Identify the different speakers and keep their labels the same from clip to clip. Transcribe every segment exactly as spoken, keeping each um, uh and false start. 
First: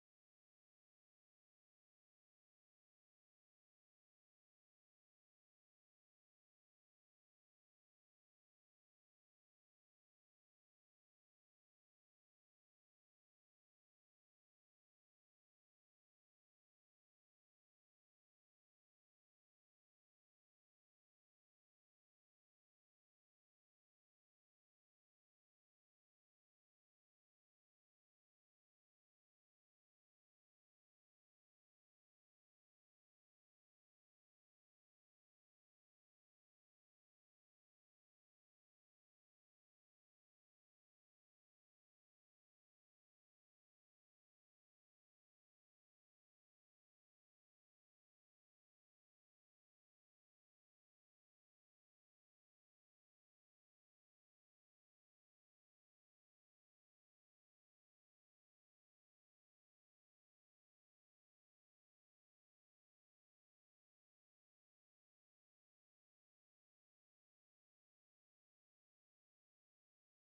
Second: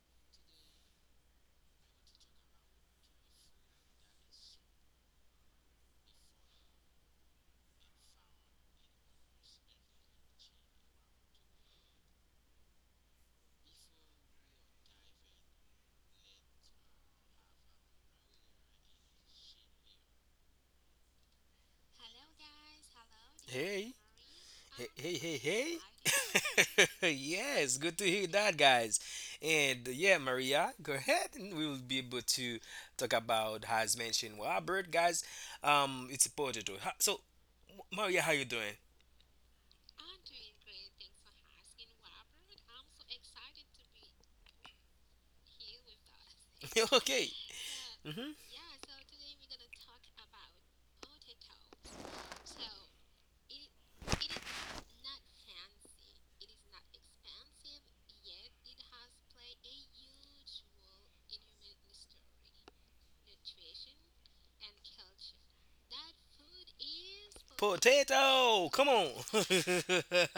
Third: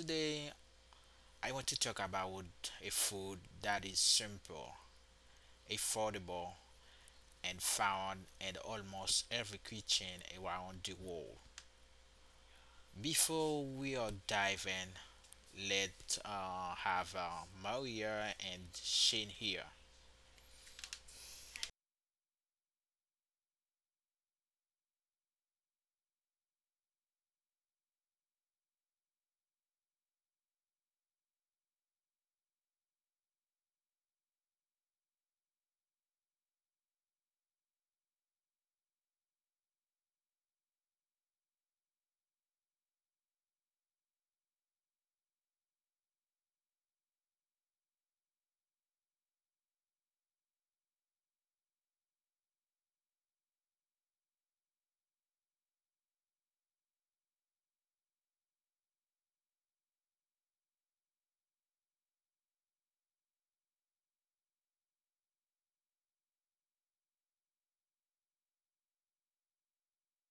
Speaker 1: Today, I want to talk about a food that is simple, affordable, and found in almost every kitchen around the world. Before we are diving, let's uh, have uh, Maria and Shane here.
Speaker 2: Hey, hey, I'm hey, hey, good. Hey. Excited. Yes, good to hear that, guys. And uh, yeah, Maria, go ahead, and we will be able to talk about as mentioned Robert, guys. Um, it's important to ha- so. Maria, how you doing? You okay. hmm Potato. Potato, come on.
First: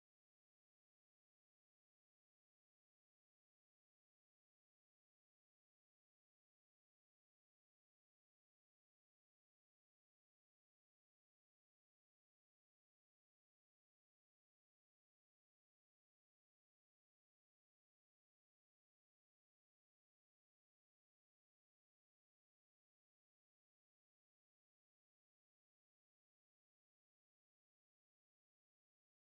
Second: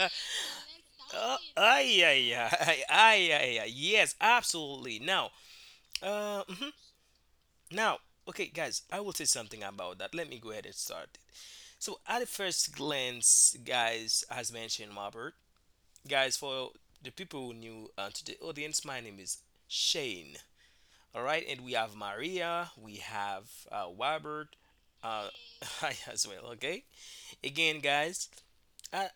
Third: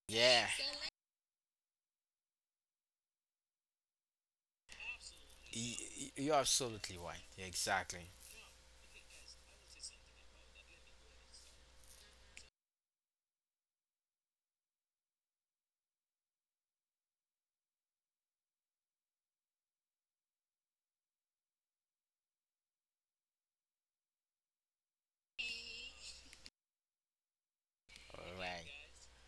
Speaker 1: Yeah,
Speaker 2: Dive uh, in. Yeah. Ay, ay, ay, yes, absolutely. Now,
Speaker 1: y- y- you're
Speaker 2: uh, mhm.
Speaker 1: absolutely right.
Speaker 2: Now,
Speaker 1: Exactly.
Speaker 2: okay, guys, I will say something about that. Let me go ahead and start it. So, at the first glance, guys, as mentioned, Robert, guys, for the people who new uh, to the audience, my name is Shane. All right, and we have Maria, we have uh, Robert, uh, I as well. Okay, again,
Speaker 1: All
Speaker 2: guys,
Speaker 1: right.
Speaker 2: I,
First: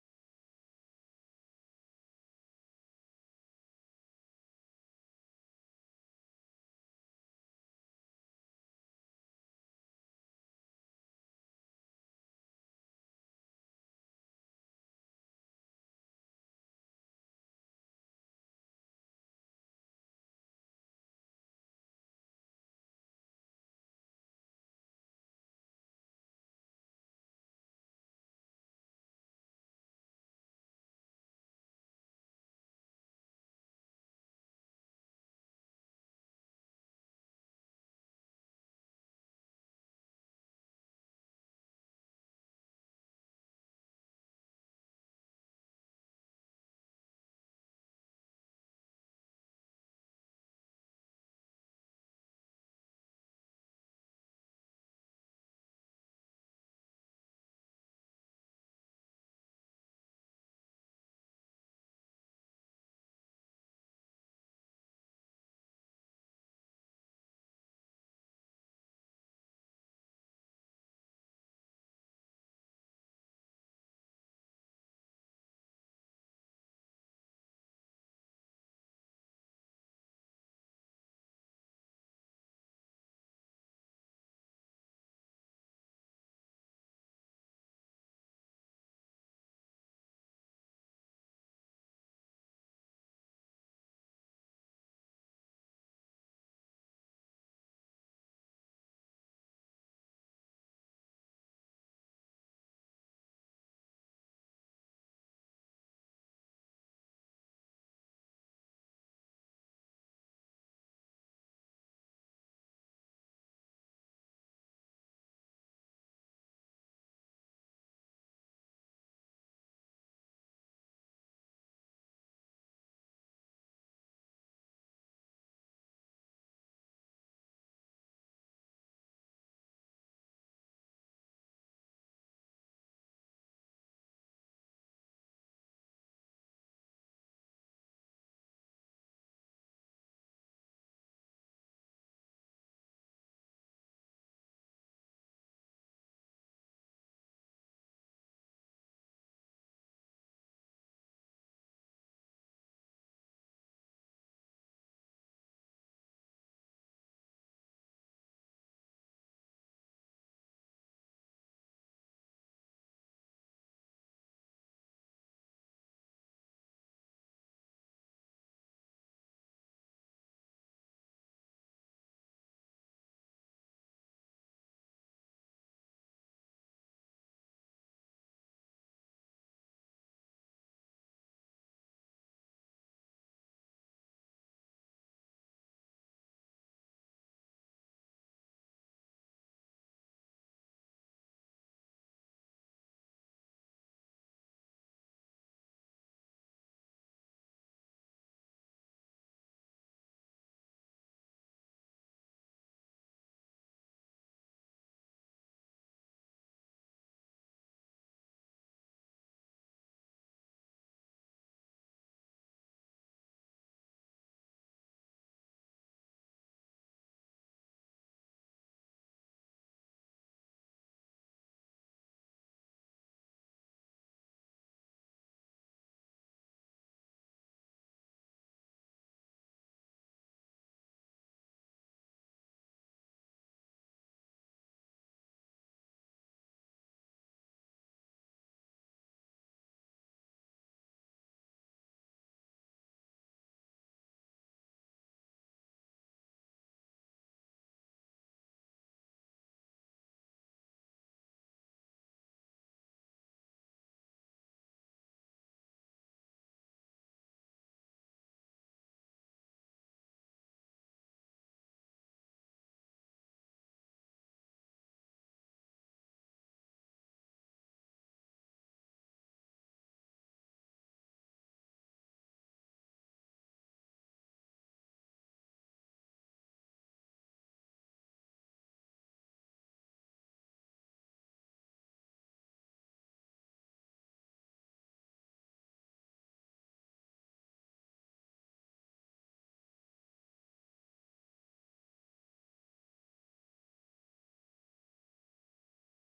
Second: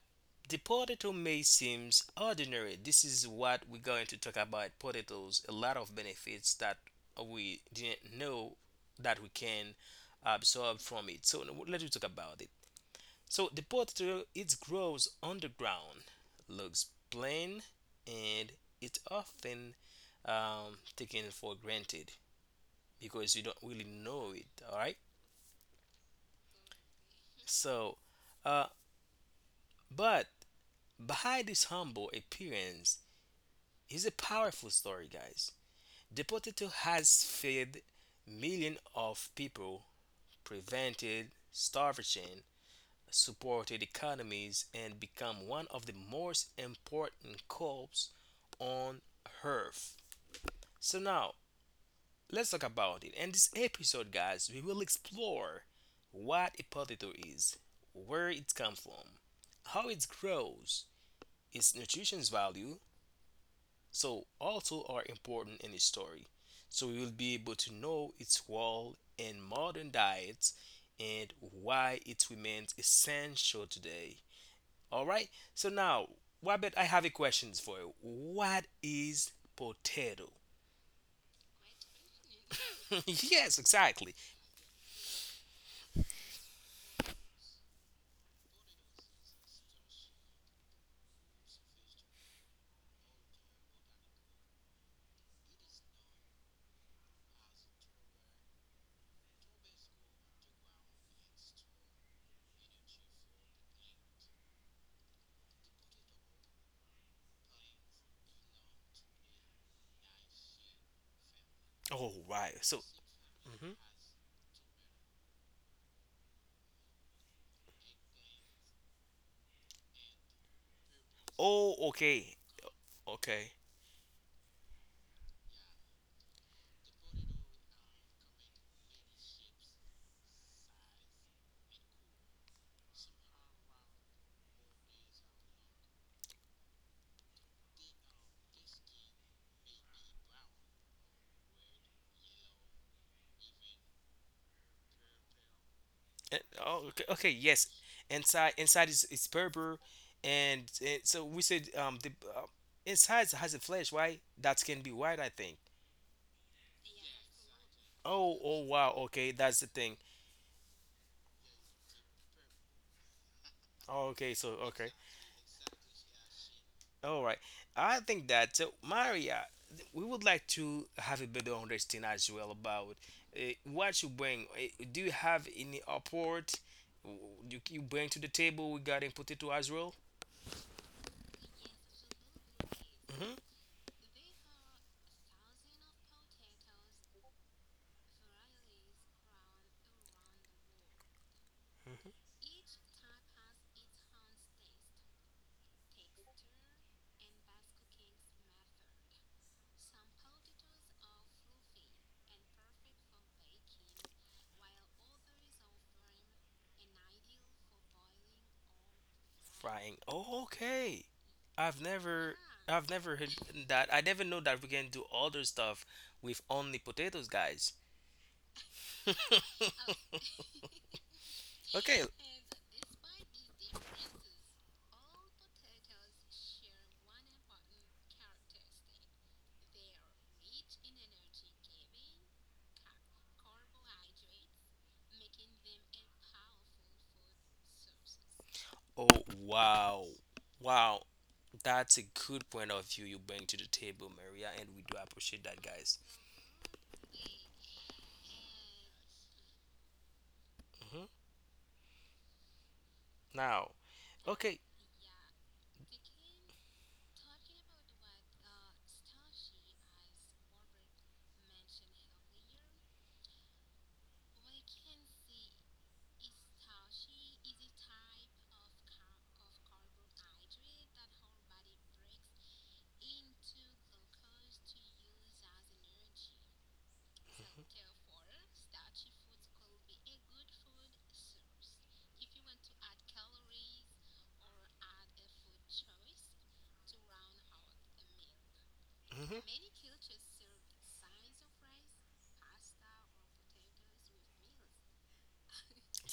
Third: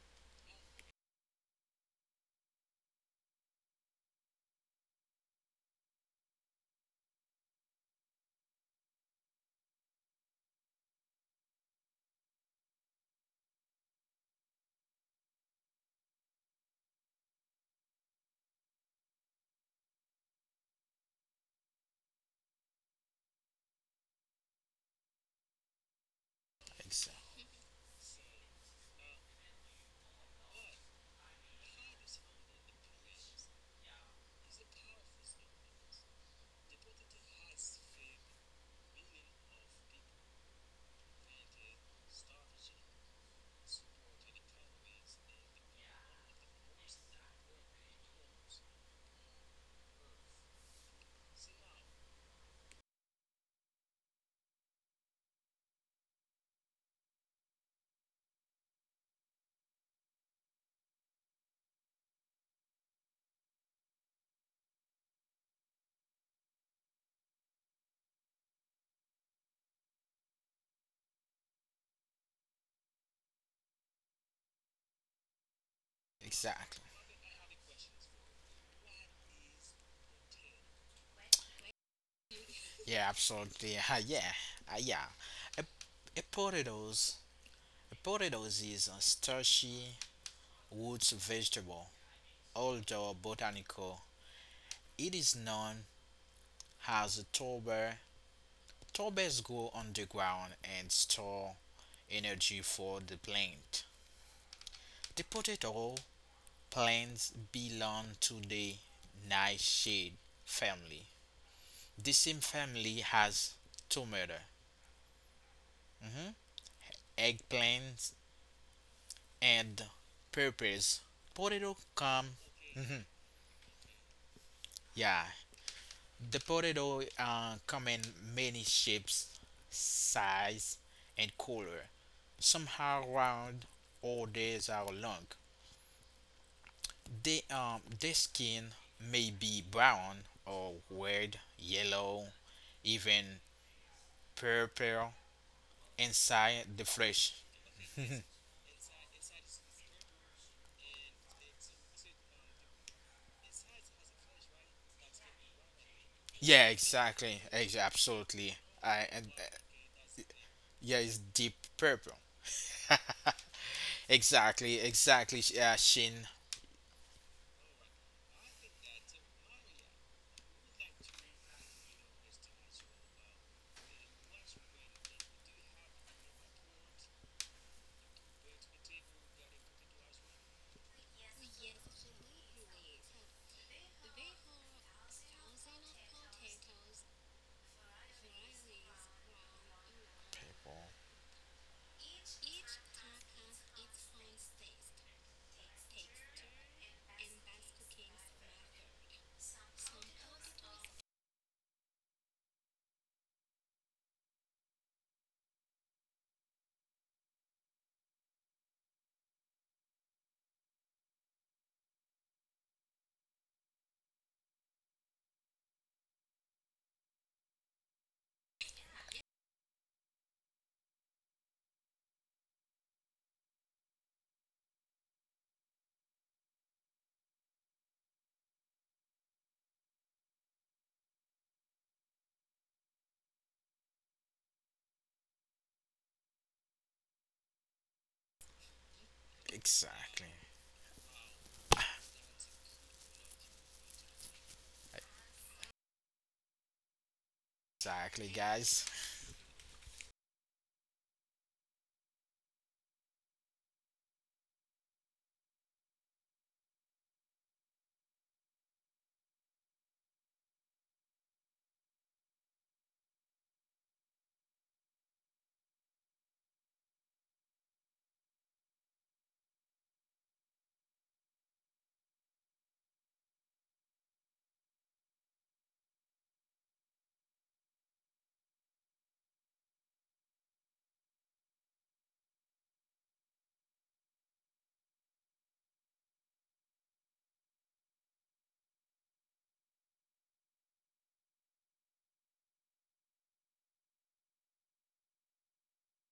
Speaker 2: the potato may seem ordinary. This is what we're going to talk about potatoes, a lot of benefits that we didn't know that we can absorb from it. So now let's talk about it. So the potato it grows underground, looks plain, and it's often um, taken for granted because you don't really know it. All right.
Speaker 1: Exa-
Speaker 2: So, uh, but behind this humble appearance is a powerful story, guys. The potato has fed millions of people, prevented starvation, supported economies, and become one of the most important crops on earth. So now let's talk about it. In this episode, guys, we will explore what a potato is, where it comes from, how it grows, its nutrition value, so also are important in the story. So we will be able to know its role in modern diets and why it remains essential today. All right. So now, Wabet, I
Speaker 1: Exactly.
Speaker 2: have a question for you. What is potato?
Speaker 1: Yeah,
Speaker 2: Yes,
Speaker 1: absolutely. Uh,
Speaker 2: exactly.
Speaker 1: yeah, uh, yeah. A, a potatoes, a potatoes is a starchy root vegetable. Although botanical, it is known as a tuber. Tubers grow underground and store energy for the plant. The potato plants belong to the nightshade family. The
Speaker 2: All
Speaker 1: same
Speaker 2: right. So,
Speaker 1: family has
Speaker 2: mhm.
Speaker 1: tomato, mhm, eggplant, and purpose.
Speaker 2: Oh,
Speaker 1: Potato
Speaker 2: okay,
Speaker 1: come,
Speaker 2: okay.
Speaker 1: yeah. The potato uh, come in many shapes, size, and color. Some are round, others are long. They um, their skin may be brown or red, yellow, even purple
Speaker 2: Uh,
Speaker 1: inside
Speaker 2: oh,
Speaker 1: the
Speaker 2: okay, okay,
Speaker 1: flesh.
Speaker 2: yes. Inside, inside is is purple, and, and so we said um the uh, inside has a flesh, right? That can be white, I think.
Speaker 1: yeah, exactly. Ex-
Speaker 2: Oh,
Speaker 1: absolutely.
Speaker 2: oh wow,
Speaker 1: I and
Speaker 2: okay,
Speaker 1: uh,
Speaker 2: that's the thing.
Speaker 1: yeah, it's deep purple.
Speaker 2: Oh, okay, so
Speaker 1: Exactly,
Speaker 2: okay,
Speaker 1: exactly. sh- Yeah, Shin.
Speaker 2: all right. I think that so Maria, th- we would like to have a better understanding as well about uh, what you bring. Uh, do you have any apport you, you bring to the table regarding potato as well? Mm-hmm.
Speaker 1: People.
Speaker 2: Frying. Oh, okay. I've never I've never heard that. I never know that we can do other stuff with only potatoes, guys. Okay. Oh, wow.
Speaker 1: Exactly.
Speaker 2: Wow. That's a good point of view you bring to the table, Maria, and we do appreciate that, guys.
Speaker 1: Exactly, guys.
Speaker 2: hmm Now, okay. hmm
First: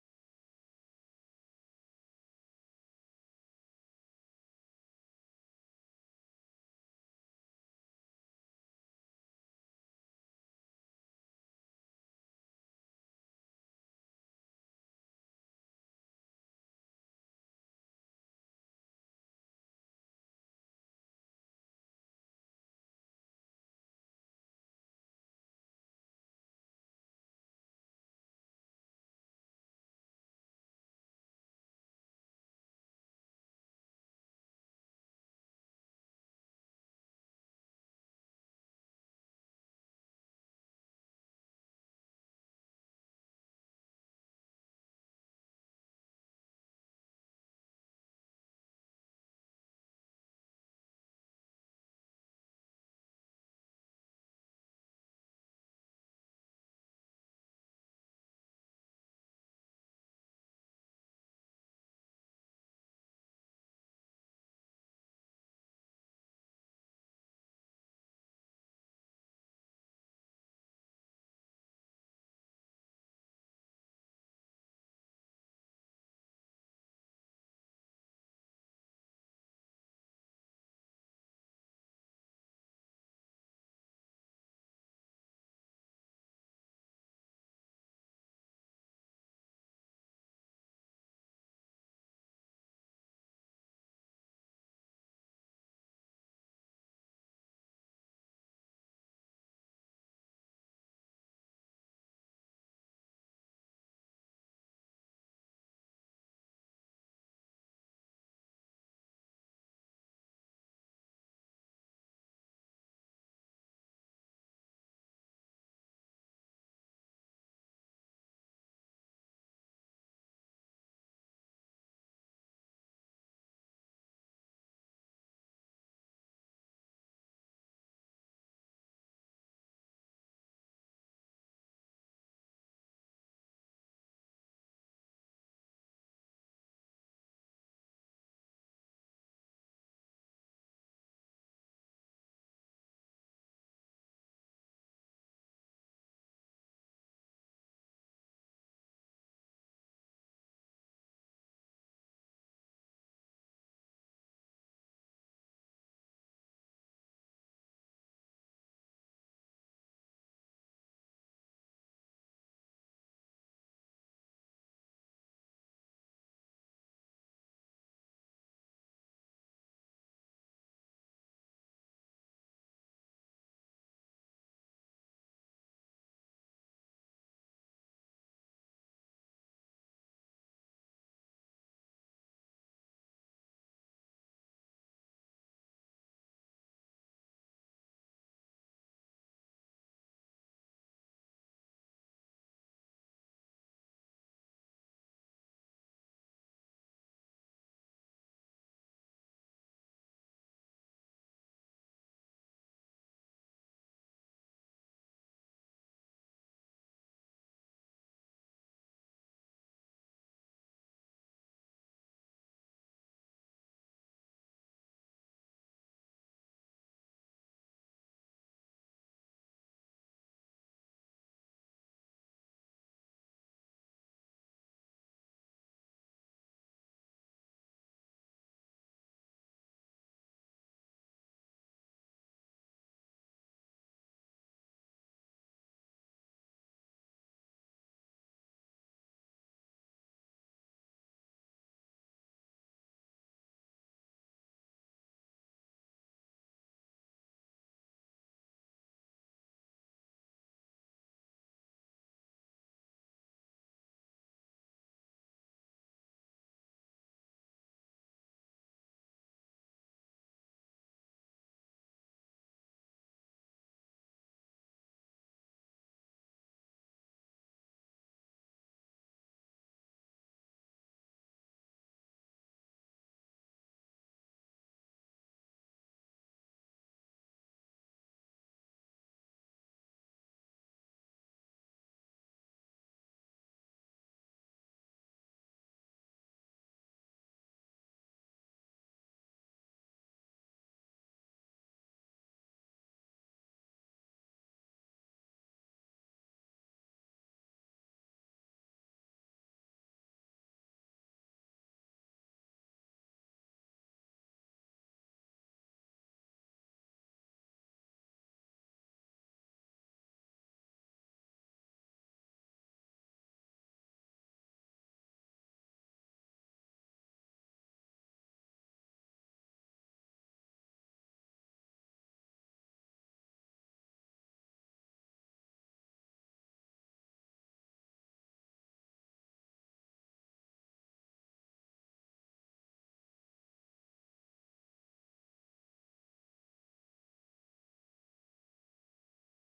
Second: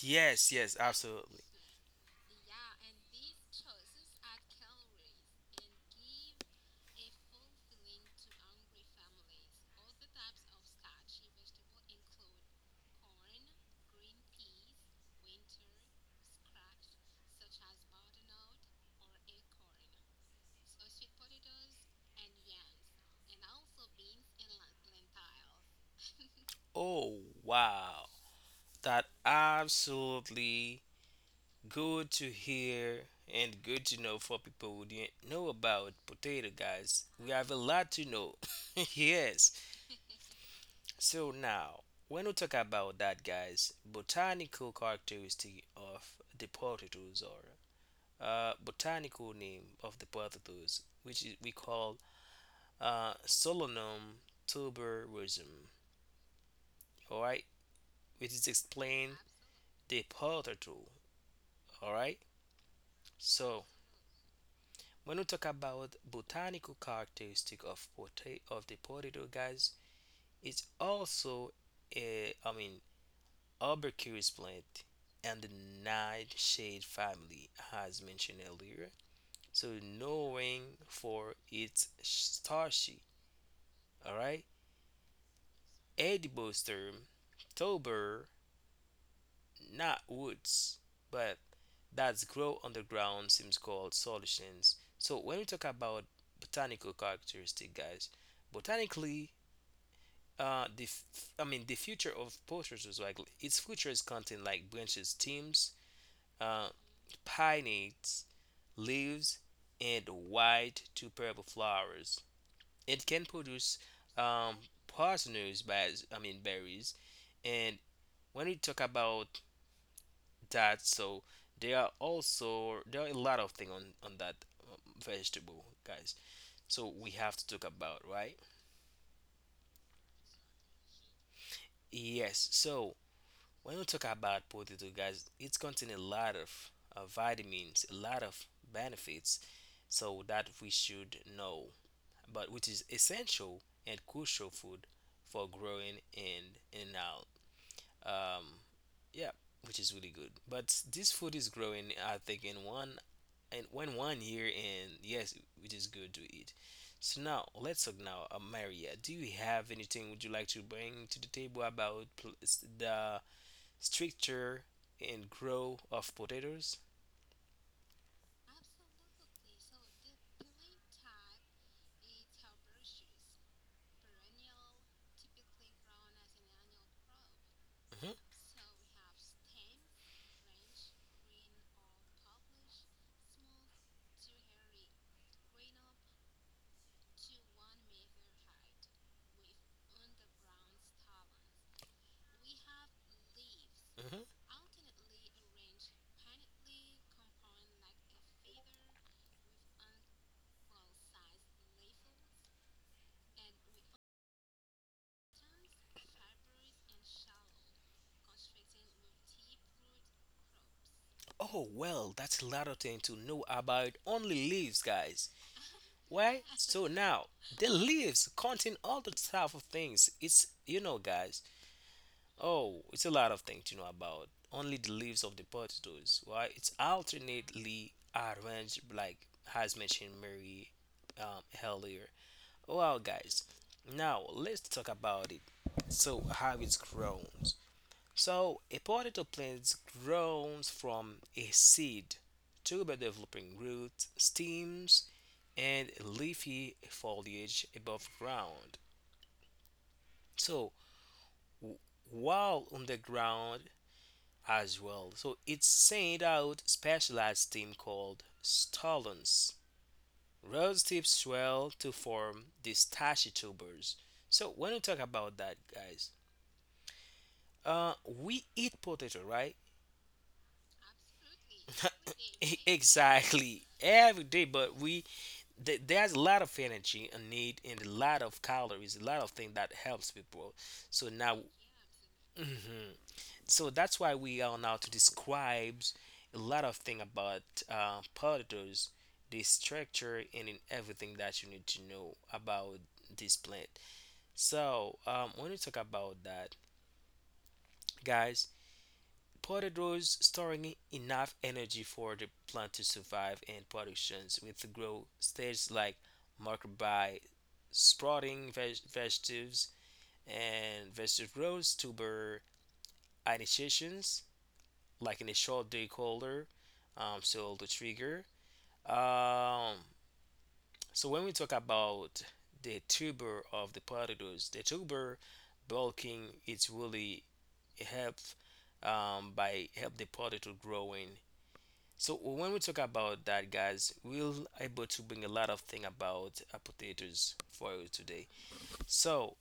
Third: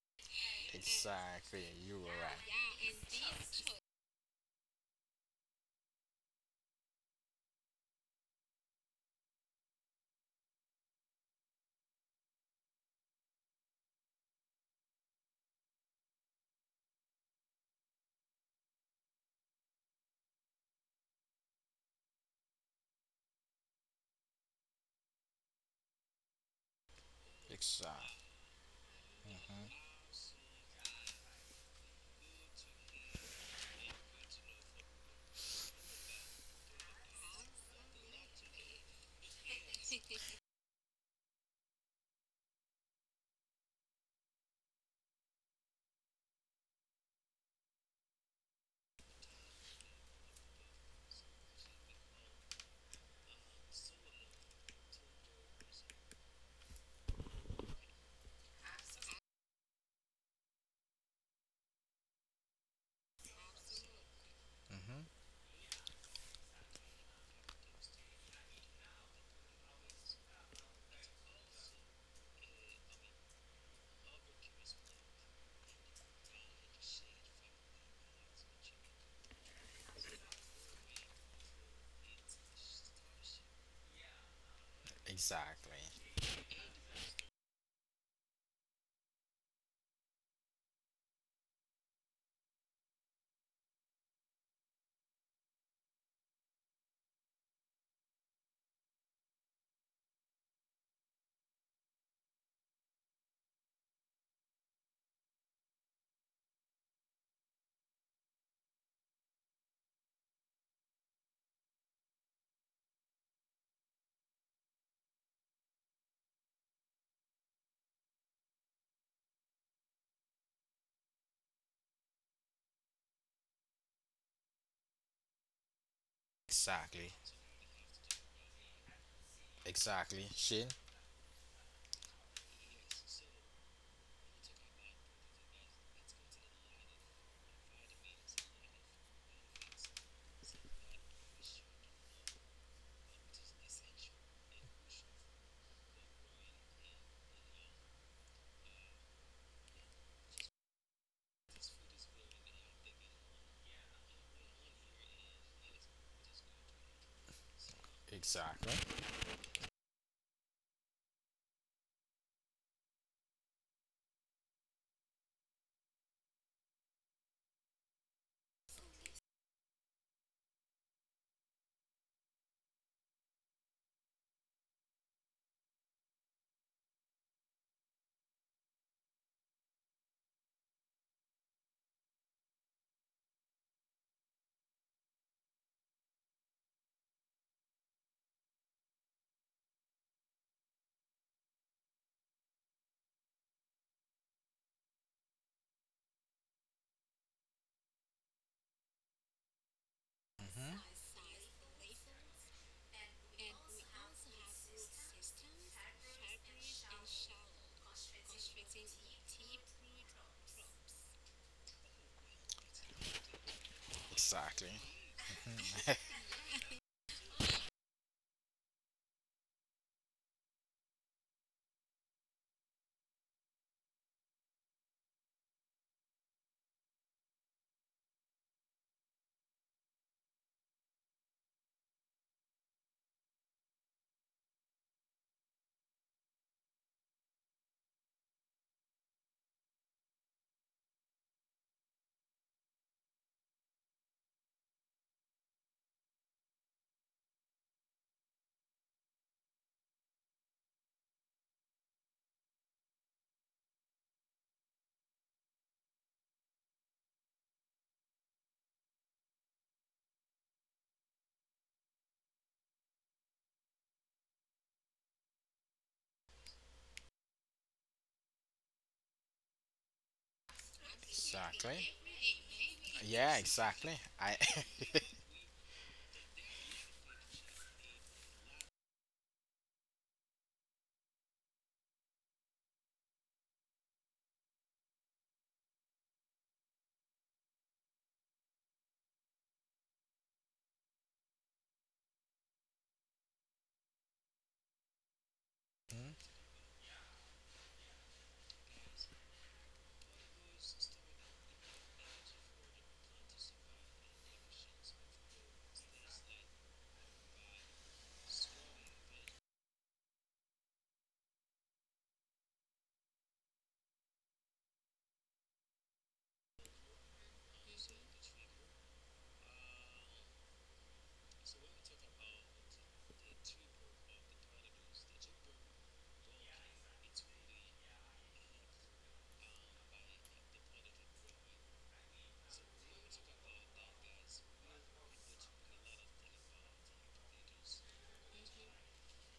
Speaker 2: Yes, yes, absolutely.
Speaker 1: Exactly. You were right.
Speaker 2: Oh,
Speaker 1: Exactly.
Speaker 2: wow. That absolutely good to hear and good to know for people who didn't know about potato, guys. We have a lot to know. Yes. So now, when we talk about that, guys, botanical characteristic of the potatoes or uh, botanical name of the potatoes, which is, we call uh, Solanum tuberosum. All right, which is explained the potato. All right. So
Speaker 1: hmm
Speaker 2: when we talk about botanical characteristic of pota- of the potato, guys, it's also a I mean herbivorous plant and the nightshade family, as mentioned earlier. So knowing for its starchy, all right,
Speaker 1: Exactly.
Speaker 2: edible stem, tuber, not roots, but that's grow underground seems called solutions. So when we talk about botanical characteristic, guys, botanically, uh, the f- I mean the future of poachers is like its future is content like branches, stems, uh, pinnates, leaves, and white to purple flowers. It can produce um, partners by I mean berries. And when we talk about that, so there are also there are a lot of things on on that um, vegetable, guys, so we
Speaker 1: Exactly.
Speaker 2: have to talk about, right?
Speaker 1: Exactly. Shin.
Speaker 2: Yes, so when we talk about potato, guys, it's contain a lot of uh, vitamins, a lot of benefits, so that we should know, but which is essential and crucial food for growing in and out, um yeah, which is really good, but this food is growing, I think, in one and when one year, and yes, it is good to eat. So now let's talk now, uh,
Speaker 1: Exactly.
Speaker 2: Maria, do you have anything would you like to bring to the table about pl- s- the structure and grow of potatoes? hmm hmm
Speaker 1: hmm
Speaker 2: oh well, that's a lot of thing to know about only
Speaker 1: Exactly.
Speaker 2: leaves, guys. Why so now the leaves contain all the type of things, it's you know guys Oh, it's a lot of things to know about. Only the leaves of the potatoes, right? It's alternately arranged, like has mentioned Mary um, earlier. Well, guys, now let's talk about it. So, how it grows. So, a potato plant grows from a seed to by developing roots, stems, and leafy foliage above ground. So, w- while on the ground, as well. So it sent out specialized team called stolons. Rose tips swell to form these tashy tubers. So when we talk about that, guys, uh, we eat potato, right?
Speaker 1: Exactly.
Speaker 2: Absolutely.
Speaker 1: Yeah,
Speaker 2: Exactly
Speaker 1: exactly.
Speaker 2: every
Speaker 1: I.
Speaker 2: day, but we th- there's a lot of energy and need and a lot of calories, a lot of things that helps people. So now, mhm. So that's why we are now to describe a lot of thing about uh, potatoes, the structure, and in everything that you need to know about this plant. So um, when you talk about that, guys, potatoes storing enough energy for the plant to survive and productions with grow stages like marked by sprouting veg- vegetables and vegetable growth, tuber initiations, like in a short day colder, um, so the trigger um, so when we talk about the tuber of the potatoes, the tuber bulking, it's really help, um, by help the potato growing. So when we talk about that, guys, we'll able to bring a lot of thing about uh, potatoes for you today. So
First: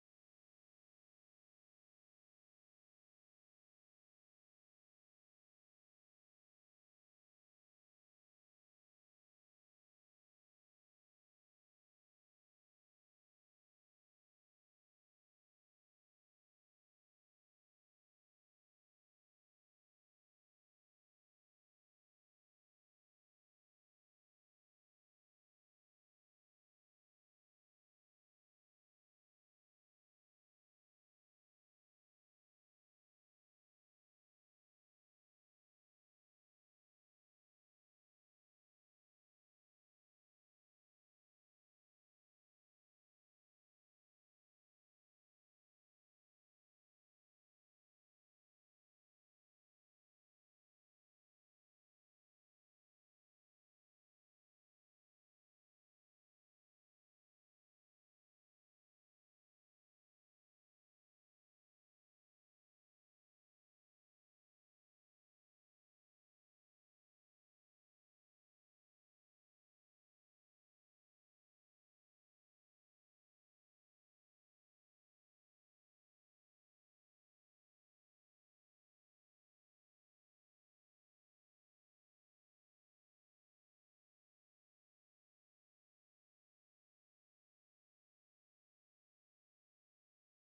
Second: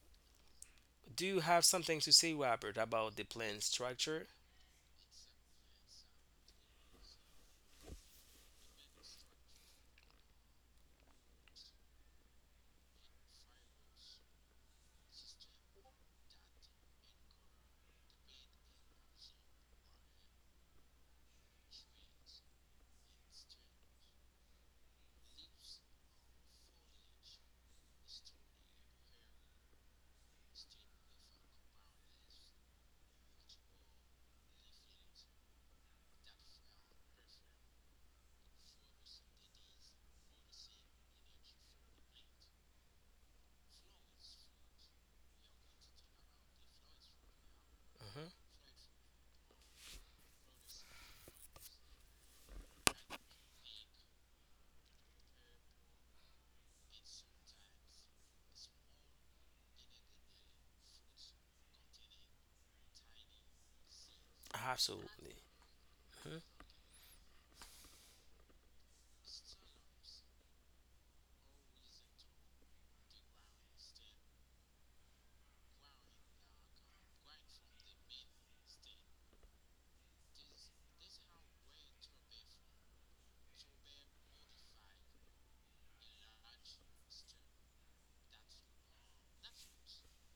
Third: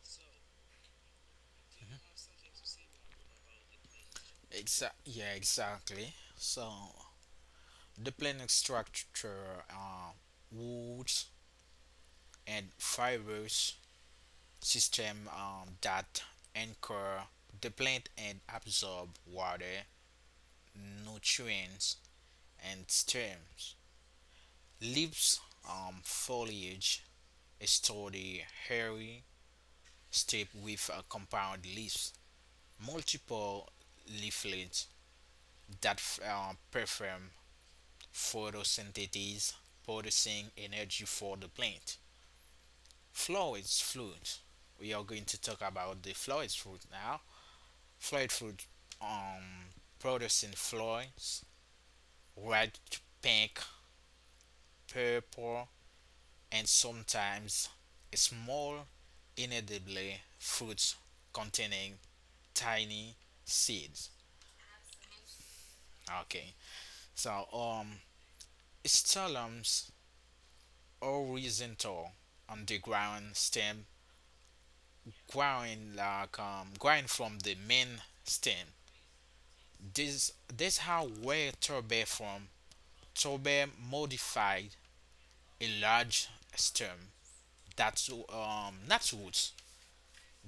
Speaker 2: do you have something to say, Robert, about the plant structure?
Speaker 1: Exa- yeah, exactly. So the planet structure, uh, woods and fibers system um, that anchor the plant and absorb water, nutrients, and stems. Leaves, um, foliage, store the hairy strip with uh, compound leaves. Multiple leaflets that f- uh, perform photosynthesis, producing energy for the plant. Flowers, fruit. We are going to talk about the flowers fruit now. Fried
Speaker 2: hmm
Speaker 1: food um, produced in flowers, red, pink, purple, and sometimes small, inedible fruits containing tiny seeds.
Speaker 2: Absolutely. hmm
Speaker 1: Okay, so um, stolons horizontal underground stem growing like um, growing from the main stem. This this how where tobe from tobe modified a large stem that's um that's roots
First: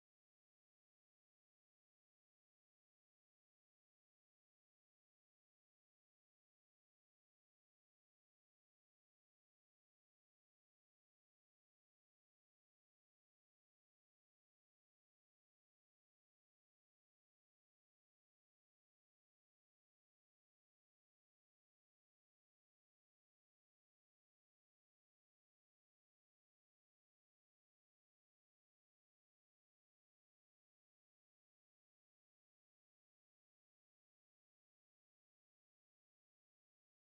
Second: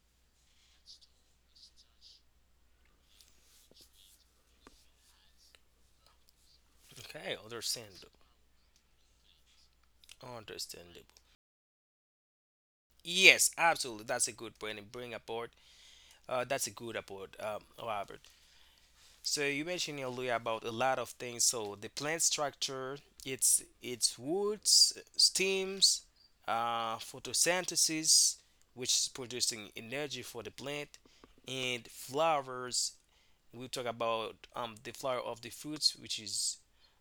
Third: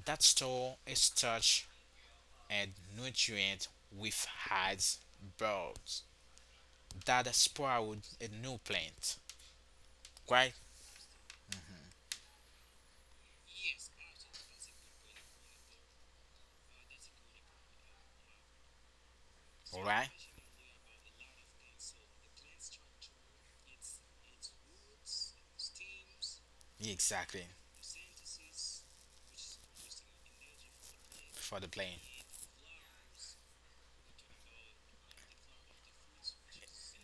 Speaker 1: that store a starch and nutrient with hides bulbs that
Speaker 2: okay, understand.
Speaker 1: sprout a new plant. Right?
Speaker 2: Understandable. Yes, absolutely. That's a good point. And bring aboard. Uh, that's a good aboard, um, Robert. So you mentioned
Speaker 1: Alright?
Speaker 2: earlier about a lot of things. So the plant structure, its its woods, stems, uh,
Speaker 1: Exactly.
Speaker 2: photosynthesis, which is producing energy for the plant,
Speaker 1: For the
Speaker 2: and
Speaker 1: plant.
Speaker 2: flowers. We talk about um, the flower of the fruits, which is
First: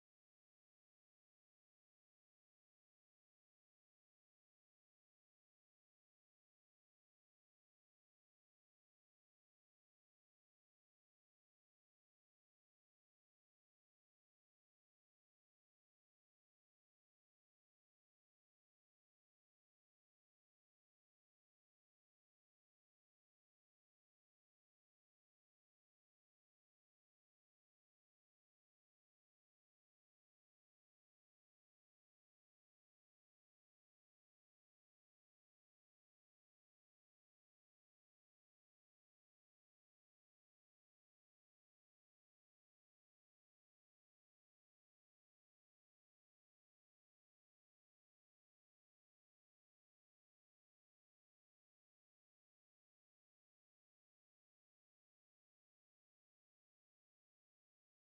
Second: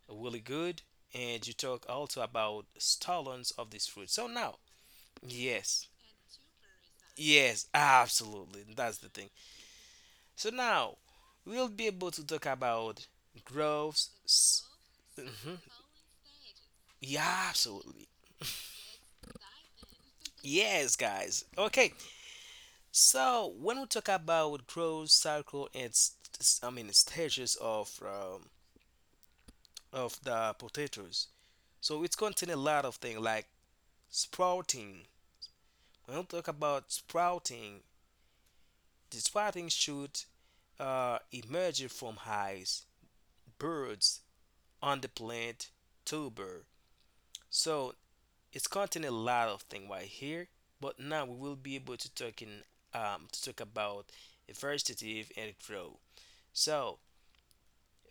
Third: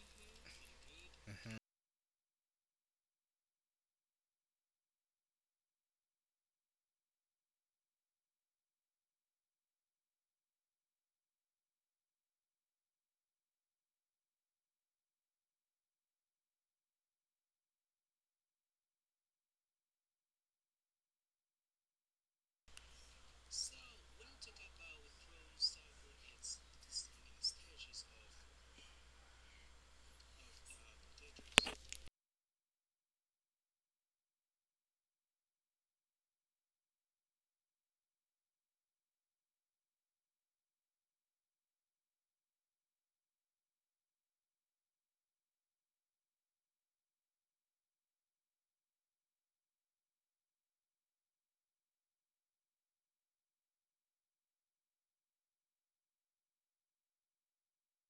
Speaker 2: really good, and you talk also about stolons of this fruit. So now, yes. Yes, absolutely. That's the thing. So now we'll be able to talk about growth. s- Mhm. Yeah, absolutely. Yes, guys. Okay. So when we talk about growth cycle and st- s- I mean stages of um, of the potatoes, so it's contain a lot of things like sprouting. When we talk about sprouting, the sprouting should uh, emerge from eyes, birds, on the plant tuber. So it's contain a lot of things right here, but now we will be able to talk in um, to talk about vegetative and grow. So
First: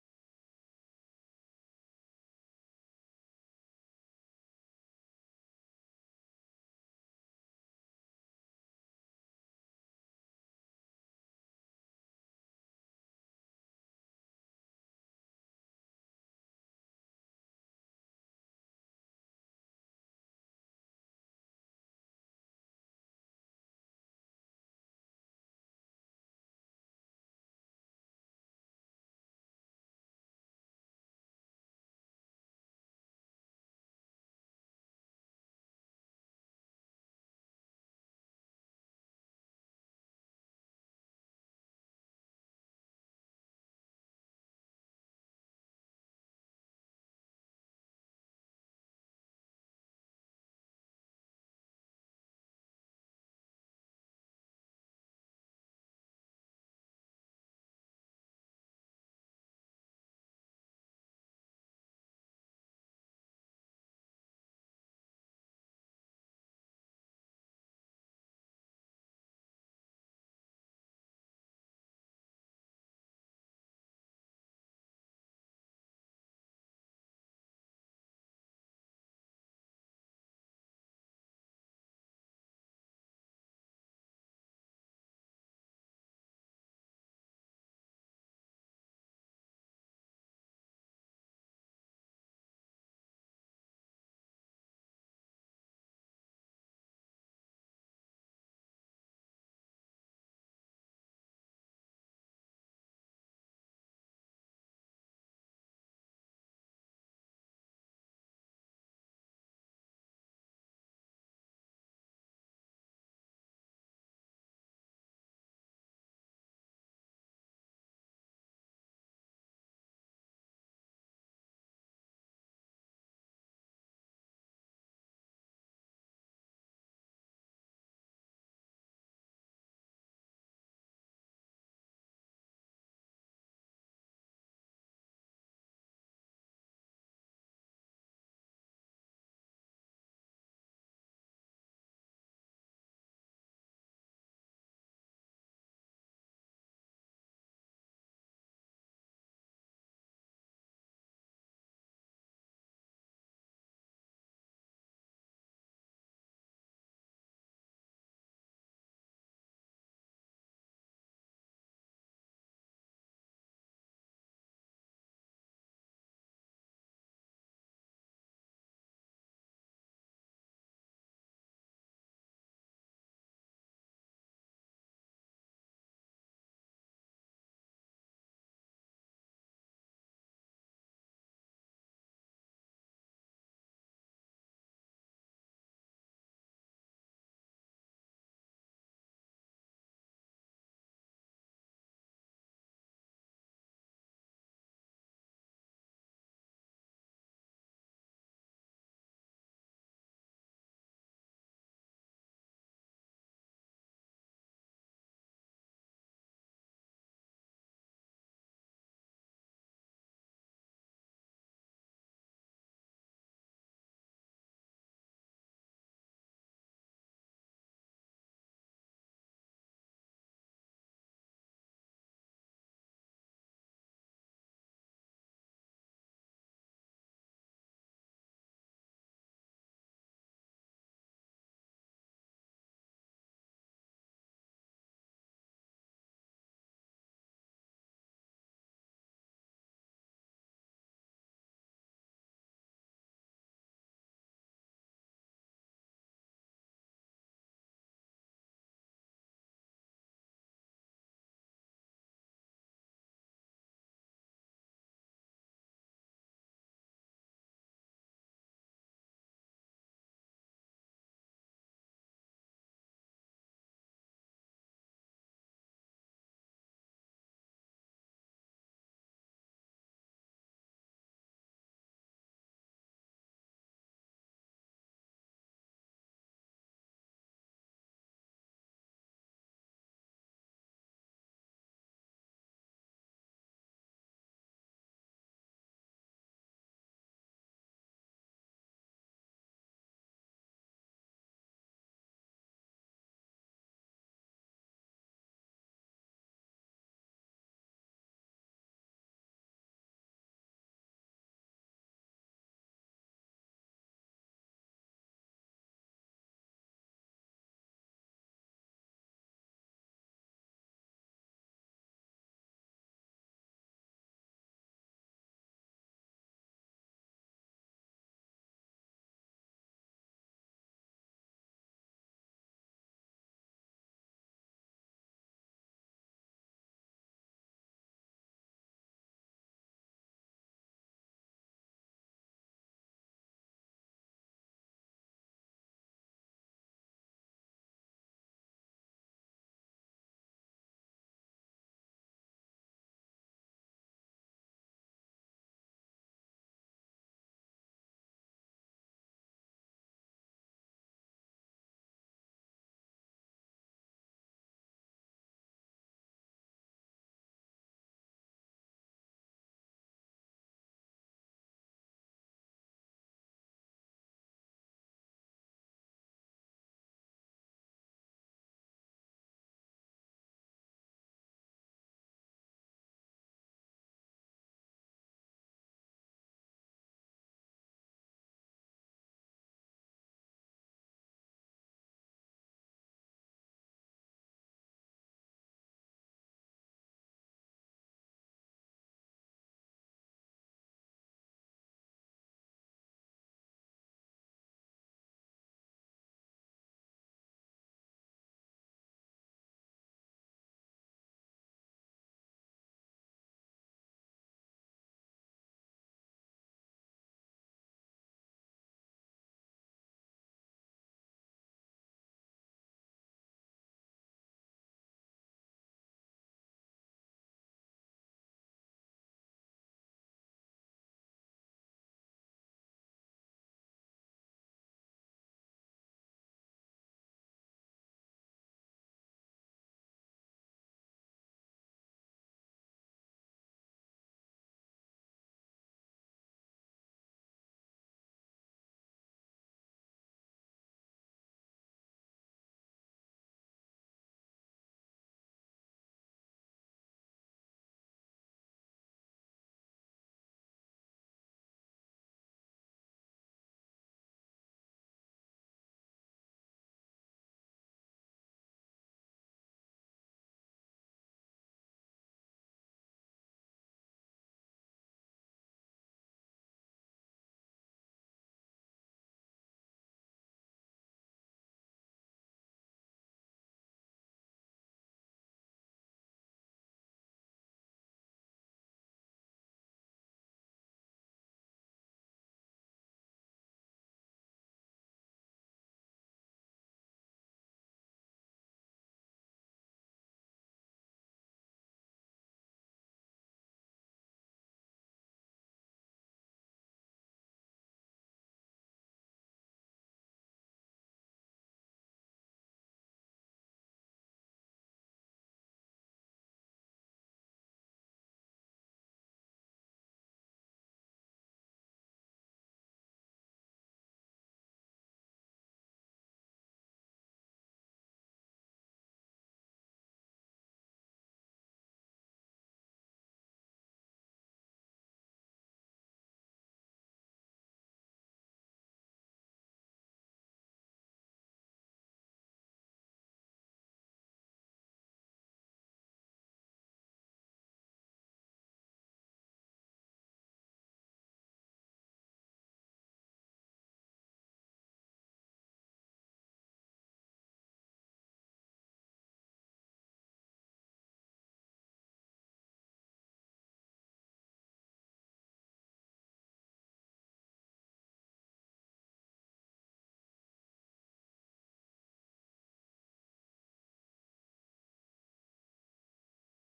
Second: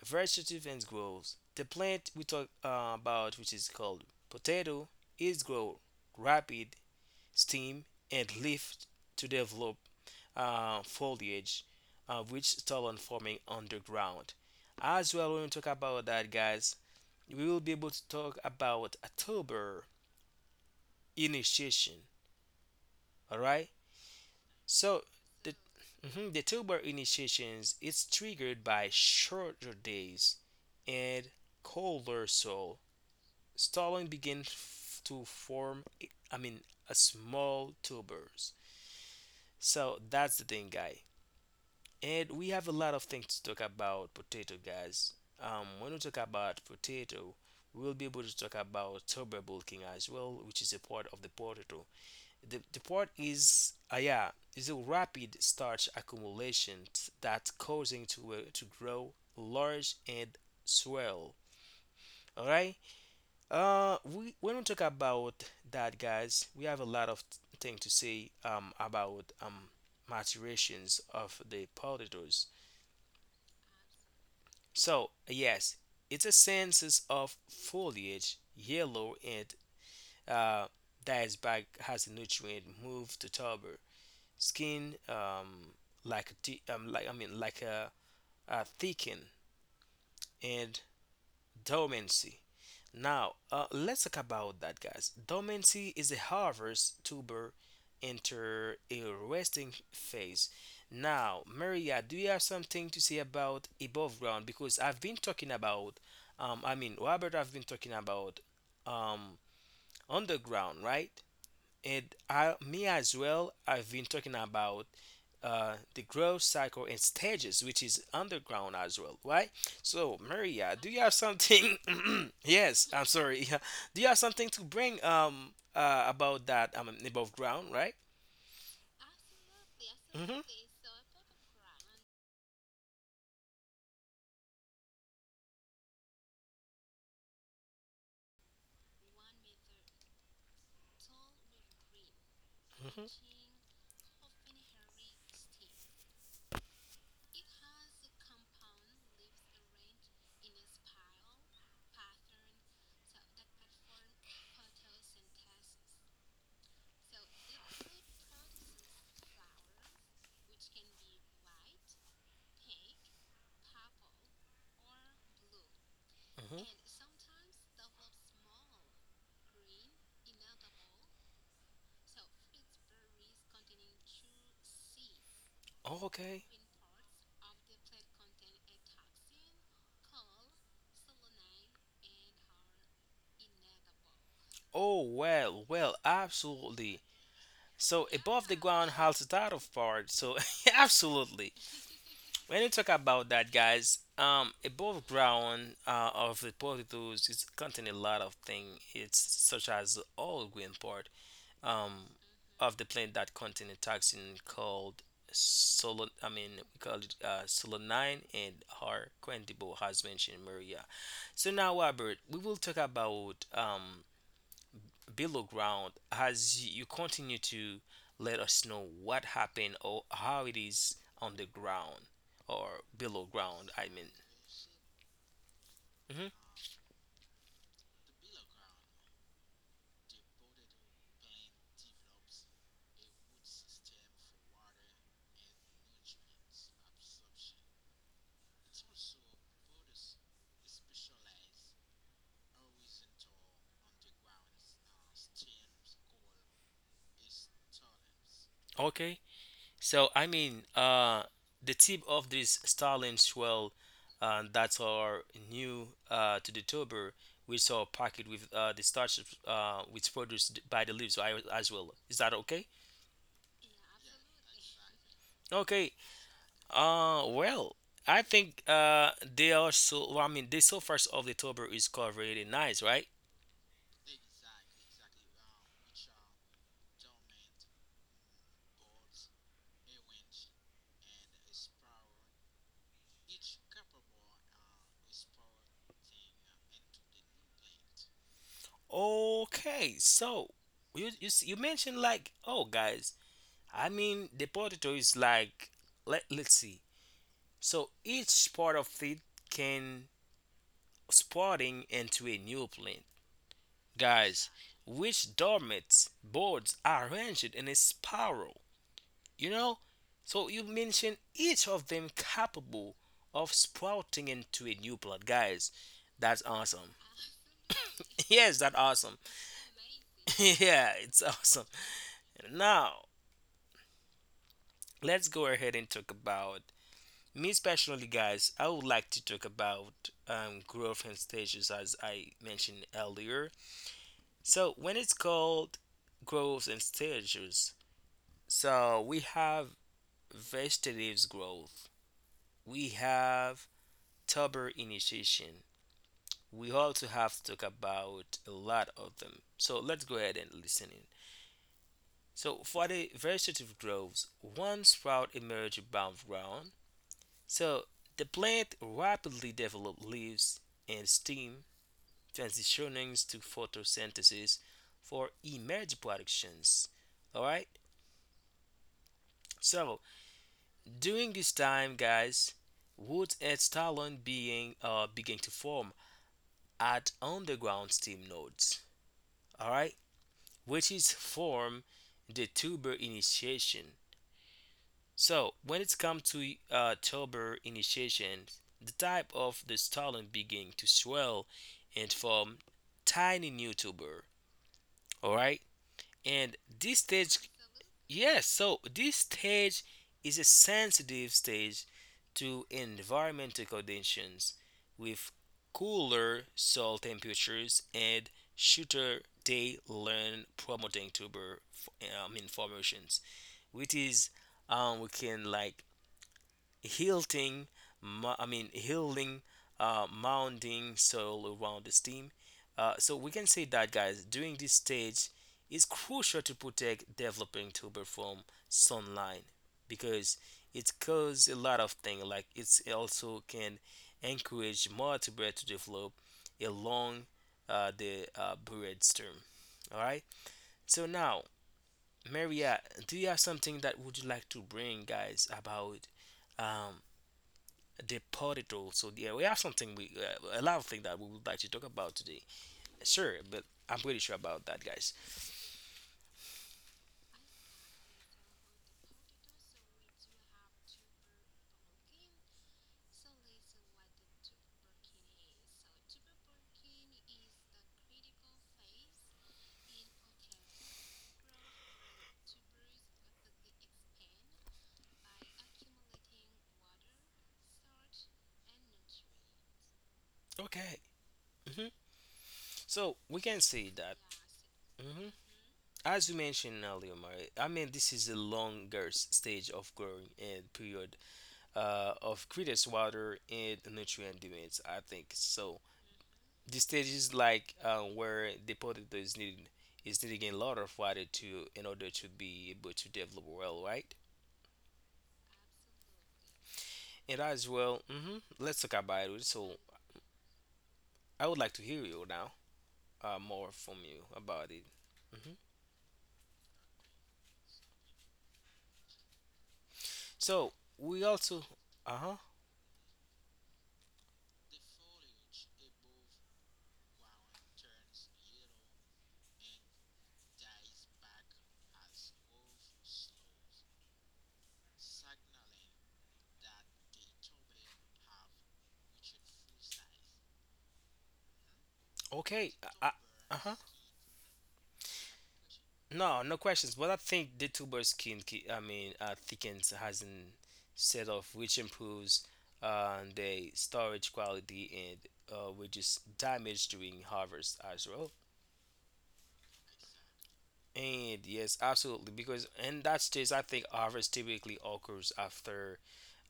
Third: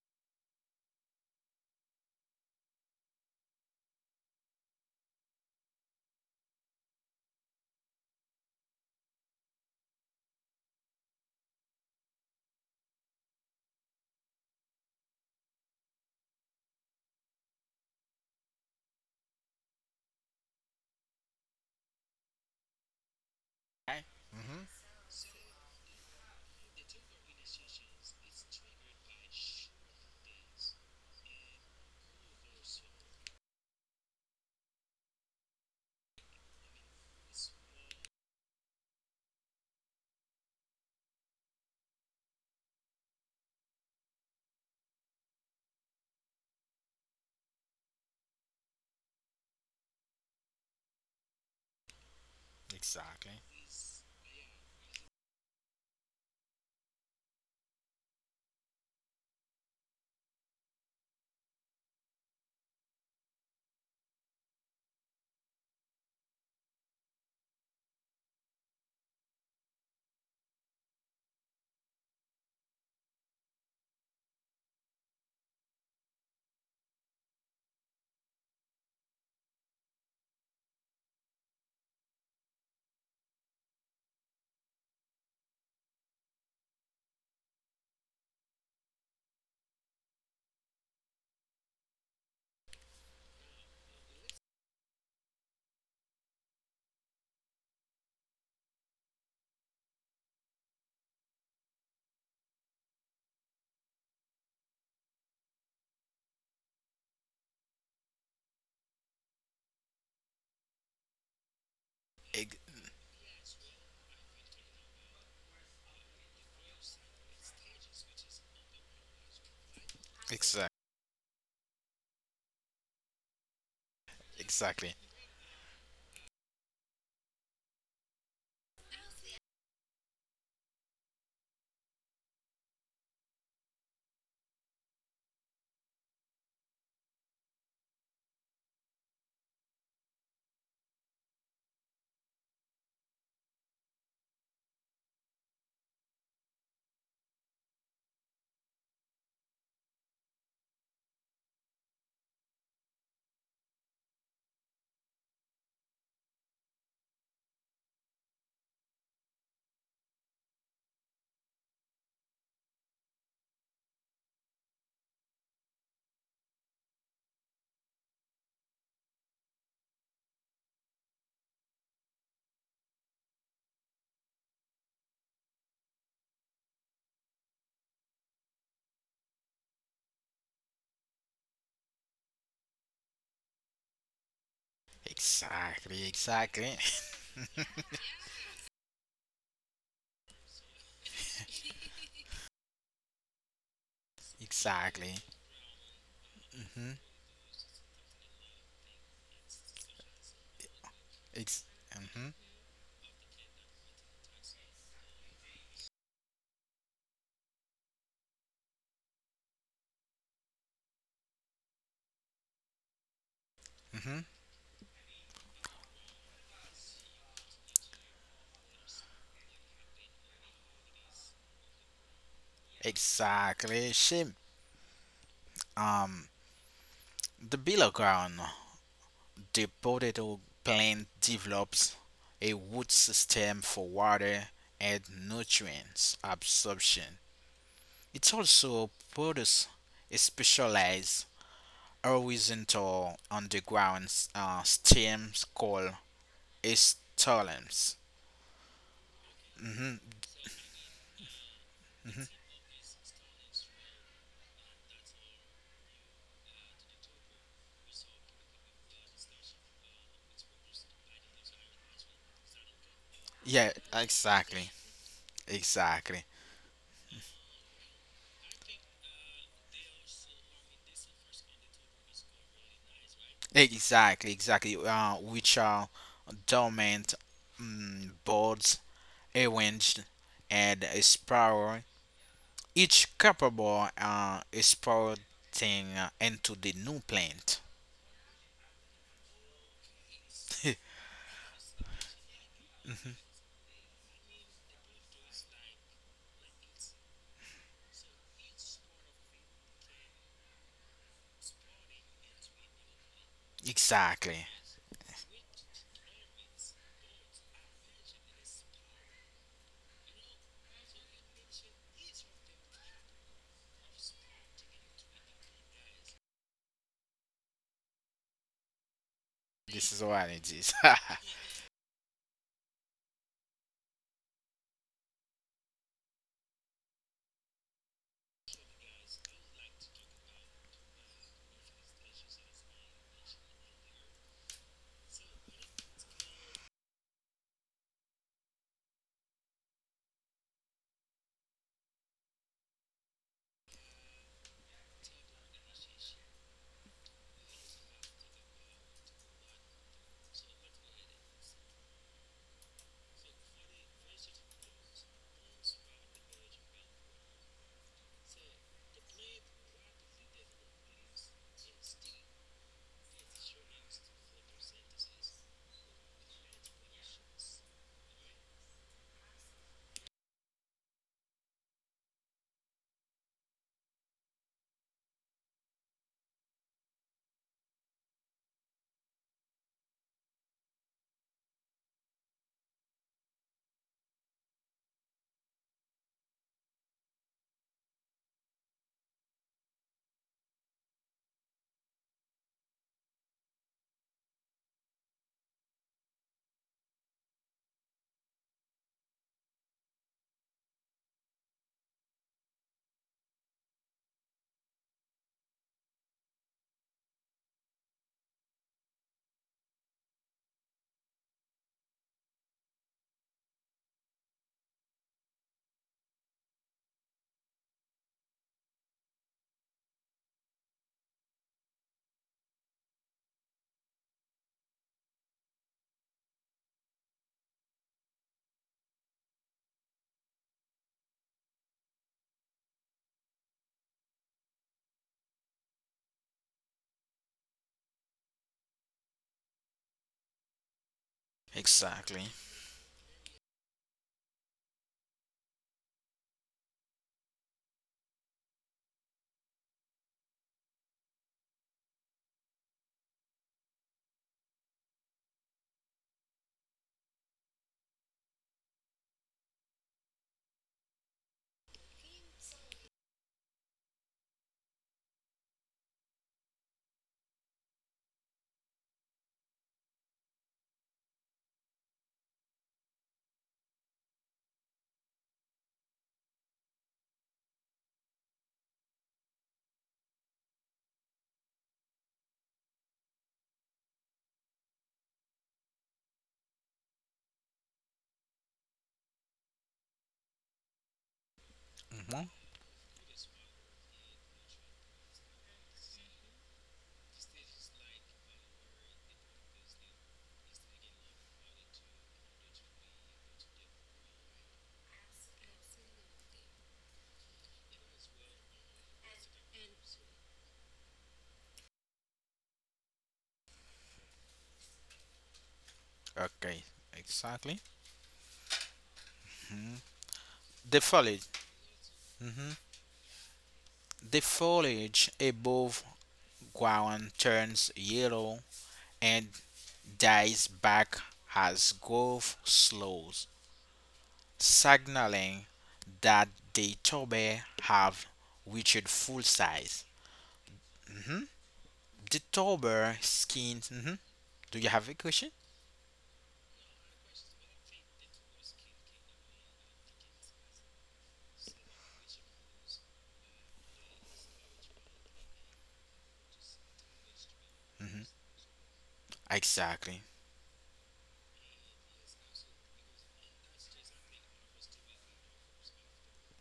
Speaker 2: vegetative and growth. The plant we talk uh, about, which is called potato, is grow rapid stem and leaf to develop uh, foliage, uh, which start on forming underground. As well, when we talk about that, guys, we will be able to talk about October initiation. All right.
Speaker 1: Right? Mm-hmm.
Speaker 2: So the mhm, the October initiations is triggered by shorter days and colder soil. Stalling begins f- to form. a- I mean, a small tubers. So that's the thing, guy. And we have a lot of things to talk about potato, guys. Um, when we talk about potato, we'll be able to talk about tuber bulking as well, which is a part of the potato. the, the part
Speaker 1: Exactly.
Speaker 2: is uh, yeah, is a rapid starch accumulation t- that causing to uh, to grow large and swell. All right. uh we When we talk about that, guys, we have a lot of thing to say um about um maturations of the potatoes. So yes, it's a sense of foliage yellow and uh dies back, has a nutrient move to tuber skin, um, like di- um, like I mean like a, a thickening and dormancy. Now, uh, let's talk about that, guys. Dormancy is a harvest tuber enter a resting phase. Now, Maria, do you have something to say about above ground? Because I've been talking about, um, I mean, Robert, I've been talking about um, underground, right? And I,
Speaker 1: Ex-
Speaker 2: me as well, I've been talking about uh, the growth cycle and stages, which is underground as well, right? So, Maria,
Speaker 1: exactly.
Speaker 2: do you have something? Yes, I'm sorry. Do you have something to bring
Speaker 1: Exactly.
Speaker 2: um uh, about that um above ground, right? Mm-hmm. Mm-hmm. Mm-hmm. Okay. Oh well, well,
Speaker 1: Exactly. Exactly.
Speaker 2: absolutely. So above the ground halts that of part. So absolutely, when you talk about that, guys, um, above
Speaker 1: exactly.
Speaker 2: ground uh, of the
Speaker 1: Mm-hmm.
Speaker 2: potatoes is contain a lot of things. It's such as all green part
Speaker 1: Ex-
Speaker 2: um
Speaker 1: mm-hmm.
Speaker 2: of the plant that contain a toxin called solon. I mean, we call it uh, solanine and her quantibo has mentioned Maria. So now, Robert, we will talk about um
Speaker 1: Mm-hmm.
Speaker 2: below ground as you continue to let us know what happened or how it is on the ground or below ground, I
Speaker 1: Exactly.
Speaker 2: mean.
Speaker 1: She
Speaker 2: Mhm.
Speaker 1: um the below ground. The potato plant develops a root system for water and nutrients absorption. It also produces a specialized horizontal underground s- uh, stem called a stolon.
Speaker 2: Okay,
Speaker 1: hmm
Speaker 2: so i mean uh the tip of
Speaker 1: hmm
Speaker 2: this starling swell uh, that are new uh, to the tuber. We saw a packet with uh, the starch uh, which produced by the leaves I- as well. Is that okay?
Speaker 1: Yeah, exactly,
Speaker 2: Okay.
Speaker 1: exactly,
Speaker 2: Uh, well, I think uh they are so. Well, I mean, the surface of the tuber is covered in nice, right?
Speaker 1: exactly, exactly. Uh, which are dormant mm, boards arranged and a spiral. Each capable uh, is sprouting uh, into the new plant.
Speaker 2: Okay, so you you s- you mentioned like, oh guys, I mean the potato is like, let let's see. So each part of it can sprouting into a new plant, guys,
Speaker 1: exactly.
Speaker 2: which dormant boards are arranged in a spiral. You know? So you mentioned each of them capable of sprouting into a new plot. Guys, that's awesome. Yes, that's awesome.
Speaker 1: This is what it is.
Speaker 2: Yeah, it's awesome. Now, let's go ahead and talk about me personally, guys. I would like to talk about um, growth and stages as I mentioned earlier. So, when it's called growth and stages, so we have vegetative growth, we have tuber initiation, we also have to talk about a lot of them. So let's go ahead and listen in. So for the vegetative groves, one sprout emerge above ground. So the plant rapidly develops leaves and stem, transitioning to photosynthesis for emerge productions. All right. So during this time, guys, roots and stolon being uh, begin to form at underground stem nodes. All right. Which is form the tuber initiation. So when it's come to uh, tuber initiation, the type of the stolon begin to swell and form tiny new tuber. All right, and this stage. Yes, so this stage is a sensitive stage to environmental conditions with cooler soil temperatures and shorter day length promoting tuber f- I mean formations, which is um we can like Hilting, mu- I mean, healing, uh, mounding soil around the stem. Uh, so we can say that, guys, during this stage, it's crucial to protect developing tuber from sunlight because it causes a lot of things. Like it's also can encourage more tuber to develop along uh, the uh, brainstem. All right. So now,
Speaker 1: exactly.
Speaker 2: Maria, do you have something that would you like to bring, guys, about? um Deported also. Yeah, we have something we uh, a lot of things that we would like to talk about today. Sure, but I'm pretty sure about that, guys. Okay. hmm so we can say that. hmm As you mentioned earlier, Mari, I mean, this is the longer stage of growing and period uh,
Speaker 1: hmm
Speaker 2: of greatest water and nutrient demands, I think. So, this stage is like uh, where the potato is needed, is needing a lot of water to in order to be able to develop well, right? And as well, hmm let's talk about it. So I would like to hear you now, uh, more from you about it. hmm
Speaker 1: Okay. Exactly. Mhm.
Speaker 2: So
Speaker 1: The
Speaker 2: we
Speaker 1: foliage.
Speaker 2: also, uh huh,
Speaker 1: hmm The foliage above ground turns yellow and dies back as growth slows, signaling that the tobe have reached full size. Mhm. The
Speaker 2: okay,
Speaker 1: Tober
Speaker 2: uh
Speaker 1: skin.
Speaker 2: huh.
Speaker 1: hmm Do you have a question?
Speaker 2: No, no questions. But I think the tuber skin, ki- I mean, uh, thickens hasn't set off, which improves uh, the storage quality and uh, reduce damage during harvest as
Speaker 1: hmm
Speaker 2: well.
Speaker 1: Exactly.
Speaker 2: And yes, absolutely, because in that stage, I think harvest typically occurs after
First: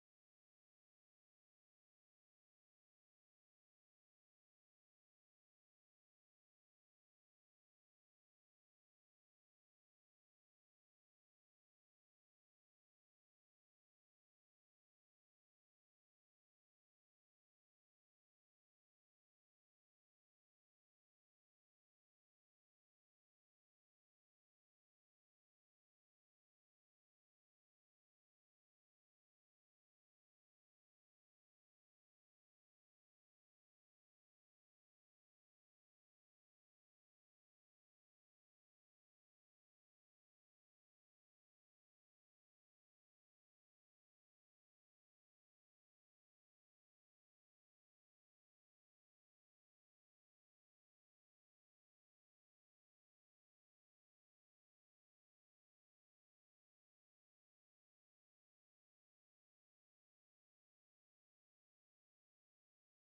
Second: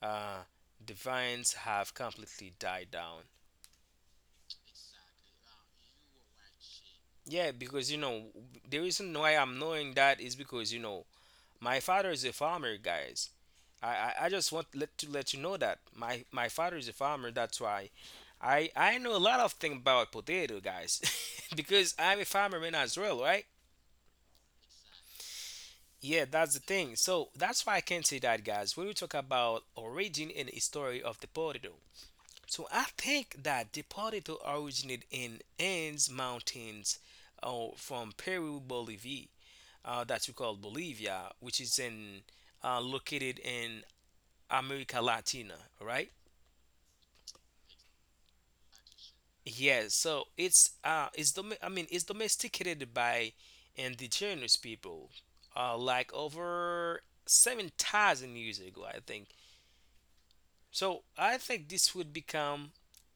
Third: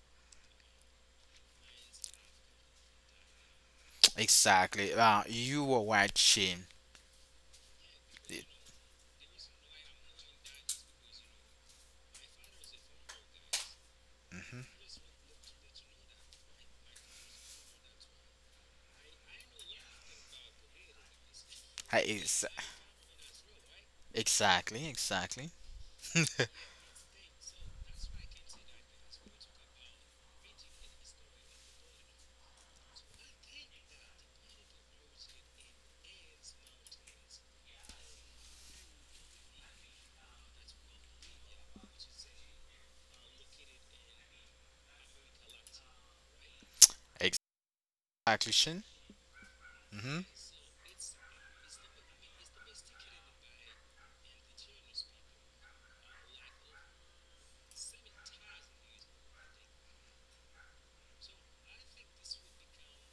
Speaker 2: uh, the vines have completely died down.
Speaker 1: Exactly. Uh, you were right, Shane.
Speaker 2: Yeah, because you know
Speaker 1: It-
Speaker 2: the reason why I'm knowing that is because you know my father is a farmer, guys. I I, I just want let, to let you know that my my father is a farmer. That's why I I know a lot of thing about potato, guys, because
Speaker 1: uh,
Speaker 2: I'm a
Speaker 1: ex-
Speaker 2: farmerman as well, right?
Speaker 1: Exactly. Exactly.
Speaker 2: Yeah, that's the thing. So that's why I can say that, guys. When we talk about origin and history of the potato, so I think that the potato originated in Andes Mountains uh, from Peru, Bolivia, uh, that we call Bolivia, which is in uh, located in America Latina, right?
Speaker 1: Exactly, Shane.
Speaker 2: Yes,
Speaker 1: Mm-hmm.
Speaker 2: so it's uh it's dom I mean it's domesticated by indigenous people uh like over seven thousand years ago, I think. So I think this would become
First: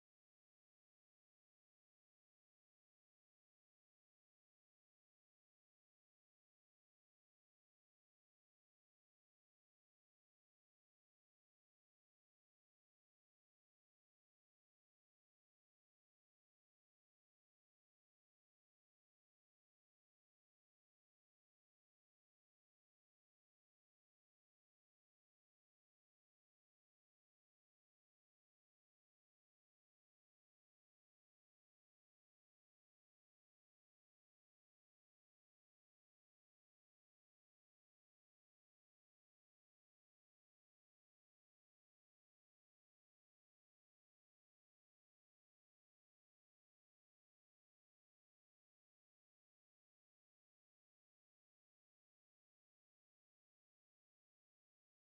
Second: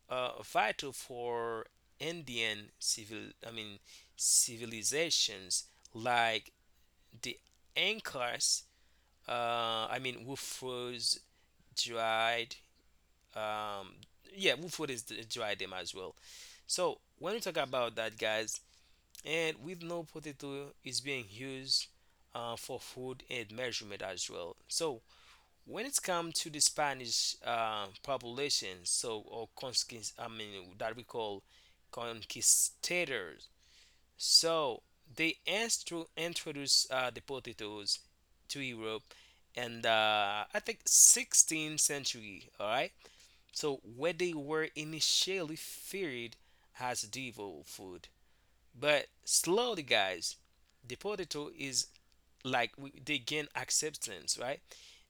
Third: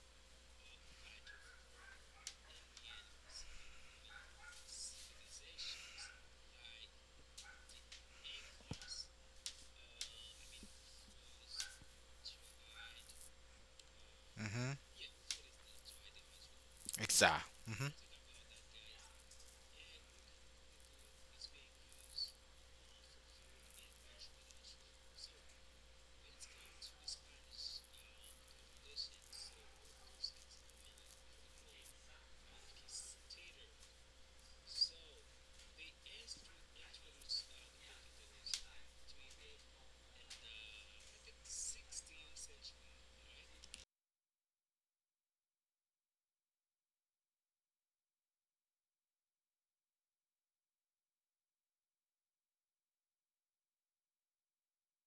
Speaker 2: uh, vital for Indian civil I mean civilizations like the Incas. Uh, I mean, Wufus dried. Um, yeah,
Speaker 1: Mm-hmm.
Speaker 2: Wufus is the- dried them as well. So when we
Speaker 1: Exactly.
Speaker 2: talk
Speaker 1: Mm-hmm.
Speaker 2: about that, guys, and with no potato is being used uh, for food and measurement as well. So when it's come to the Spanish uh, population, so or conquist, I mean that we call conquistadors, so they instru- introduced uh, the potatoes to Europe, and uh, I think sixteenth century. All right, so where they were initially feared as devil food, but slowly, guys, the potato is like we, they gain acceptance, right?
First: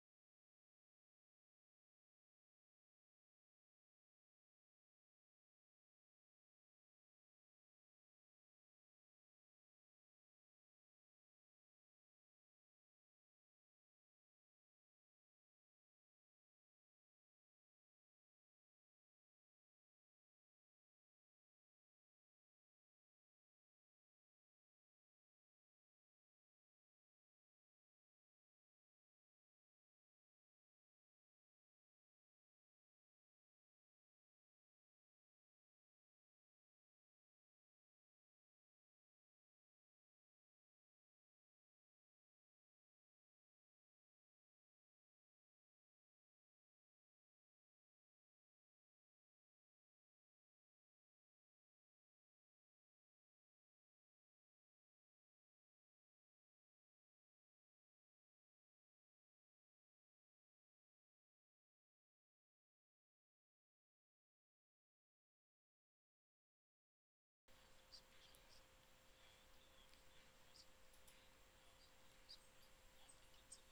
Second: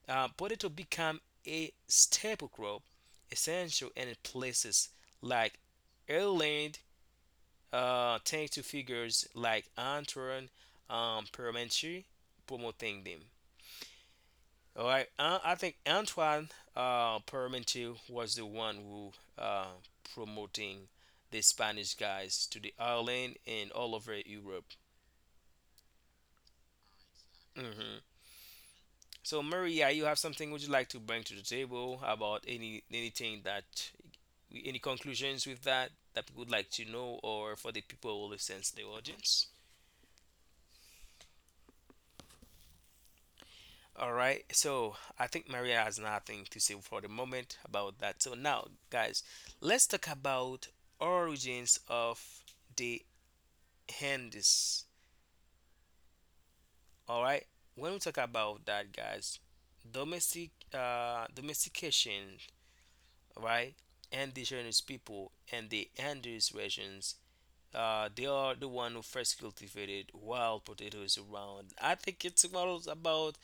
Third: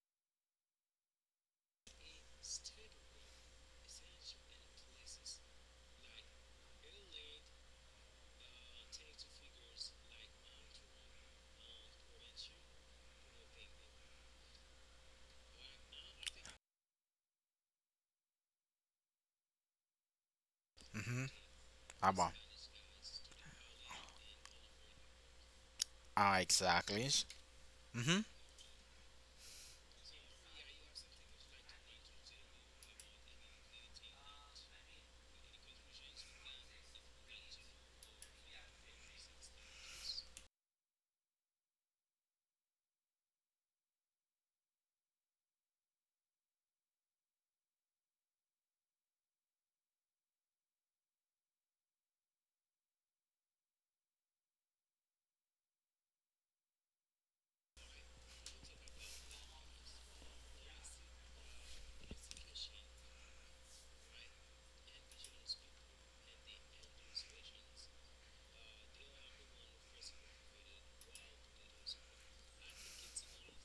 Speaker 2: Uh, potato become a staple crop, essential in places like Ireland, uh, thanks to figures like Antoine um, Parmentier promoting them. All right, uh, I think Antoine uh, Parmentier was the one who uh, promoting
Speaker 1: Mm-hmm.
Speaker 2: the Spanish
Speaker 1: About.
Speaker 2: guys to the Ireland and all over Europe.
Speaker 1: Ah, exactly.
Speaker 2: hmm
Speaker 1: Mm-hmm.
Speaker 2: So Maria, you have something would you like to bring to the table about any anything that any conclusions with that that people would like to know or for the people who listen to the audience? All right. So I think Maria has nothing to say for the moment about that. So now, guys, let's talk about origins of the handis. All right. When we talk about that, guys, domestic uh, domestication, right? Indigenous people and the Andes regions, uh, they are the one who first cultivated wild potatoes around. I think it's about about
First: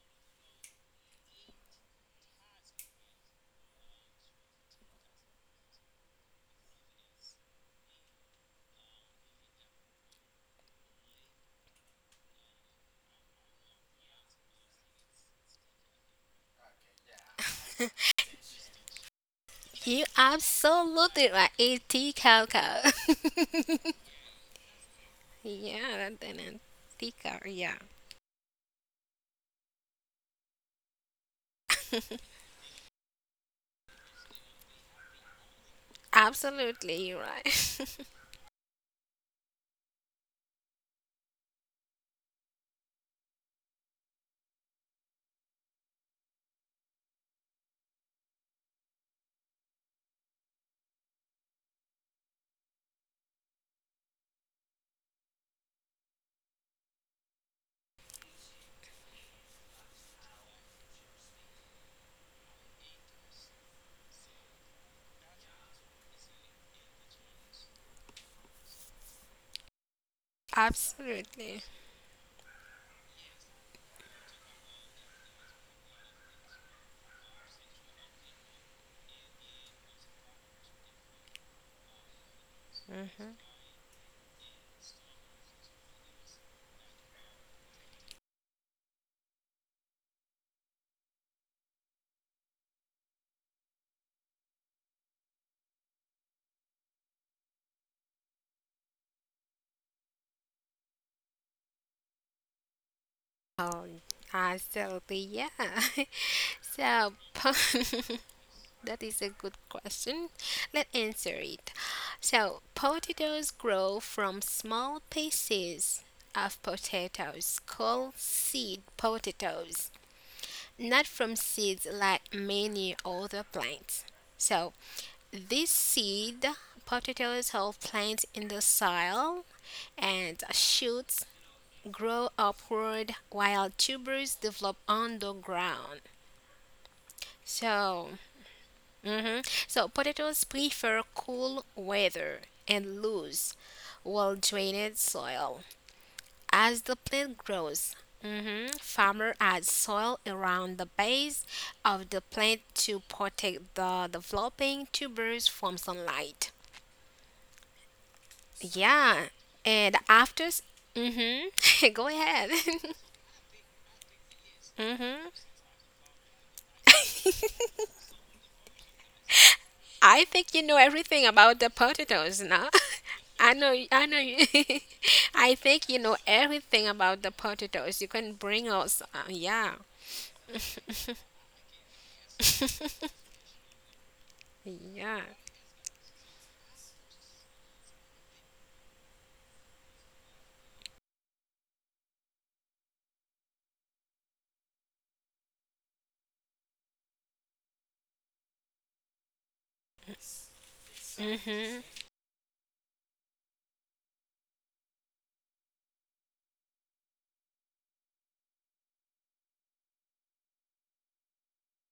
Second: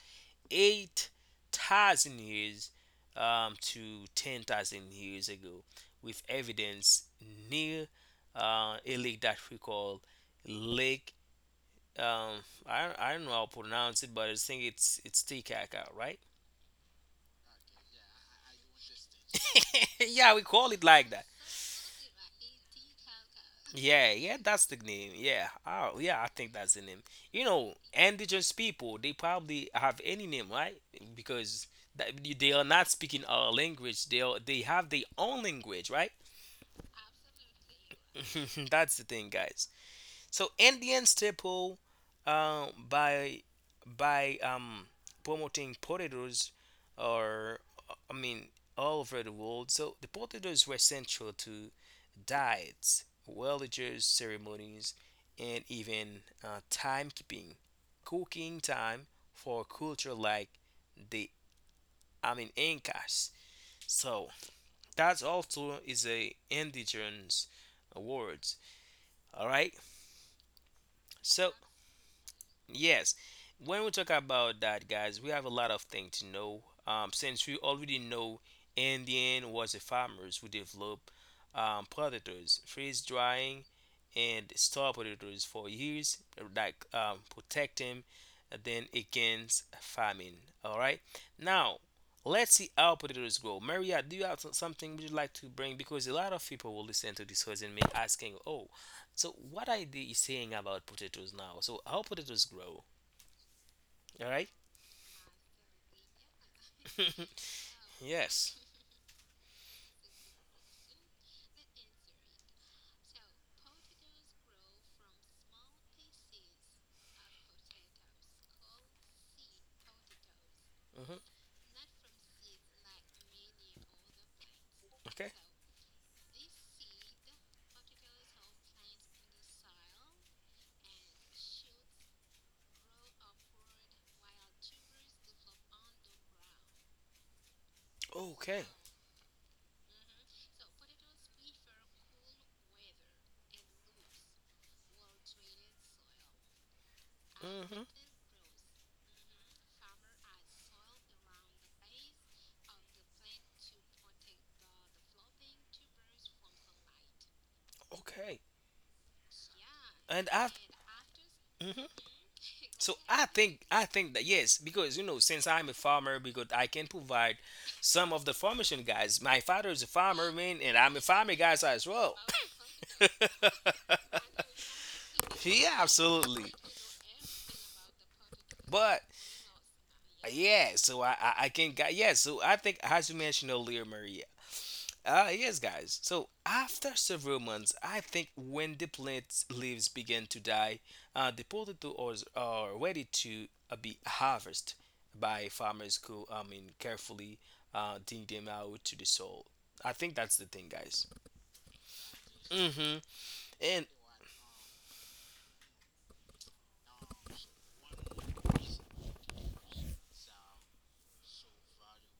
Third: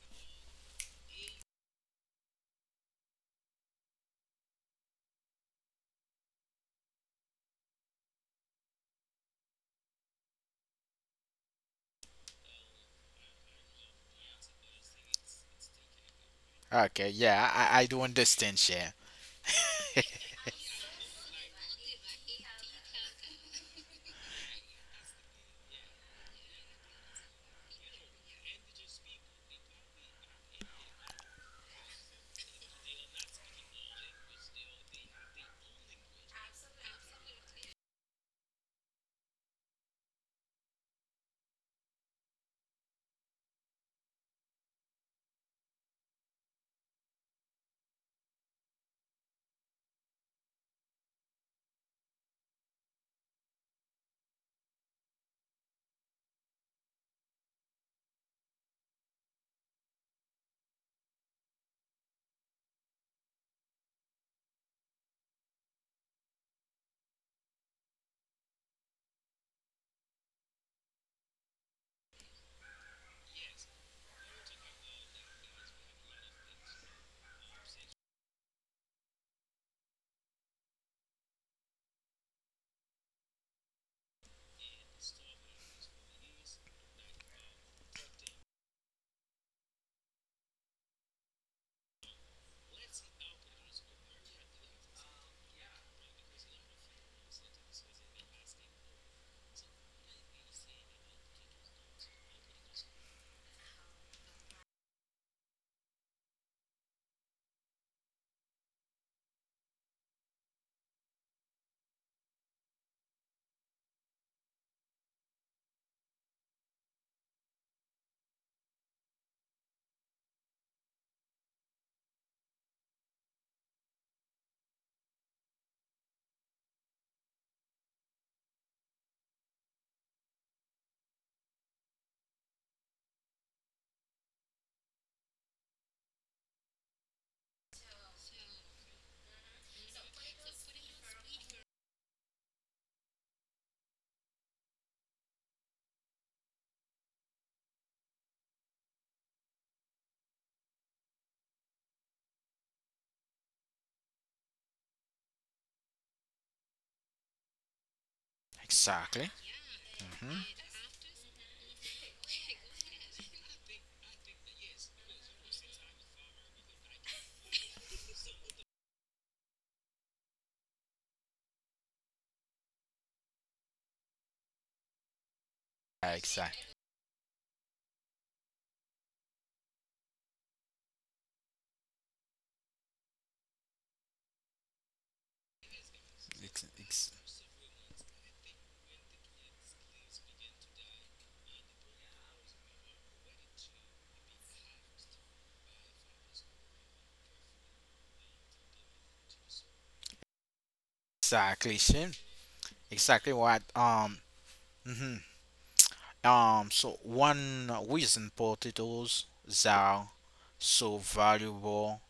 Speaker 2: eight thousand years um, to ten thousand years ago, with evidence near uh, a lake that we call Lake. Um, I, I don't know how to pronounce it, but I think it's it's Titicaca, right?
Speaker 1: Okay. Yeah, I, I do understand, Shane.
Speaker 3: You
Speaker 2: Yeah, we call it like that.
Speaker 3: absolutely right. It's tea cocoa.
Speaker 2: Yeah, yeah, that's the name. Yeah, oh, yeah,
Speaker 3: Yeah,
Speaker 2: I think
Speaker 3: then a
Speaker 2: that's the name.
Speaker 3: tea
Speaker 2: You
Speaker 3: cocoa.
Speaker 2: know,
Speaker 3: Yeah,
Speaker 2: indigenous people, they probably have any name, right? Because that, they are not speaking our language. They are, they have their own language, right?
Speaker 3: absolutely, you're right.
Speaker 2: That's the thing, guys. So Indian staple um, by by um, promoting potatoes or I mean all over the world. So the potatoes were central to diets, religious ceremonies, and even uh, timekeeping, cooking time for culture like the I mean Incas. So that also is a indigenous words. All right. So
Speaker 3: Absolutely.
Speaker 2: yes, when we talk about that, guys, we have a lot of things to know. Um, since we already know Indian was the farmers who developed um, predators, freeze
Speaker 3: Mm-hmm.
Speaker 2: drying, and store predators for years, like um, protect them then against famine. All right, now let's see how predators grow. Maria, do you have some- something would you like to bring? Because a lot of people will listen to this and me asking, "Oh, so what I the is saying about potatoes now? So how potatoes grow?
Speaker 3: Oh,
Speaker 2: All right.
Speaker 3: absolutely, yeah. so, po-
Speaker 2: Yes.
Speaker 3: that is a good question. Let's answer it. So, potatoes grow from small pieces of potatoes called seed potatoes,
Speaker 2: hmm
Speaker 3: not from seeds like many other plants. So,
Speaker 2: Okay.
Speaker 3: these seed potatoes hold plants in the soil, and shoots grow upward while tubers develop underground. So,
Speaker 2: Okay.
Speaker 3: mhm. so potatoes prefer cool weather and loose, well drained soil. As the plant
Speaker 2: hmm
Speaker 3: grows, mhm, farmer adds soil around the base of the plant to protect the developing tubers from sunlight.
Speaker 2: Okay.
Speaker 1: Exactly.
Speaker 3: Yeah, and
Speaker 2: And I.
Speaker 1: Mm-hmm.
Speaker 3: after,
Speaker 2: hmm
Speaker 3: mm-hmm, go ahead.
Speaker 2: So I think I think that yes, because you know, since I'm a
Speaker 3: hmm
Speaker 2: farmer, because I can provide some of the formation guys. My father is a farmer,
Speaker 3: I
Speaker 2: man, and
Speaker 3: think you
Speaker 2: I'm a
Speaker 3: know
Speaker 2: farmer
Speaker 3: everything
Speaker 2: guys as
Speaker 3: about the
Speaker 2: well.
Speaker 3: potatoes now. I know, I know. You.
Speaker 2: Yeah,
Speaker 3: I think you know
Speaker 2: absolutely.
Speaker 1: Exactly.
Speaker 3: everything about the potatoes. You can
Speaker 2: But
Speaker 3: bring us, uh, yeah,
Speaker 2: uh, yeah, so I I, I can got yeah. So I think as you mentioned earlier, Maria. Uh,
Speaker 3: yeah.
Speaker 2: yes, guys. So after several months, I think when the plant's leaves begin to die, uh, the potatoes are ready to uh, be harvested by farmers who, I mean, carefully uh, dig them out to the soil. I think that's the thing, guys.
Speaker 1: Exactly,
Speaker 3: Mm-hmm,
Speaker 1: Shane.
Speaker 2: Mm-hmm.
Speaker 1: Exactly what.
Speaker 2: And
Speaker 1: Um. mhm. Um, so one reason potatoes are so valuable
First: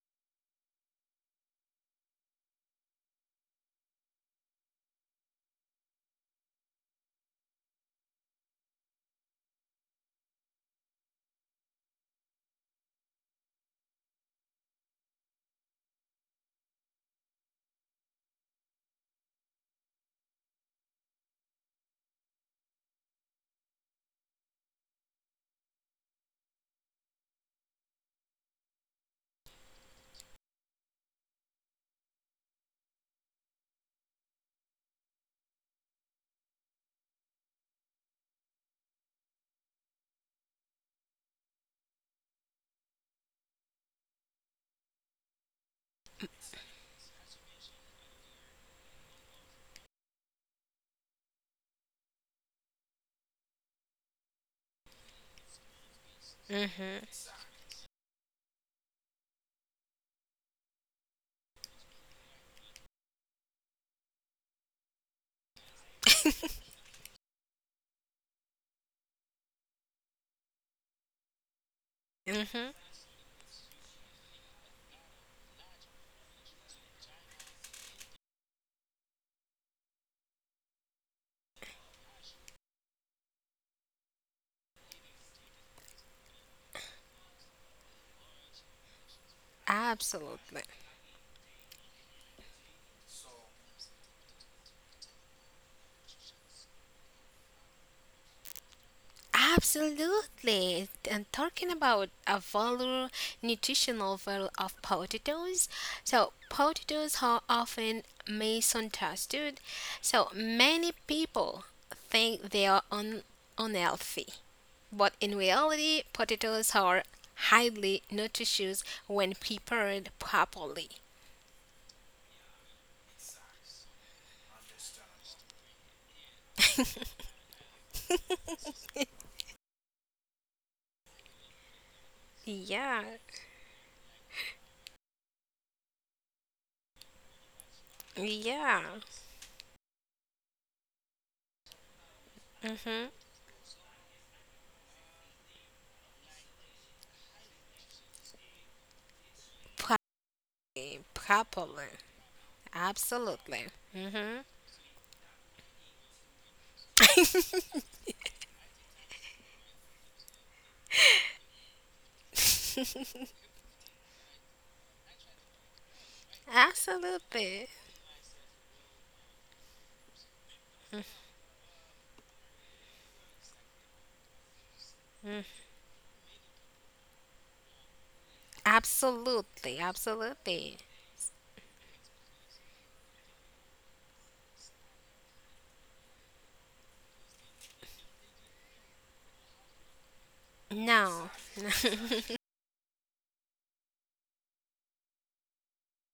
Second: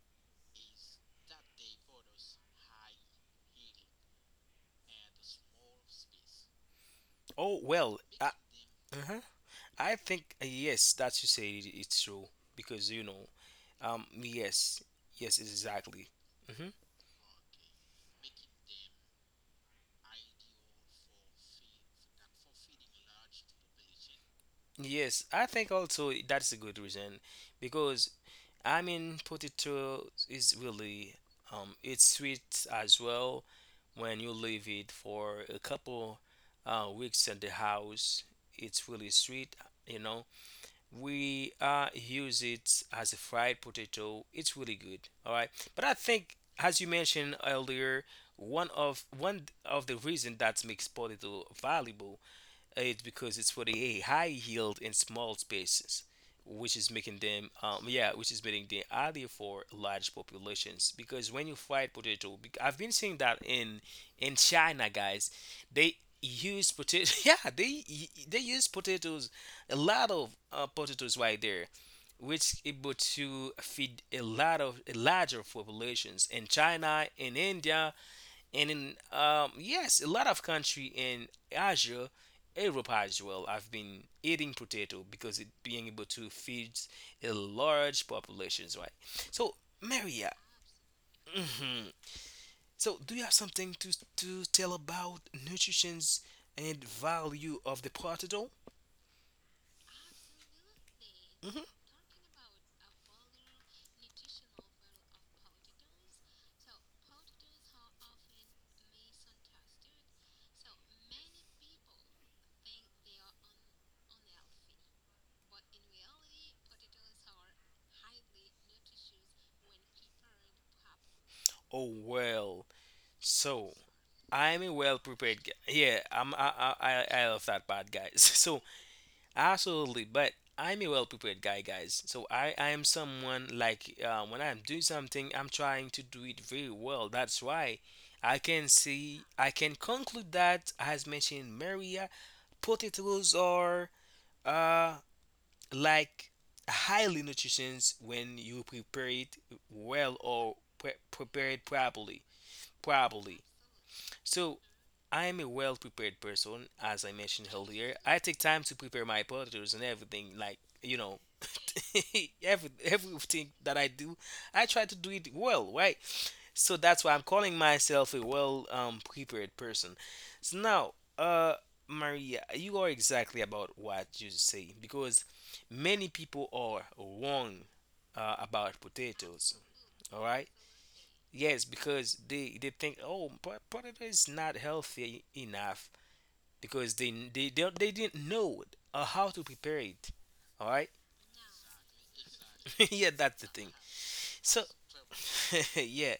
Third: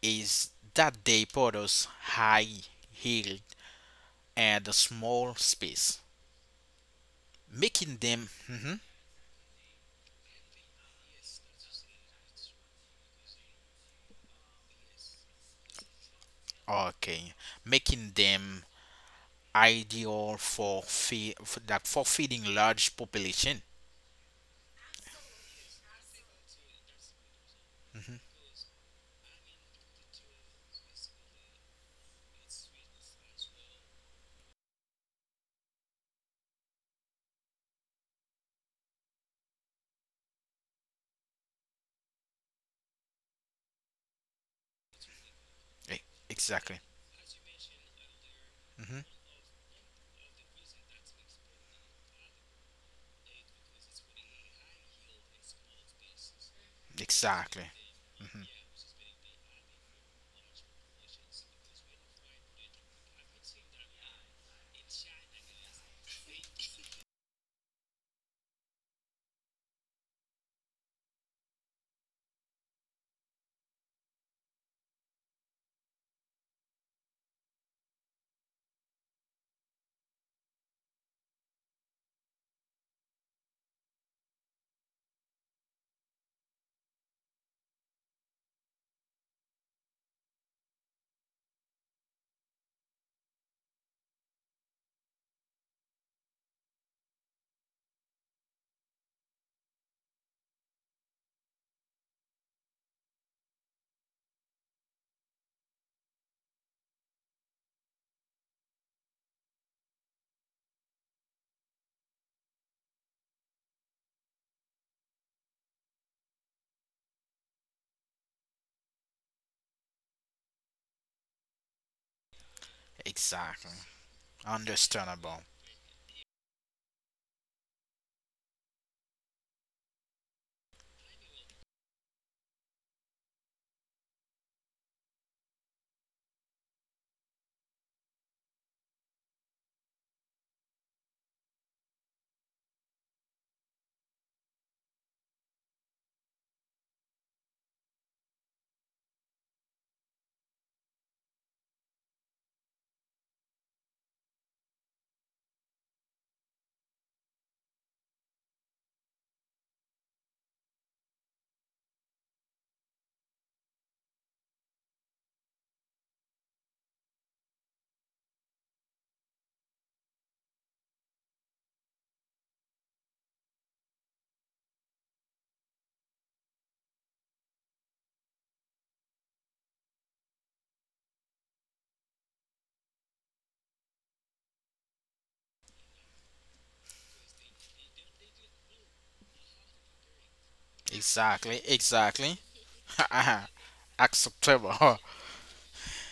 Speaker 1: is that they produce high yield and a small space,
Speaker 2: oh
Speaker 1: making
Speaker 2: well, uh,
Speaker 1: them Mhm.
Speaker 2: uh-huh. I think uh, yes, that you say it, it's true because you know, um, yes, yes, exactly. hmm
Speaker 1: okay, making them ideal for feed that for feeding large population.
Speaker 2: Yes, I think also that's a good reason because
Speaker 1: hmm
Speaker 2: I mean, potato is really um, it's sweet as well when you leave it for a couple uh, weeks in the house. It's really sweet, you know. We uh use it as a fried potato, it's really good. All right, but I think as
Speaker 1: Exactly.
Speaker 2: you mentioned earlier, one of
Speaker 1: hmm
Speaker 2: one of the reason that makes potato valuable uh, it's because it's for the high yield in small spaces, which is making
Speaker 3: mm-hmm,
Speaker 2: them,
Speaker 1: Exactly.
Speaker 2: um, yeah, which is
Speaker 1: hmm
Speaker 2: making them ideal for large populations. Because when you fried potato, bec- I've been seeing that in in China, guys, they use potato. Yeah, they y- they use potatoes, a lot of uh, potatoes right there, which
Speaker 3: mm-hmm.
Speaker 2: able to feed a lot of larger populations in China, in India, and in um yes a lot of country in Asia, Europe as well have been eating potato because it being able to feed a large populations, right? So Maria,
Speaker 3: Absolutely.
Speaker 2: hmm so do you have something to to tell about nutrition's and value of the potato?
Speaker 3: Absolutely. And
Speaker 2: hmm
Speaker 3: talking about a value, nutritional value of potatoes. So, potatoes are often misunderstood. So, many people think they are un- unhealthy, but in reality, potatoes are highly nutritious when prepared properly.
Speaker 2: oh well, so
Speaker 1: Exactly.
Speaker 2: I'm a well prepared
Speaker 1: Understandable.
Speaker 2: guy, yeah, I'm I I I I love that part, guys. So absolutely, but I'm a well-prepared guy, guys. So I, I am
Speaker 3: Yeah.
Speaker 2: someone like uh, when I'm doing something, I'm trying to do it very well. That's why I can
Speaker 3: Yeah.
Speaker 2: see, I can conclude that, as mentioned, Maria,
Speaker 3: Mm-hmm.
Speaker 2: potatoes are uh like highly nutritious when you prepare it well or pre- prepare it
Speaker 3: Properly.
Speaker 2: properly. Properly.
Speaker 3: Absolutely. Mm-hmm.
Speaker 2: So, I'm a well prepared person, as I mentioned earlier. I take time to prepare my potatoes and everything, like, you know, every, everything that I do, I try to do it well, right? So, that's why I'm calling
Speaker 3: Absolutely.
Speaker 2: myself a well um, prepared person. So, now, uh, Maria, you are exactly about what you say because many people are wrong uh, about potatoes,
Speaker 3: Absolutely.
Speaker 2: all right?
Speaker 3: Absolutely.
Speaker 2: Yes, because they they think, oh, but potato is not healthy enough because they they do they didn't know it or how to prepare it. All right,
Speaker 3: No.
Speaker 1: Exactly. Exactly.
Speaker 2: yeah, that's the thing. So
Speaker 1: Acceptable.
Speaker 2: yeah,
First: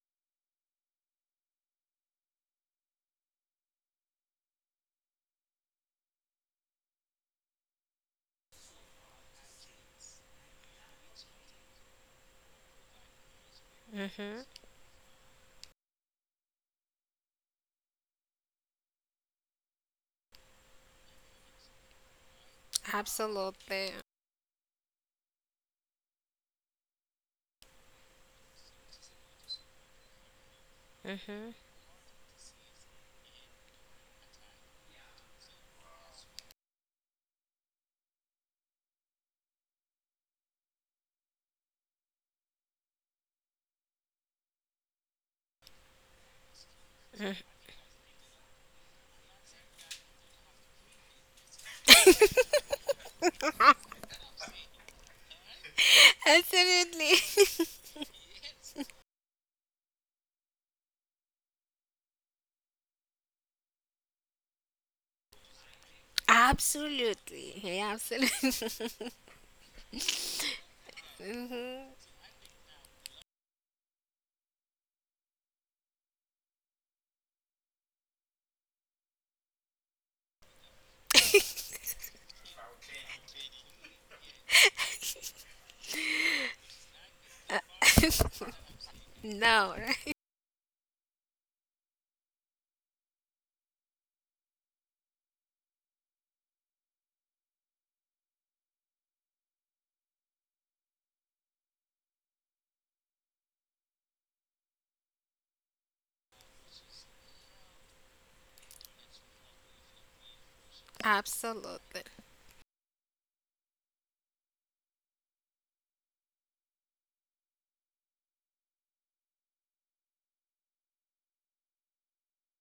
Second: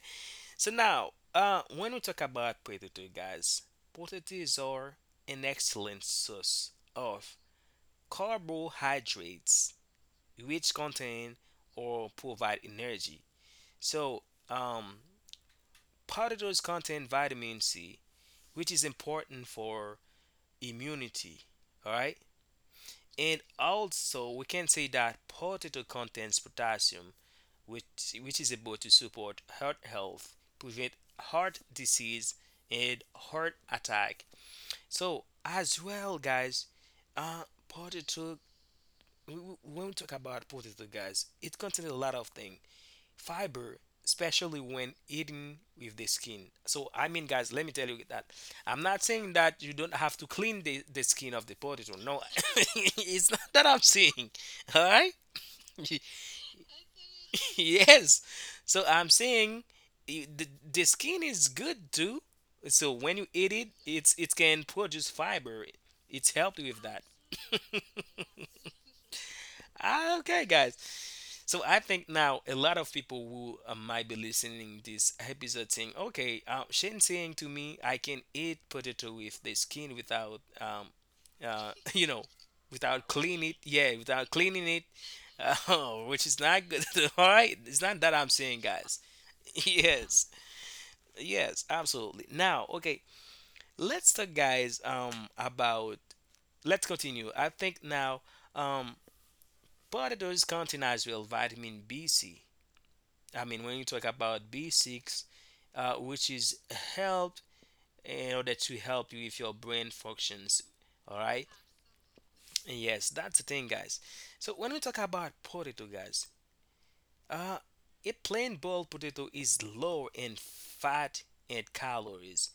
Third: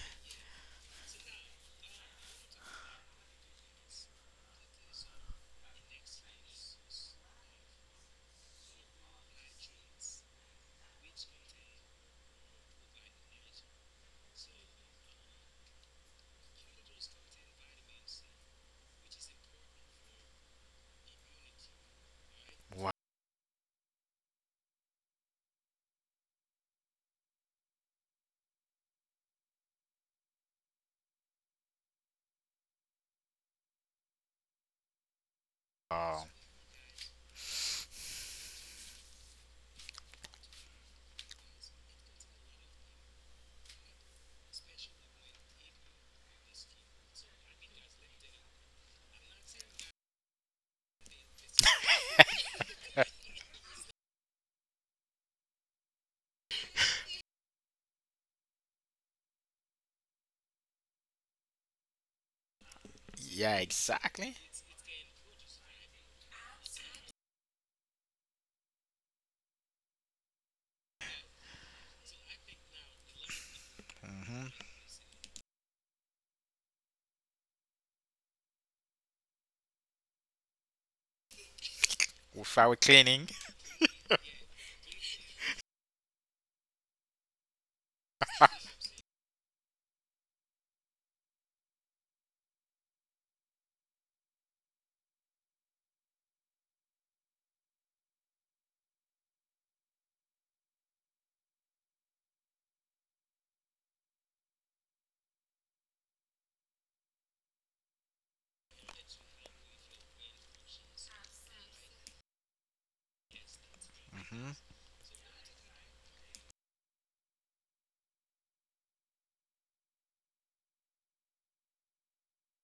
Speaker 2: so now uh, when we talk about potato, guys, potatoes are an excellent source of carbohydrates, which contain or provide energy. So um, potatoes contain vitamin C which is important for immunity. All right. And
Speaker 3: Absolutely.
Speaker 2: also, we can say that potato contains potassium, which, which is able to support heart health, prevent
Speaker 3: Mhm.
Speaker 2: heart disease, and heart attack. So, as
Speaker 1: Oh,
Speaker 2: well, guys, uh, potato, when we talk about potato, guys, it contains a lot of things fiber, especially when eaten with the skin. So, I mean, guys, let me tell you that I'm not saying that you don't have to clean the, the skin of the potato. No, it's not that I'm saying. All right?
Speaker 3: Absolutely.
Speaker 2: yes. So, I'm saying i- the, the skin is good too. So, when you eat
Speaker 1: yeah,
Speaker 2: it, it's
Speaker 1: exactly.
Speaker 2: it can produce fiber. It's helped with that.
Speaker 3: Absolutely. Yeah, absolutely.
Speaker 2: Ah, okay, guys. So I
Speaker 3: Mhm.
Speaker 2: think now a lot of people who uh, might be
Speaker 1: hmm
Speaker 2: listening this episode saying, "Okay, uh, Shane saying to me, I can eat potato with the skin without, um, uh, you know,
Speaker 1: Without
Speaker 2: without
Speaker 1: cleaning.
Speaker 2: clean it, yeah, without cleaning it, uh, which is not good." All right, it's not that I'm saying, guys.
Speaker 3: No. Right?
Speaker 2: Yes, yes, absolutely. Now, okay, let's talk, guys, um, about. Let's continue. I think now, um, potatoes contain as well vitamin B, C. I mean, when you talk about B six, uh, which is help in order to help you with your brain functions. All right.
Speaker 3: Absolutely.
Speaker 2: Yes, that's the thing, guys. So
Speaker 1: hmm
Speaker 2: when we talk about potato, guys, uh, a plain boiled potato is low in fat and calories,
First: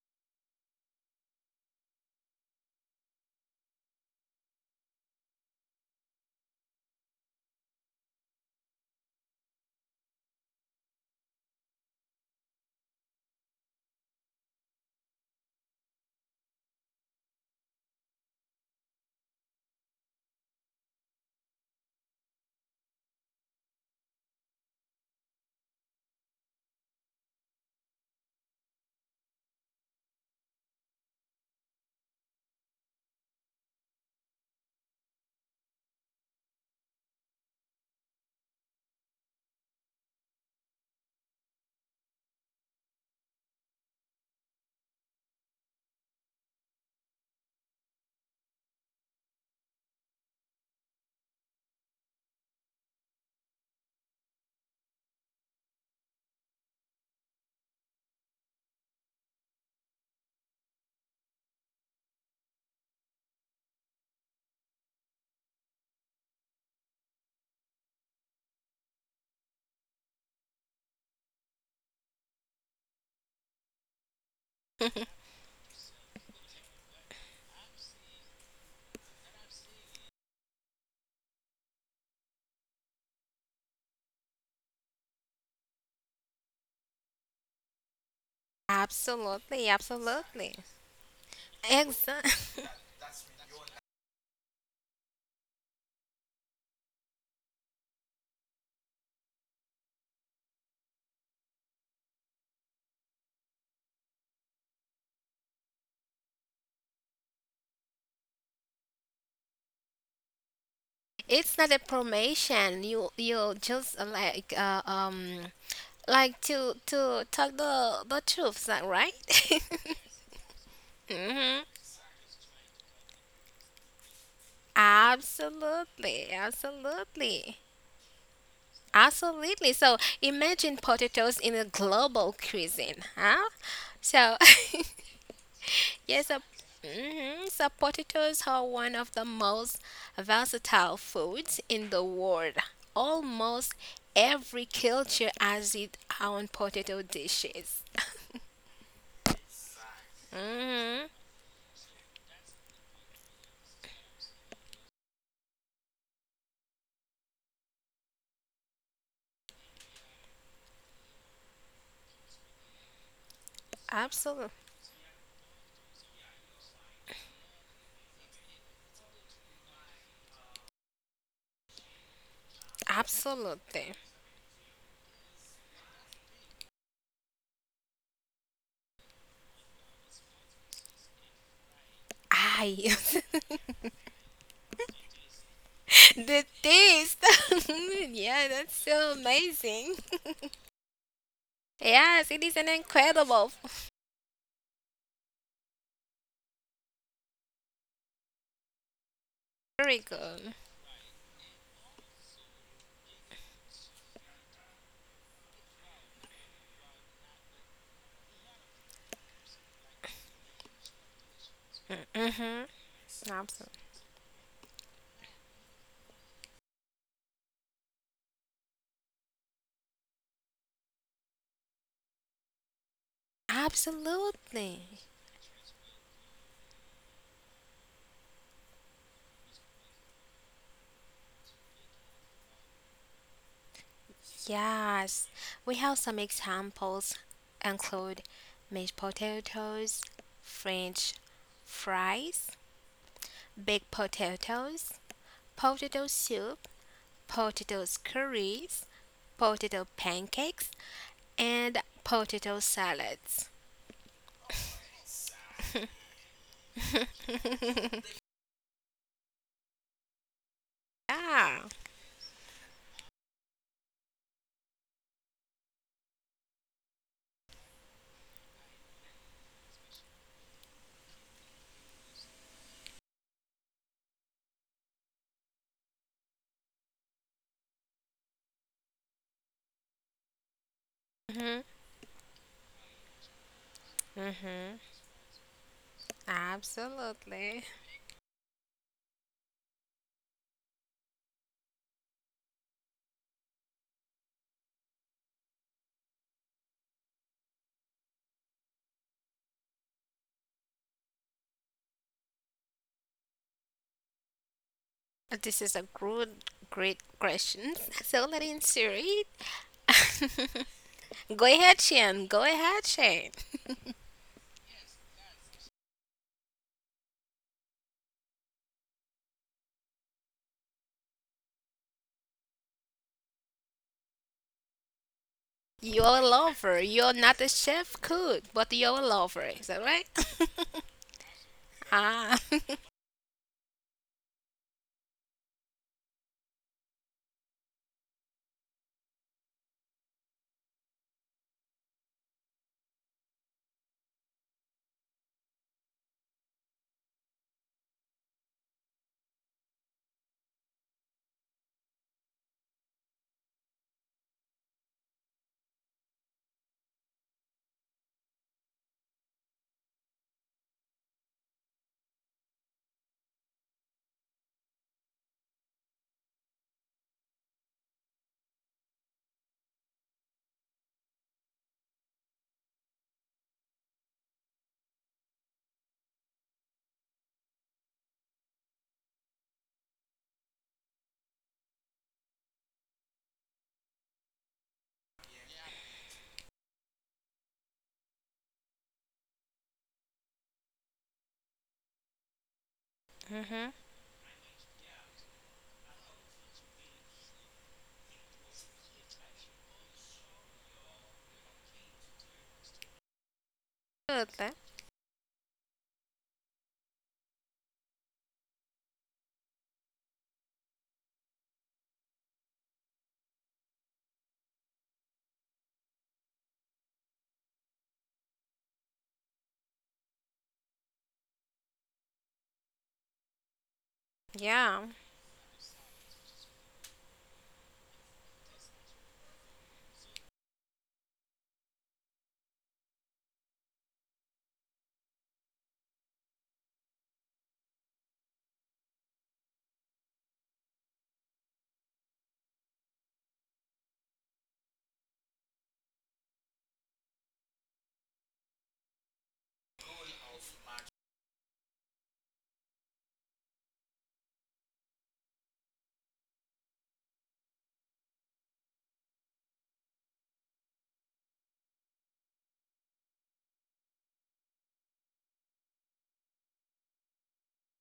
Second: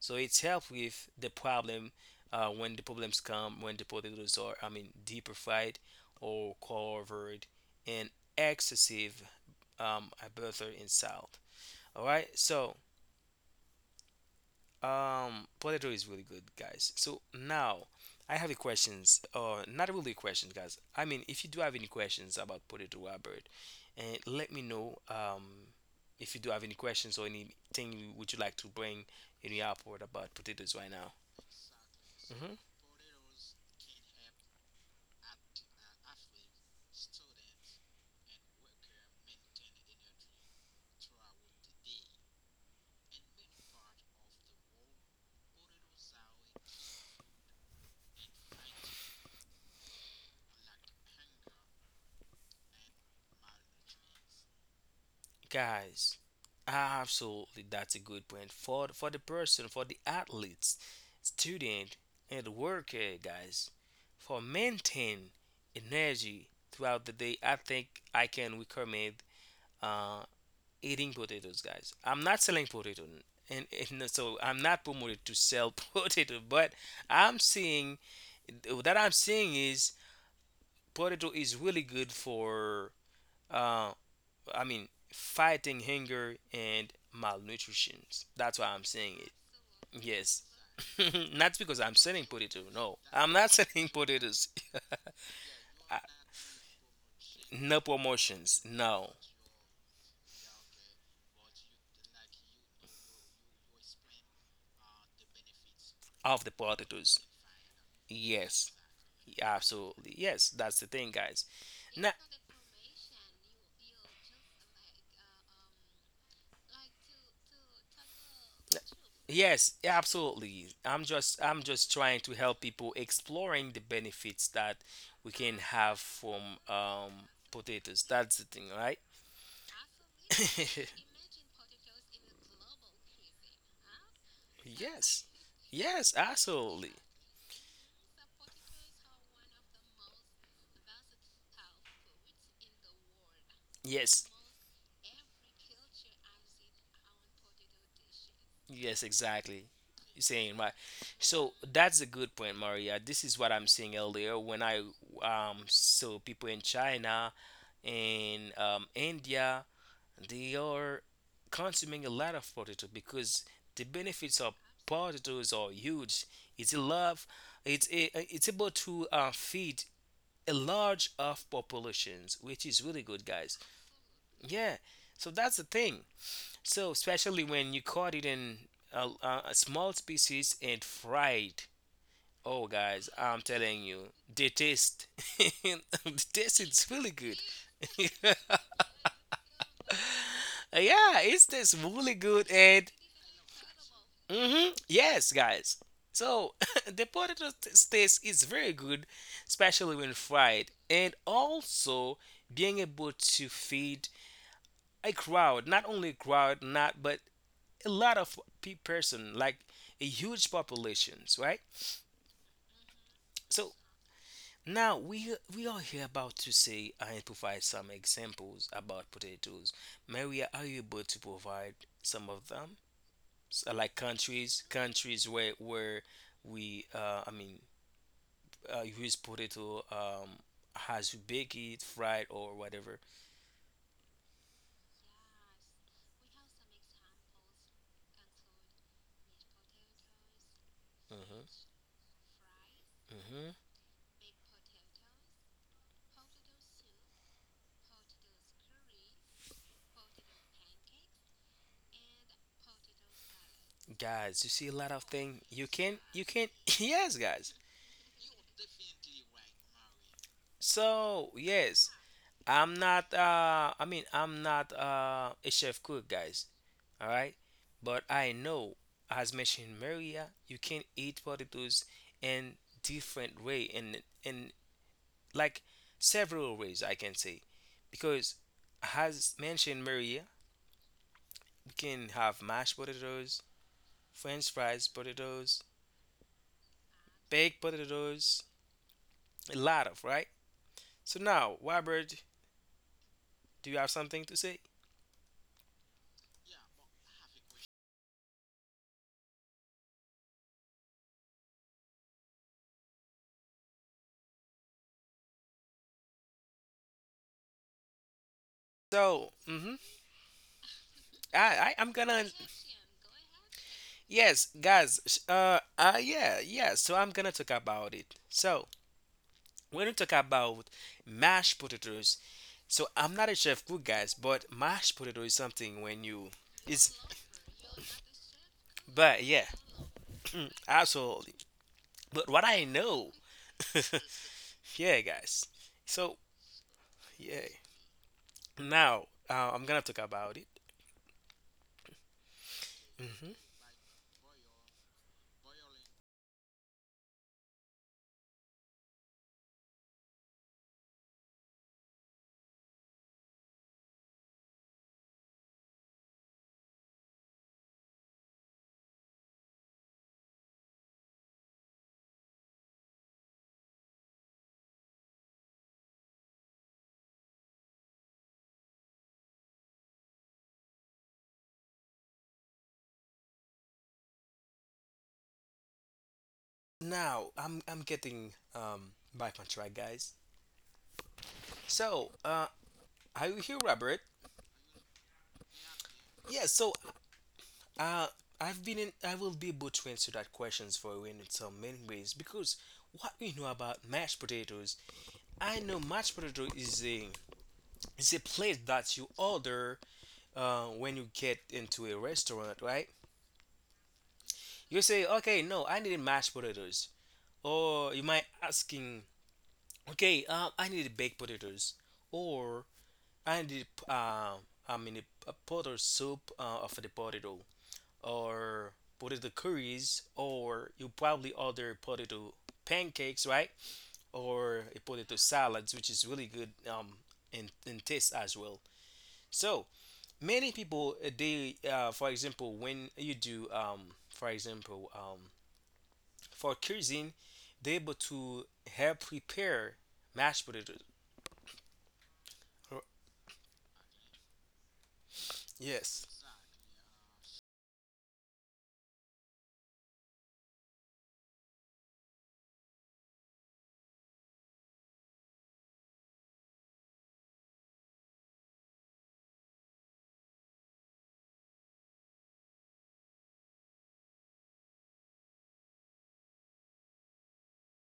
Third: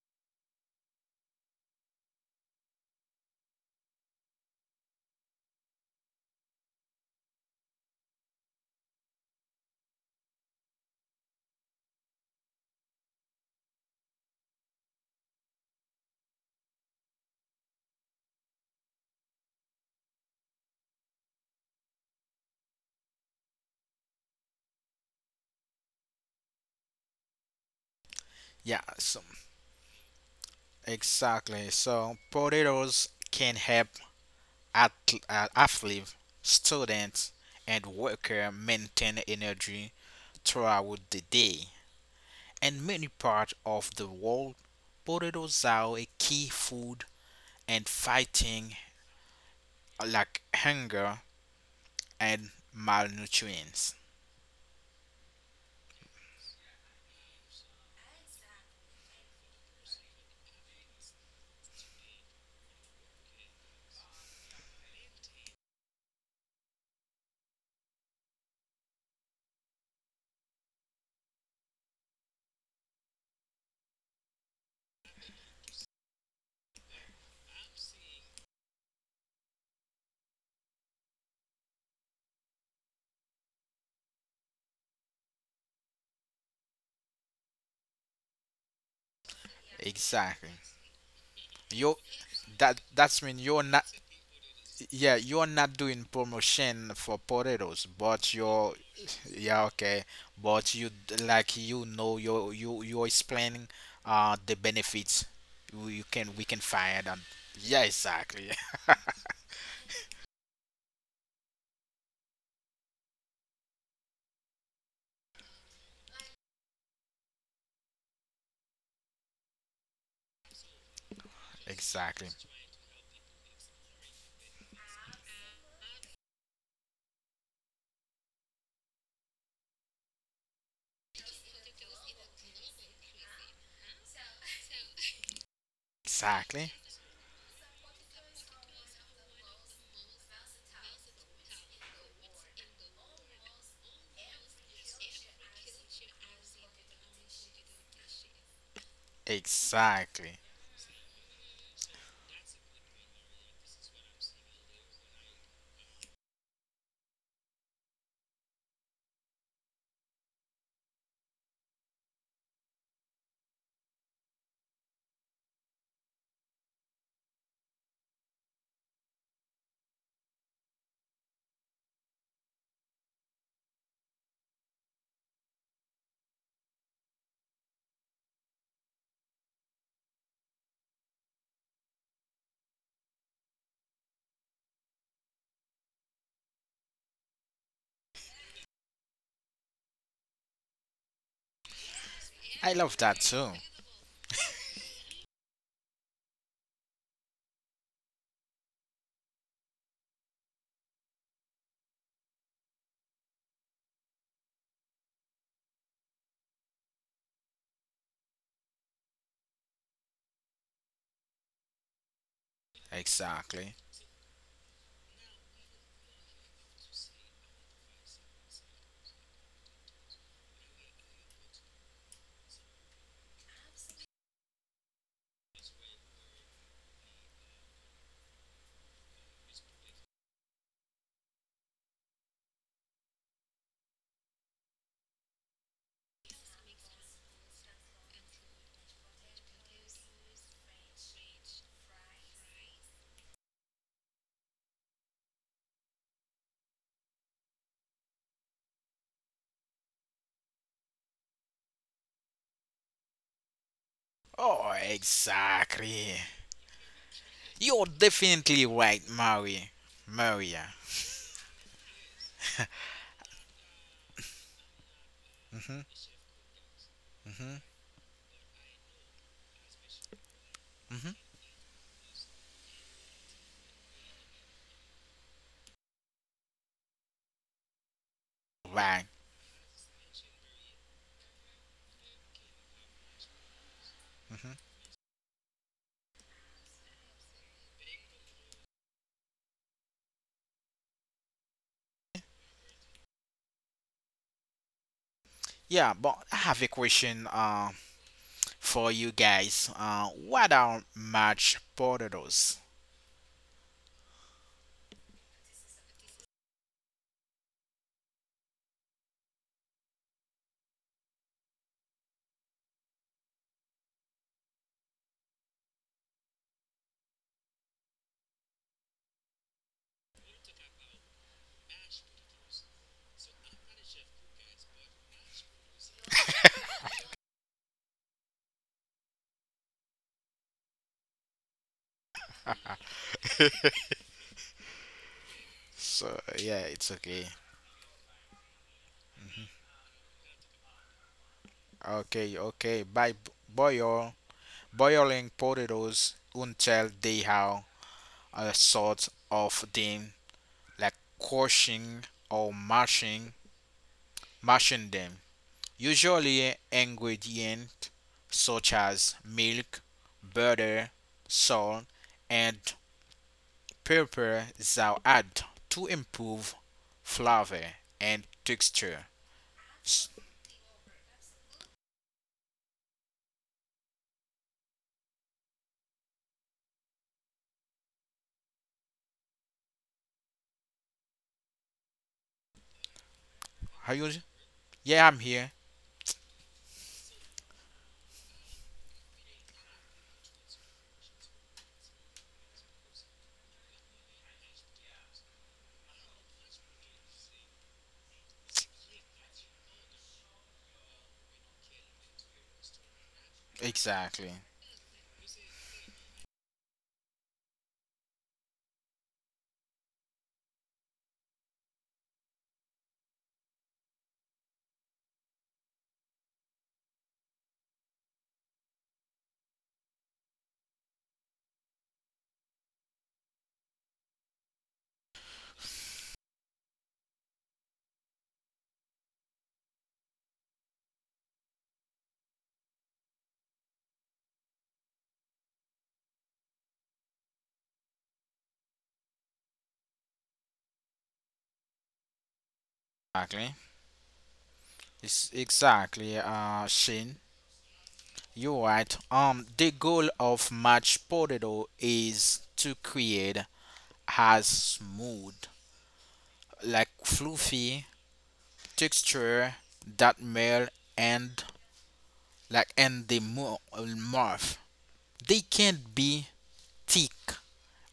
Speaker 2: so it's help with the problem uh, when the problems come when the potatoes are, I mean, deeper fried or covered in excessive um, butter and salt. All right. So Um, potato is really good, guys. So now I have a questions, or not really questions, guys. I mean, if you do have any questions about Potato Albert, and let me know um, if you do have any questions or anything you would you like to
Speaker 1: Yeah,
Speaker 2: bring
Speaker 1: so
Speaker 2: in the airport about potatoes right now.
Speaker 1: exactly. So
Speaker 2: Mm-hmm.
Speaker 1: potatoes can help at, uh, athlete, students, and worker maintain energy throughout the day. In many parts of the world, potatoes are a key food in fighting uh, like hunger and malnutrition.
Speaker 2: Guys, absolutely, that's a good point for for the person, for the athletes, student, and worker, guys, for maintain energy throughout the day. I think I can recommend uh, eating potatoes, guys. I'm not selling potato, and, and so I'm not promoted to sell potato, but I'm seeing that I'm seeing is potato is really good for uh, I mean, fighting hunger and malnutrition. That's why I'm saying it.
Speaker 3: Absolutely.
Speaker 2: Yes.
Speaker 1: Exactly.
Speaker 3: Absolutely.
Speaker 2: Not because I'm
Speaker 1: You
Speaker 2: selling potato.
Speaker 3: Exactly.
Speaker 1: that
Speaker 2: No,
Speaker 1: that's
Speaker 2: I'm
Speaker 1: mean
Speaker 2: not
Speaker 1: you're not.
Speaker 2: selling potatoes.
Speaker 1: Yeah, you are not
Speaker 2: I-
Speaker 1: doing promotion for
Speaker 2: no
Speaker 1: potatoes, but
Speaker 2: promotions.
Speaker 1: you're
Speaker 2: No,
Speaker 1: yeah, okay, but you d- like you know you you you're explaining uh the benefits you, you
Speaker 2: of
Speaker 1: can
Speaker 2: the
Speaker 1: we can
Speaker 2: potatoes.
Speaker 1: find on yeah, exactly.
Speaker 2: Yes, absolutely. Yes, that's the thing, guys.
Speaker 3: It's not a
Speaker 2: Now,
Speaker 3: promotion. You you just uh, like uh, um like to to talk the the truth, is that right?
Speaker 2: yes, absolutely. I'm just
Speaker 3: hmm
Speaker 2: I'm just trying to
Speaker 1: Exactly.
Speaker 2: help people exploring the benefits that we can have
Speaker 3: Absolutely.
Speaker 2: from um,
Speaker 3: Absolutely.
Speaker 2: potatoes. That's the thing, right?
Speaker 3: Absolutely. So imagine potatoes in a global cuisine, huh? So,
Speaker 2: yes. Yes,
Speaker 3: yes, so,
Speaker 1: Exactly.
Speaker 2: absolutely.
Speaker 3: mhm, so potatoes are one of the most versatile foods in the world. Almost
Speaker 2: Yes.
Speaker 3: every culture has its own potato dishes.
Speaker 2: Yes, exactly. You're
Speaker 1: Exactly.
Speaker 2: saying right.
Speaker 3: hmm
Speaker 2: So that's a good point, Maria. This is what I'm saying earlier when I um saw people in China and um, India, they are consuming a lot of potato because the benefits
Speaker 3: Absolutely.
Speaker 2: of potatoes are huge. It's a love. It's a, it's able to uh, feed a large of populations, which is really good, guys.
Speaker 3: Absolutely.
Speaker 2: Yeah, so that's the thing. So especially when you caught it in a, a a small species and fried. Oh,
Speaker 3: I
Speaker 2: guys, I'm telling you, the taste, the
Speaker 3: the
Speaker 2: taste is really
Speaker 3: taste.
Speaker 2: good. Yeah,
Speaker 3: Yeah, that's so amazing.
Speaker 2: it tastes really
Speaker 3: Yes, it
Speaker 2: good
Speaker 3: is an
Speaker 1: I
Speaker 2: and
Speaker 1: love that too.
Speaker 3: incredible
Speaker 2: hmm yes, guys. So the potato t- taste is very good, especially
Speaker 3: very
Speaker 2: when
Speaker 3: good.
Speaker 2: fried, and also being able to feed a crowd, not only a crowd, not but a lot of pe- person, like a huge populations, right?
Speaker 3: Mm-hmm.
Speaker 2: So
Speaker 1: Exactly.
Speaker 3: Absolutely.
Speaker 2: now we we are here about to say uh, and provide some examples about potatoes. Maria, are you able to provide some of them? So, like countries,
Speaker 3: Absolutely.
Speaker 2: countries where where we, uh, I mean, uh, use potato um, has you bake it, fried or whatever.
Speaker 3: Yes. We have some examples include mashed potatoes, French
Speaker 2: Hmm.
Speaker 3: fries,
Speaker 2: Hmm.
Speaker 3: baked potatoes, potato soup, potato curries, potato pancakes, and potato salads.
Speaker 2: Guys, you see
Speaker 1: Oh,
Speaker 2: a lot of things. You can,
Speaker 1: exactly.
Speaker 2: you can, yes, guys.
Speaker 1: You're definitely right, Mary. Maria.
Speaker 2: So
Speaker 3: Yeah.
Speaker 2: yes, I'm not. Uh, I mean, I'm not uh, a chef
Speaker 1: Mhm.
Speaker 2: cook, guys. All right,
Speaker 1: Mhm.
Speaker 2: but I know, as mentioned, Maria, you can eat
Speaker 1: Mhm.
Speaker 2: potatoes in different way, and in like several ways, I can say, because
Speaker 1: Right.
Speaker 2: as mentioned, Maria,
Speaker 3: Mm-hmm.
Speaker 2: we can have mashed potatoes, French
Speaker 1: Mm-hmm.
Speaker 3: Mm-hmm.
Speaker 2: fries, potatoes, baked
Speaker 3: Absolutely.
Speaker 2: potatoes, a lot of right. So now, Robert, do you have something to say?
Speaker 1: Yeah, but I have a question uh, for you guys. Uh, what are mashed potatoes?
Speaker 3: This is a good, great question. So let me answer
Speaker 2: So,
Speaker 3: it.
Speaker 2: mhm. I,
Speaker 3: Go
Speaker 2: I
Speaker 3: ahead,
Speaker 2: I'm gonna
Speaker 3: Shane. Go ahead, Shane.
Speaker 2: yes guys sh- uh uh yeah yeah so I'm gonna talk about it so when we talk about mashed potatoes so I'm not a chef cook guys but mashed potato is something when
Speaker 3: You're
Speaker 2: you
Speaker 3: a lover.
Speaker 2: it's
Speaker 3: You're not a chef cook, but you're a
Speaker 2: but yeah
Speaker 3: lover. Is that right?
Speaker 2: absolutely but what
Speaker 3: ah.
Speaker 2: I know yeah guys so
Speaker 1: So yeah, it's okay.
Speaker 2: yeah now uh, I'm gonna talk about it.
Speaker 1: Okay, okay. By b-
Speaker 2: Hmm.
Speaker 1: boil boiling potatoes until they have a sort of them, like crushing or mashing, mashing them. Usually ingredient such as milk, butter, salt, and pepper thou add to improve flavor and texture. S-
Speaker 2: Now I'm I'm getting um back on track guys, so uh are you here Robert?
Speaker 1: Are you? Yeah, I'm here.
Speaker 2: Yeah so Uh, I've been in, I will be able to answer that questions for you in some many ways because what we know
Speaker 3: mm-hmm.
Speaker 2: about mashed potatoes, I know mashed potato is a is a plate that you order uh, when you get into a restaurant, right?
Speaker 3: Good.
Speaker 1: Exactly.
Speaker 3: Huh?
Speaker 2: You say, okay, no, I need mashed potatoes, or you might asking, okay, uh, I need baked potatoes, or I need uh, I mean a, a pot or soup uh, of the potato, or potato curries, or you probably order potato pancakes right, or a
Speaker 3: Yeah.
Speaker 2: potato salads which is really good um in, in taste as well. So many people uh, they uh, for example when you do um for example um for cuisine they're able to help prepare mashed potatoes. Or-
Speaker 1: Exactly. It's
Speaker 2: yes.
Speaker 1: exactly, uh, Shane. You're right. Um, the goal of mashed potato is to create as smooth, like fluffy texture that melt and like and the mouth. They can't be thick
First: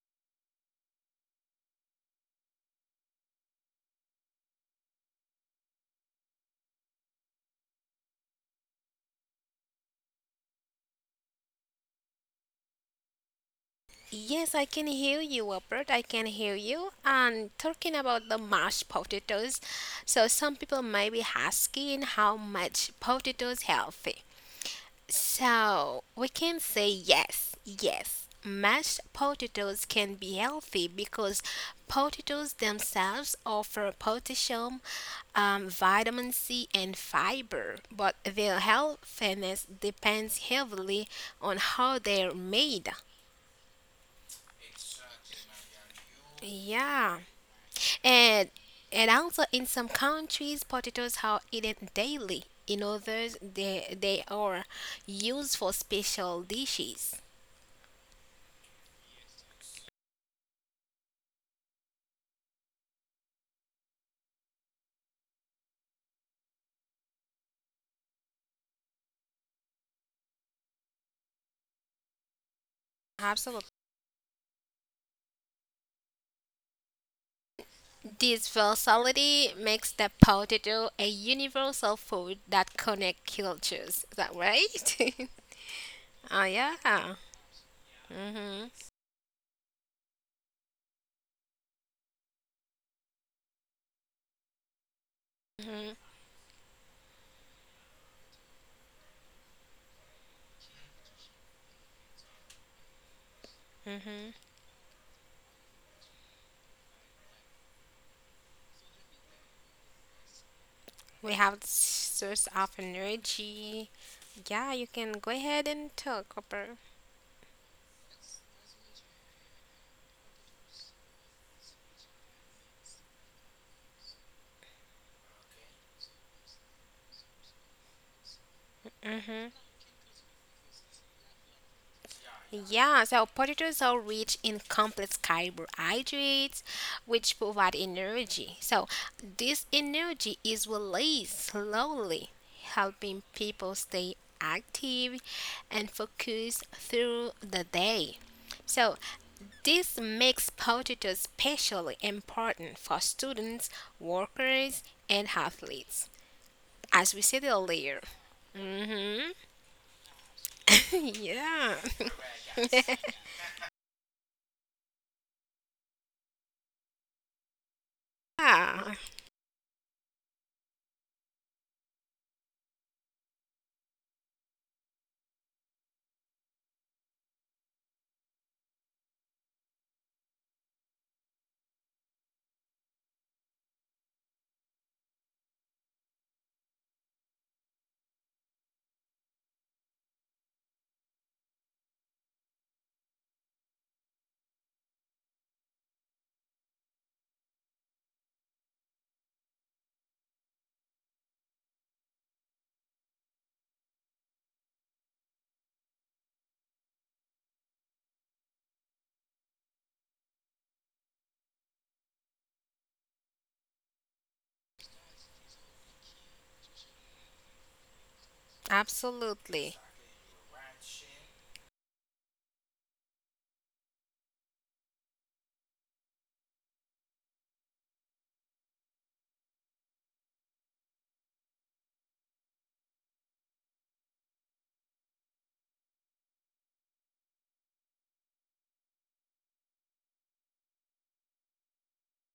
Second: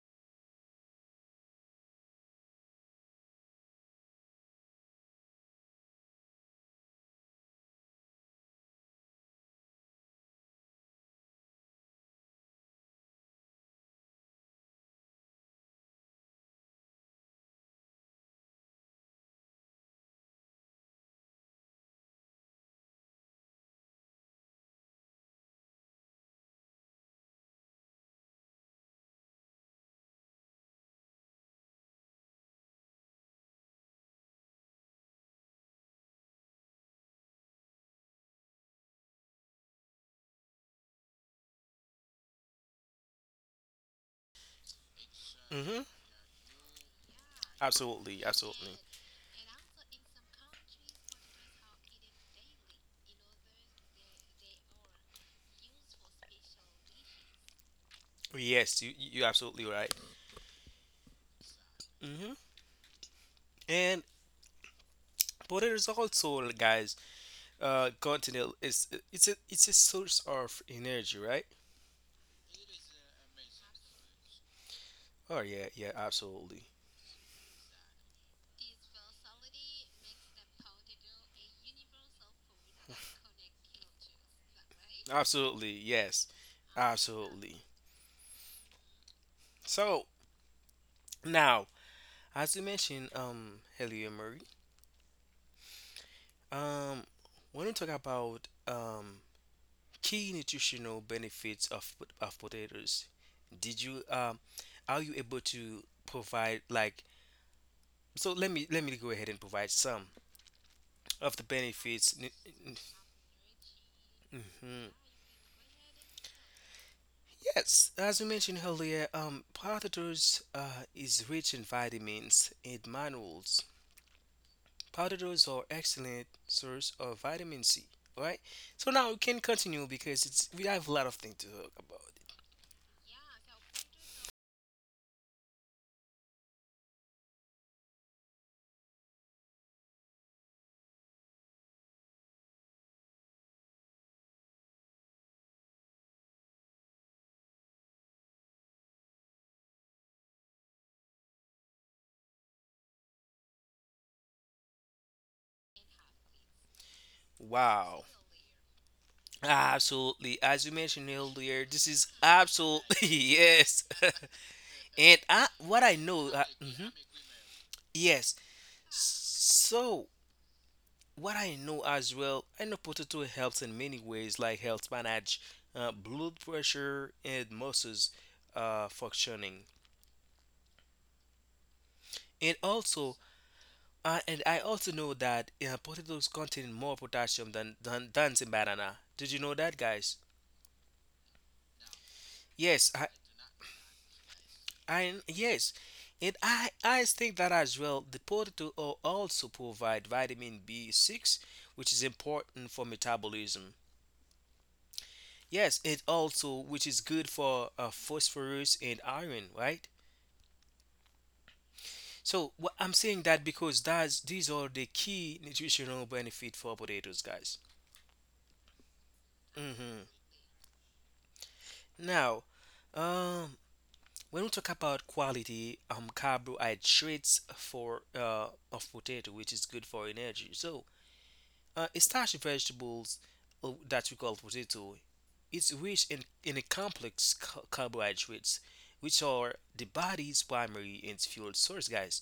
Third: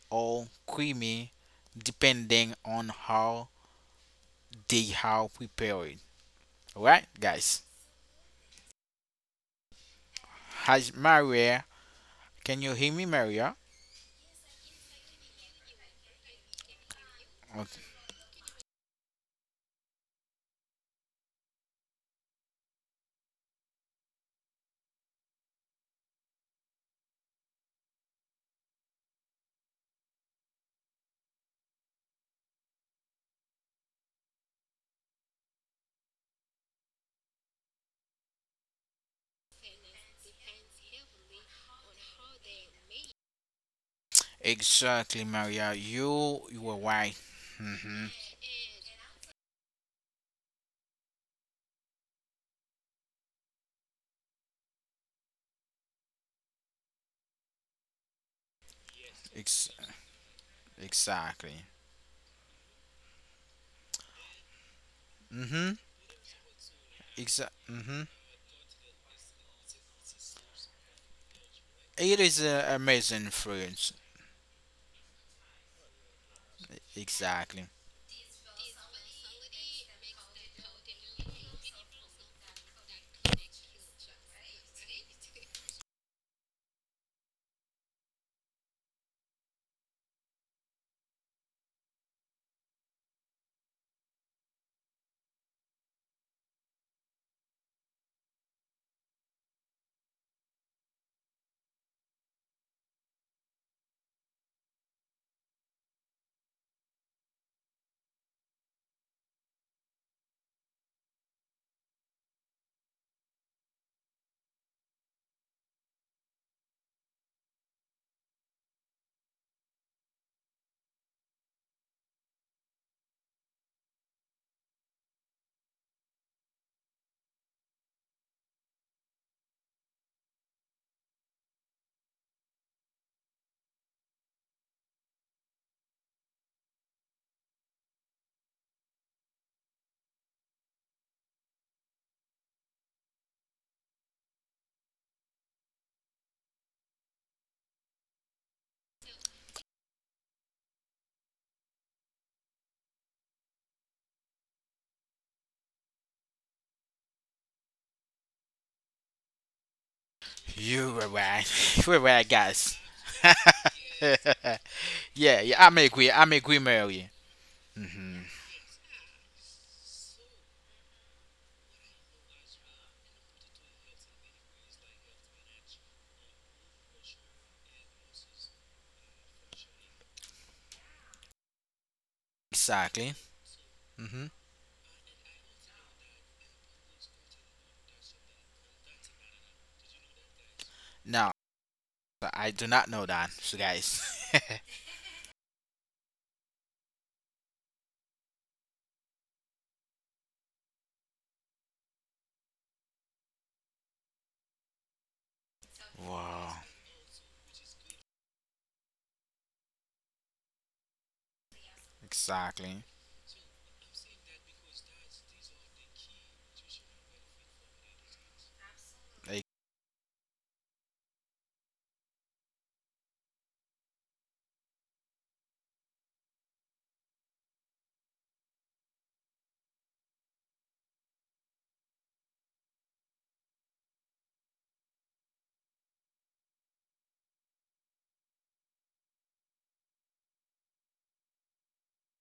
Speaker 1: or creamy depending on how they are prepared. Alright, guys. Has Maria, can you hear me, Maria?
Speaker 3: Yes, I can hear you, Robert. I can hear you. And
Speaker 1: Okay.
Speaker 3: talking about the mashed potatoes, so some people might be asking how much potatoes healthy. So we can say yes, yes. Mashed potatoes can be healthy because potatoes themselves offer potassium, um, vitamin C, and fiber, but their healthiness depends heavily on how they're made.
Speaker 1: Exactly, Maria.
Speaker 2: Mm-hmm.
Speaker 1: You you were
Speaker 3: Yeah.
Speaker 1: right. Mm-hmm.
Speaker 2: Absolutely.
Speaker 3: And
Speaker 2: Absolutely.
Speaker 3: and also in some countries, potatoes are eaten daily. In others, they they are used for special dishes.
Speaker 2: Yes, you you you're absolutely
Speaker 1: Ex-
Speaker 2: right.
Speaker 1: exactly.
Speaker 2: Mm-hmm. And
Speaker 1: Mm-hmm.
Speaker 2: potatoes also guys
Speaker 1: Exa-
Speaker 2: uh
Speaker 1: mm-hmm.
Speaker 2: continent is it's a it's a source of energy right.
Speaker 1: It is uh, amazing fruits.
Speaker 2: Oh yeah yeah absolutely.
Speaker 1: Exactly.
Speaker 3: This versatility makes the potato a universal food that connects cultures. Is that right?
Speaker 2: Absolutely yes.
Speaker 3: Oh yeah.
Speaker 2: Absolutely.
Speaker 3: Mhm.
Speaker 2: So now as you mentioned um earlier Murray,
Speaker 3: Mhm.
Speaker 2: um when we talk about um key nutritional benefits of pot- of potatoes, did you
Speaker 3: Mhm.
Speaker 2: um are you able to provide like, so let me let me go ahead and provide some
Speaker 3: We
Speaker 2: of the
Speaker 3: have
Speaker 2: benefits.
Speaker 3: source of energy. Yeah, you
Speaker 2: Mm-hmm.
Speaker 3: can go ahead and talk, Copper.
Speaker 2: Yes, as we mentioned earlier, um, potatoes uh, is rich in vitamins and minerals. Potatoes are excellent source of vitamin C. All right, so now we can continue because it's we have a lot of things to talk about.
Speaker 3: Yeah, so potatoes are rich in complex carbohydrates, which provide energy. So, this energy is released slowly, helping people stay active and focused through the day. So, this makes potatoes especially important for students, workers, and athletes, as we said
Speaker 2: Wow.
Speaker 3: earlier. Hmm
Speaker 2: Absolutely. As you mentioned
Speaker 1: You were
Speaker 2: earlier,
Speaker 1: right.
Speaker 2: this
Speaker 3: yeah.
Speaker 2: is
Speaker 1: you were right, guys.
Speaker 2: absolutely yes. And I,
Speaker 1: yeah, yeah.
Speaker 2: what I
Speaker 1: I'm
Speaker 2: know,
Speaker 1: agree.
Speaker 2: uh,
Speaker 1: I'm agree,
Speaker 2: mhm.
Speaker 1: Mary.
Speaker 2: Yes.
Speaker 1: Mm-hmm.
Speaker 3: Yeah.
Speaker 2: So what I know as well, I know potato helps in many ways, like helps manage uh, blood pressure and muscles uh, functioning. And also,
Speaker 1: Exactly.
Speaker 2: uh,
Speaker 1: Mm-hmm.
Speaker 2: and I also know that uh, potatoes contain more potassium than than than the banana. Did you know that, guys?
Speaker 1: No, I do not
Speaker 2: Yes,
Speaker 1: know
Speaker 2: I,
Speaker 1: that, so guys.
Speaker 2: I yes, and I I think that as well. The potato al- also provide vitamin B six, which is important for metabolism. Yes, it
Speaker 1: wow,
Speaker 2: also, which is good for uh, phosphorus and iron, right? So wha-
Speaker 1: exactly,
Speaker 2: I'm saying that because that's these are the key nutritional benefit for potatoes, guys.
Speaker 3: Absolutely.
Speaker 2: Hmm. Now, um, when we talk about quality, um, carbohydrates for uh of potato, which is good for energy. So Uh, starchy vegetables uh, that we call potato, it's rich in, in a complex ca- carbohydrates, which are the body's primary and fuel source, guys.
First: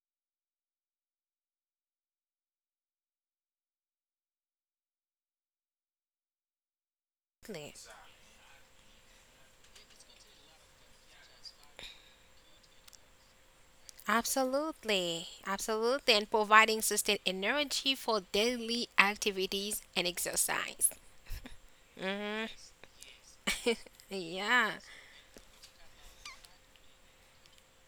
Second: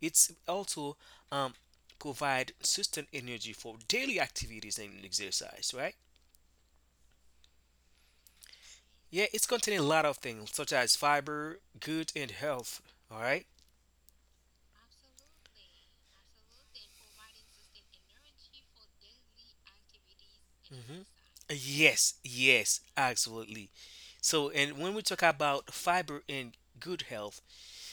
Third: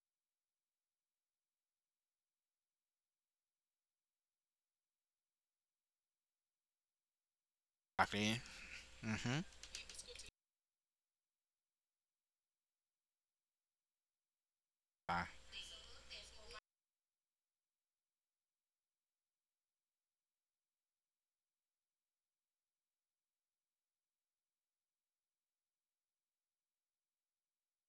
Speaker 2: It's also um, provide sustained energy for daily activities and exercise, right?
Speaker 3: Absolutely.
Speaker 1: exactly.
Speaker 2: Yeah,
Speaker 1: Mm-hmm.
Speaker 2: it's containing a lot of things such as fiber, good and health. All right,
Speaker 1: Uh,
Speaker 3: Absolutely. And providing sustained energy for daily activities and exercise.
Speaker 2: hmm yes, yes, absolutely. So, and
Speaker 3: Yeah.
Speaker 2: when we talk about fiber and good health,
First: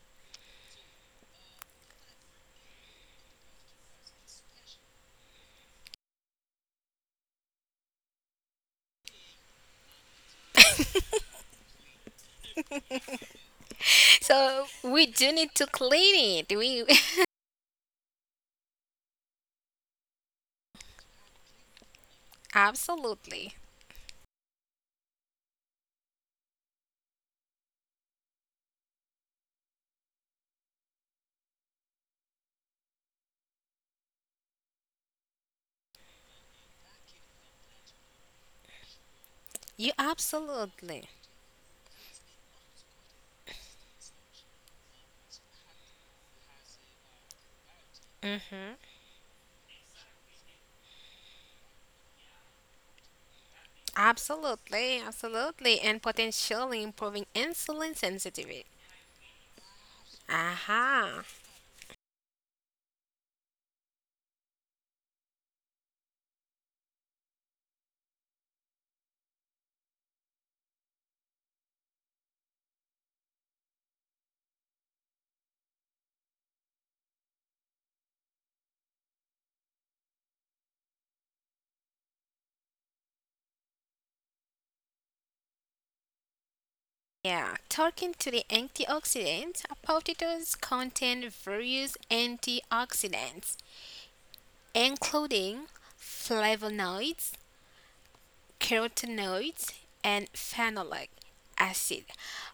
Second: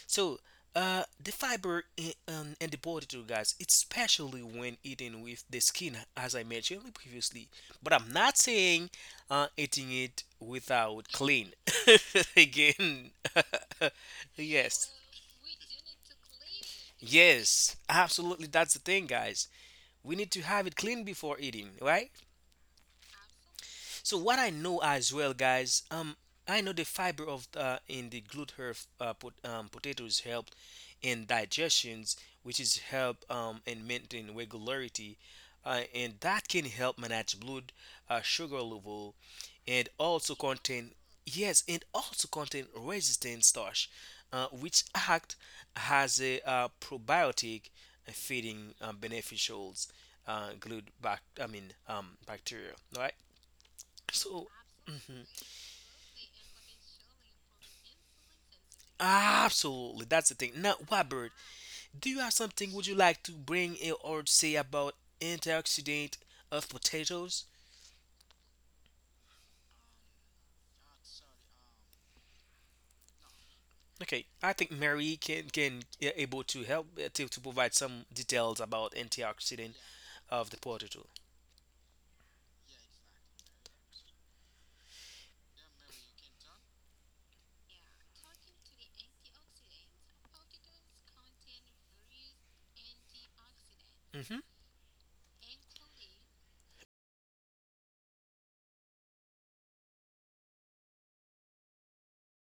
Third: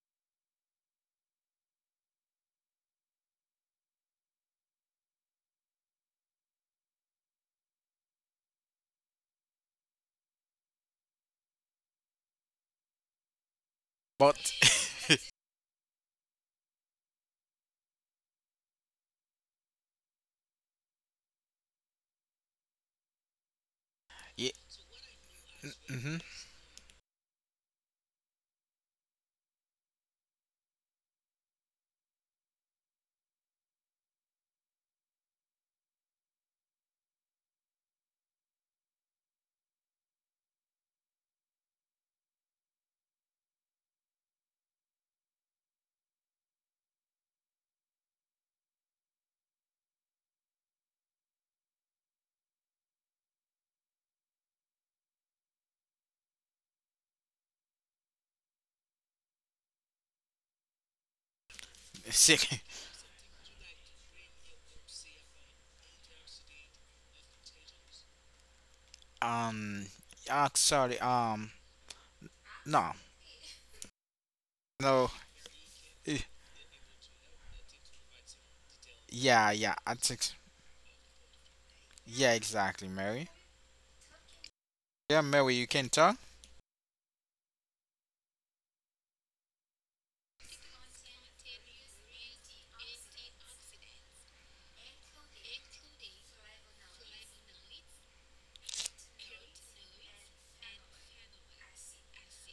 Speaker 2: so, uh, the fiber in, um, in the body too, guys, it's especially when eaten with the skin, as I mentioned previously. But I'm not saying uh, eating it without clean. Again,
Speaker 1: but
Speaker 3: So
Speaker 2: yes,
Speaker 3: we do need to clean it. We
Speaker 2: yes, absolutely. That's the thing, guys. We need to have it clean before eating, right?
Speaker 3: absolutely.
Speaker 2: So what I
Speaker 1: yeah,
Speaker 2: know as well, guys,
Speaker 1: mm-hmm.
Speaker 2: um, I know the fiber of uh, in the glute herb uh, pot, um, potatoes help in digestions, which is help um, in maintain regularity, uh, and that can help manage blood uh, sugar level,
Speaker 3: You
Speaker 2: and also contain
Speaker 3: absolutely.
Speaker 2: yes, and also contain resistant starch, uh, which act as a uh, probiotic,
Speaker 3: Mm-hmm.
Speaker 2: feeding um, beneficials, uh, glute bac- I mean um, bacteria, right? So,
Speaker 3: Absolutely.
Speaker 2: mhm,
Speaker 3: Absolutely. And potentially improving insulin sensitivity.
Speaker 2: absolutely, that's the thing. Now,
Speaker 3: Aha.
Speaker 2: Robert, do you have
Speaker 1: Sick.
Speaker 2: something would you like to bring in or say about antioxidant of potatoes?
Speaker 1: Um, uh, sorry. Um, no,
Speaker 2: Okay, I think
Speaker 1: no.
Speaker 2: Mary can can uh,
Speaker 1: eh,
Speaker 2: able to help uh, to, to provide some details about
Speaker 1: Yeah, yeah.
Speaker 2: antioxidant
Speaker 1: I think.
Speaker 2: of the potato.
Speaker 1: Yeah, exactly, Mary. Yeah, Mary, you can talk.
Speaker 3: Yeah, talking to the antioxidants, potatoes contain various antioxidants
Speaker 2: Hmm
Speaker 3: including flavonoids, carotenoids, and phenolic acid,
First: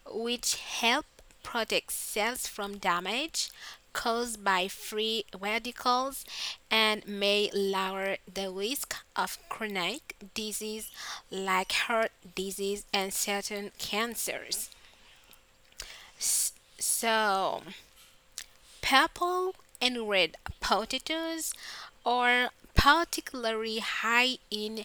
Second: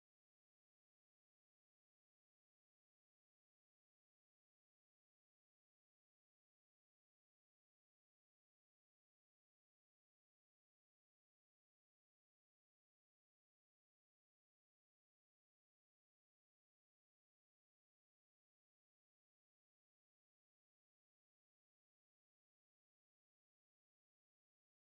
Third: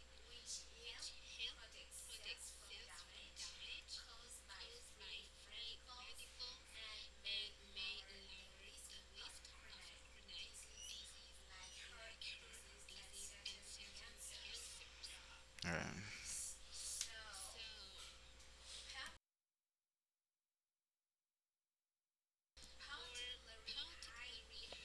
Speaker 3: which help protect cells from damage caused by free radicals and may lower the risk of chronic disease like heart disease and certain cancers.
Speaker 1: Yeah.
Speaker 3: S- So, purple and red potatoes are particularly high in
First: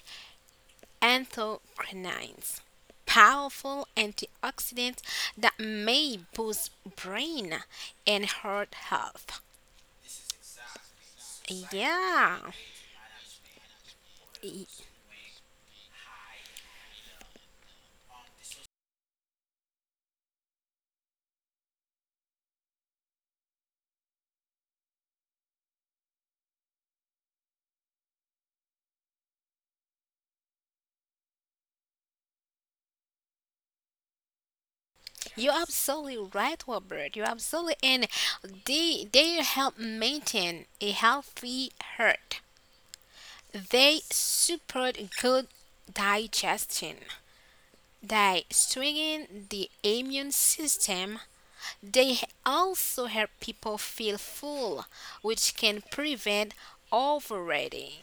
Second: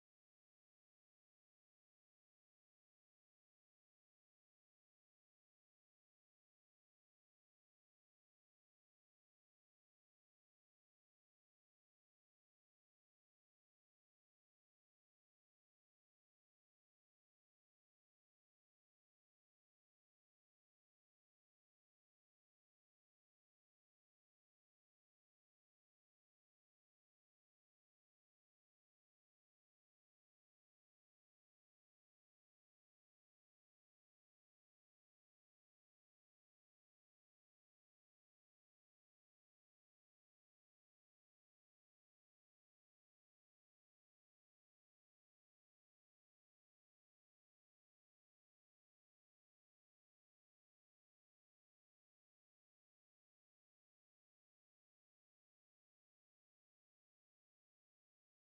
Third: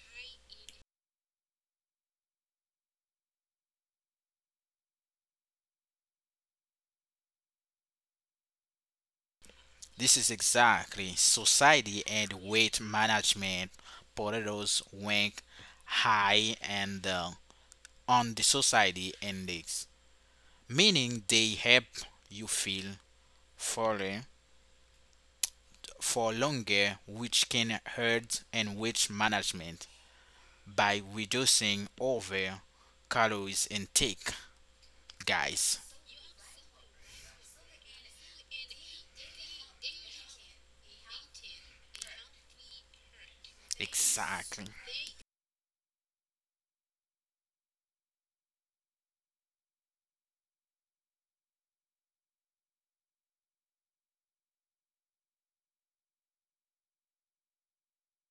Speaker 3: anthocyanins, powerful antioxidants that may boost brain and heart health.
Speaker 1: This is exactly society and
Speaker 3: Yeah,
Speaker 1: weight management.
Speaker 3: y-
Speaker 1: Potatoes rank high and uh, on the society index, meaning they help you feel fully for longer, which can hurt and weight management by reducing over calories intake,
Speaker 3: you're
Speaker 1: guys.
Speaker 3: absolutely right, Robert. You're absolutely, and they they help maintain a healthy heart. They
Speaker 1: Exactly.
Speaker 3: support good digestion. They strengthen the immune system. They h- also help people feel full, which can prevent overeating.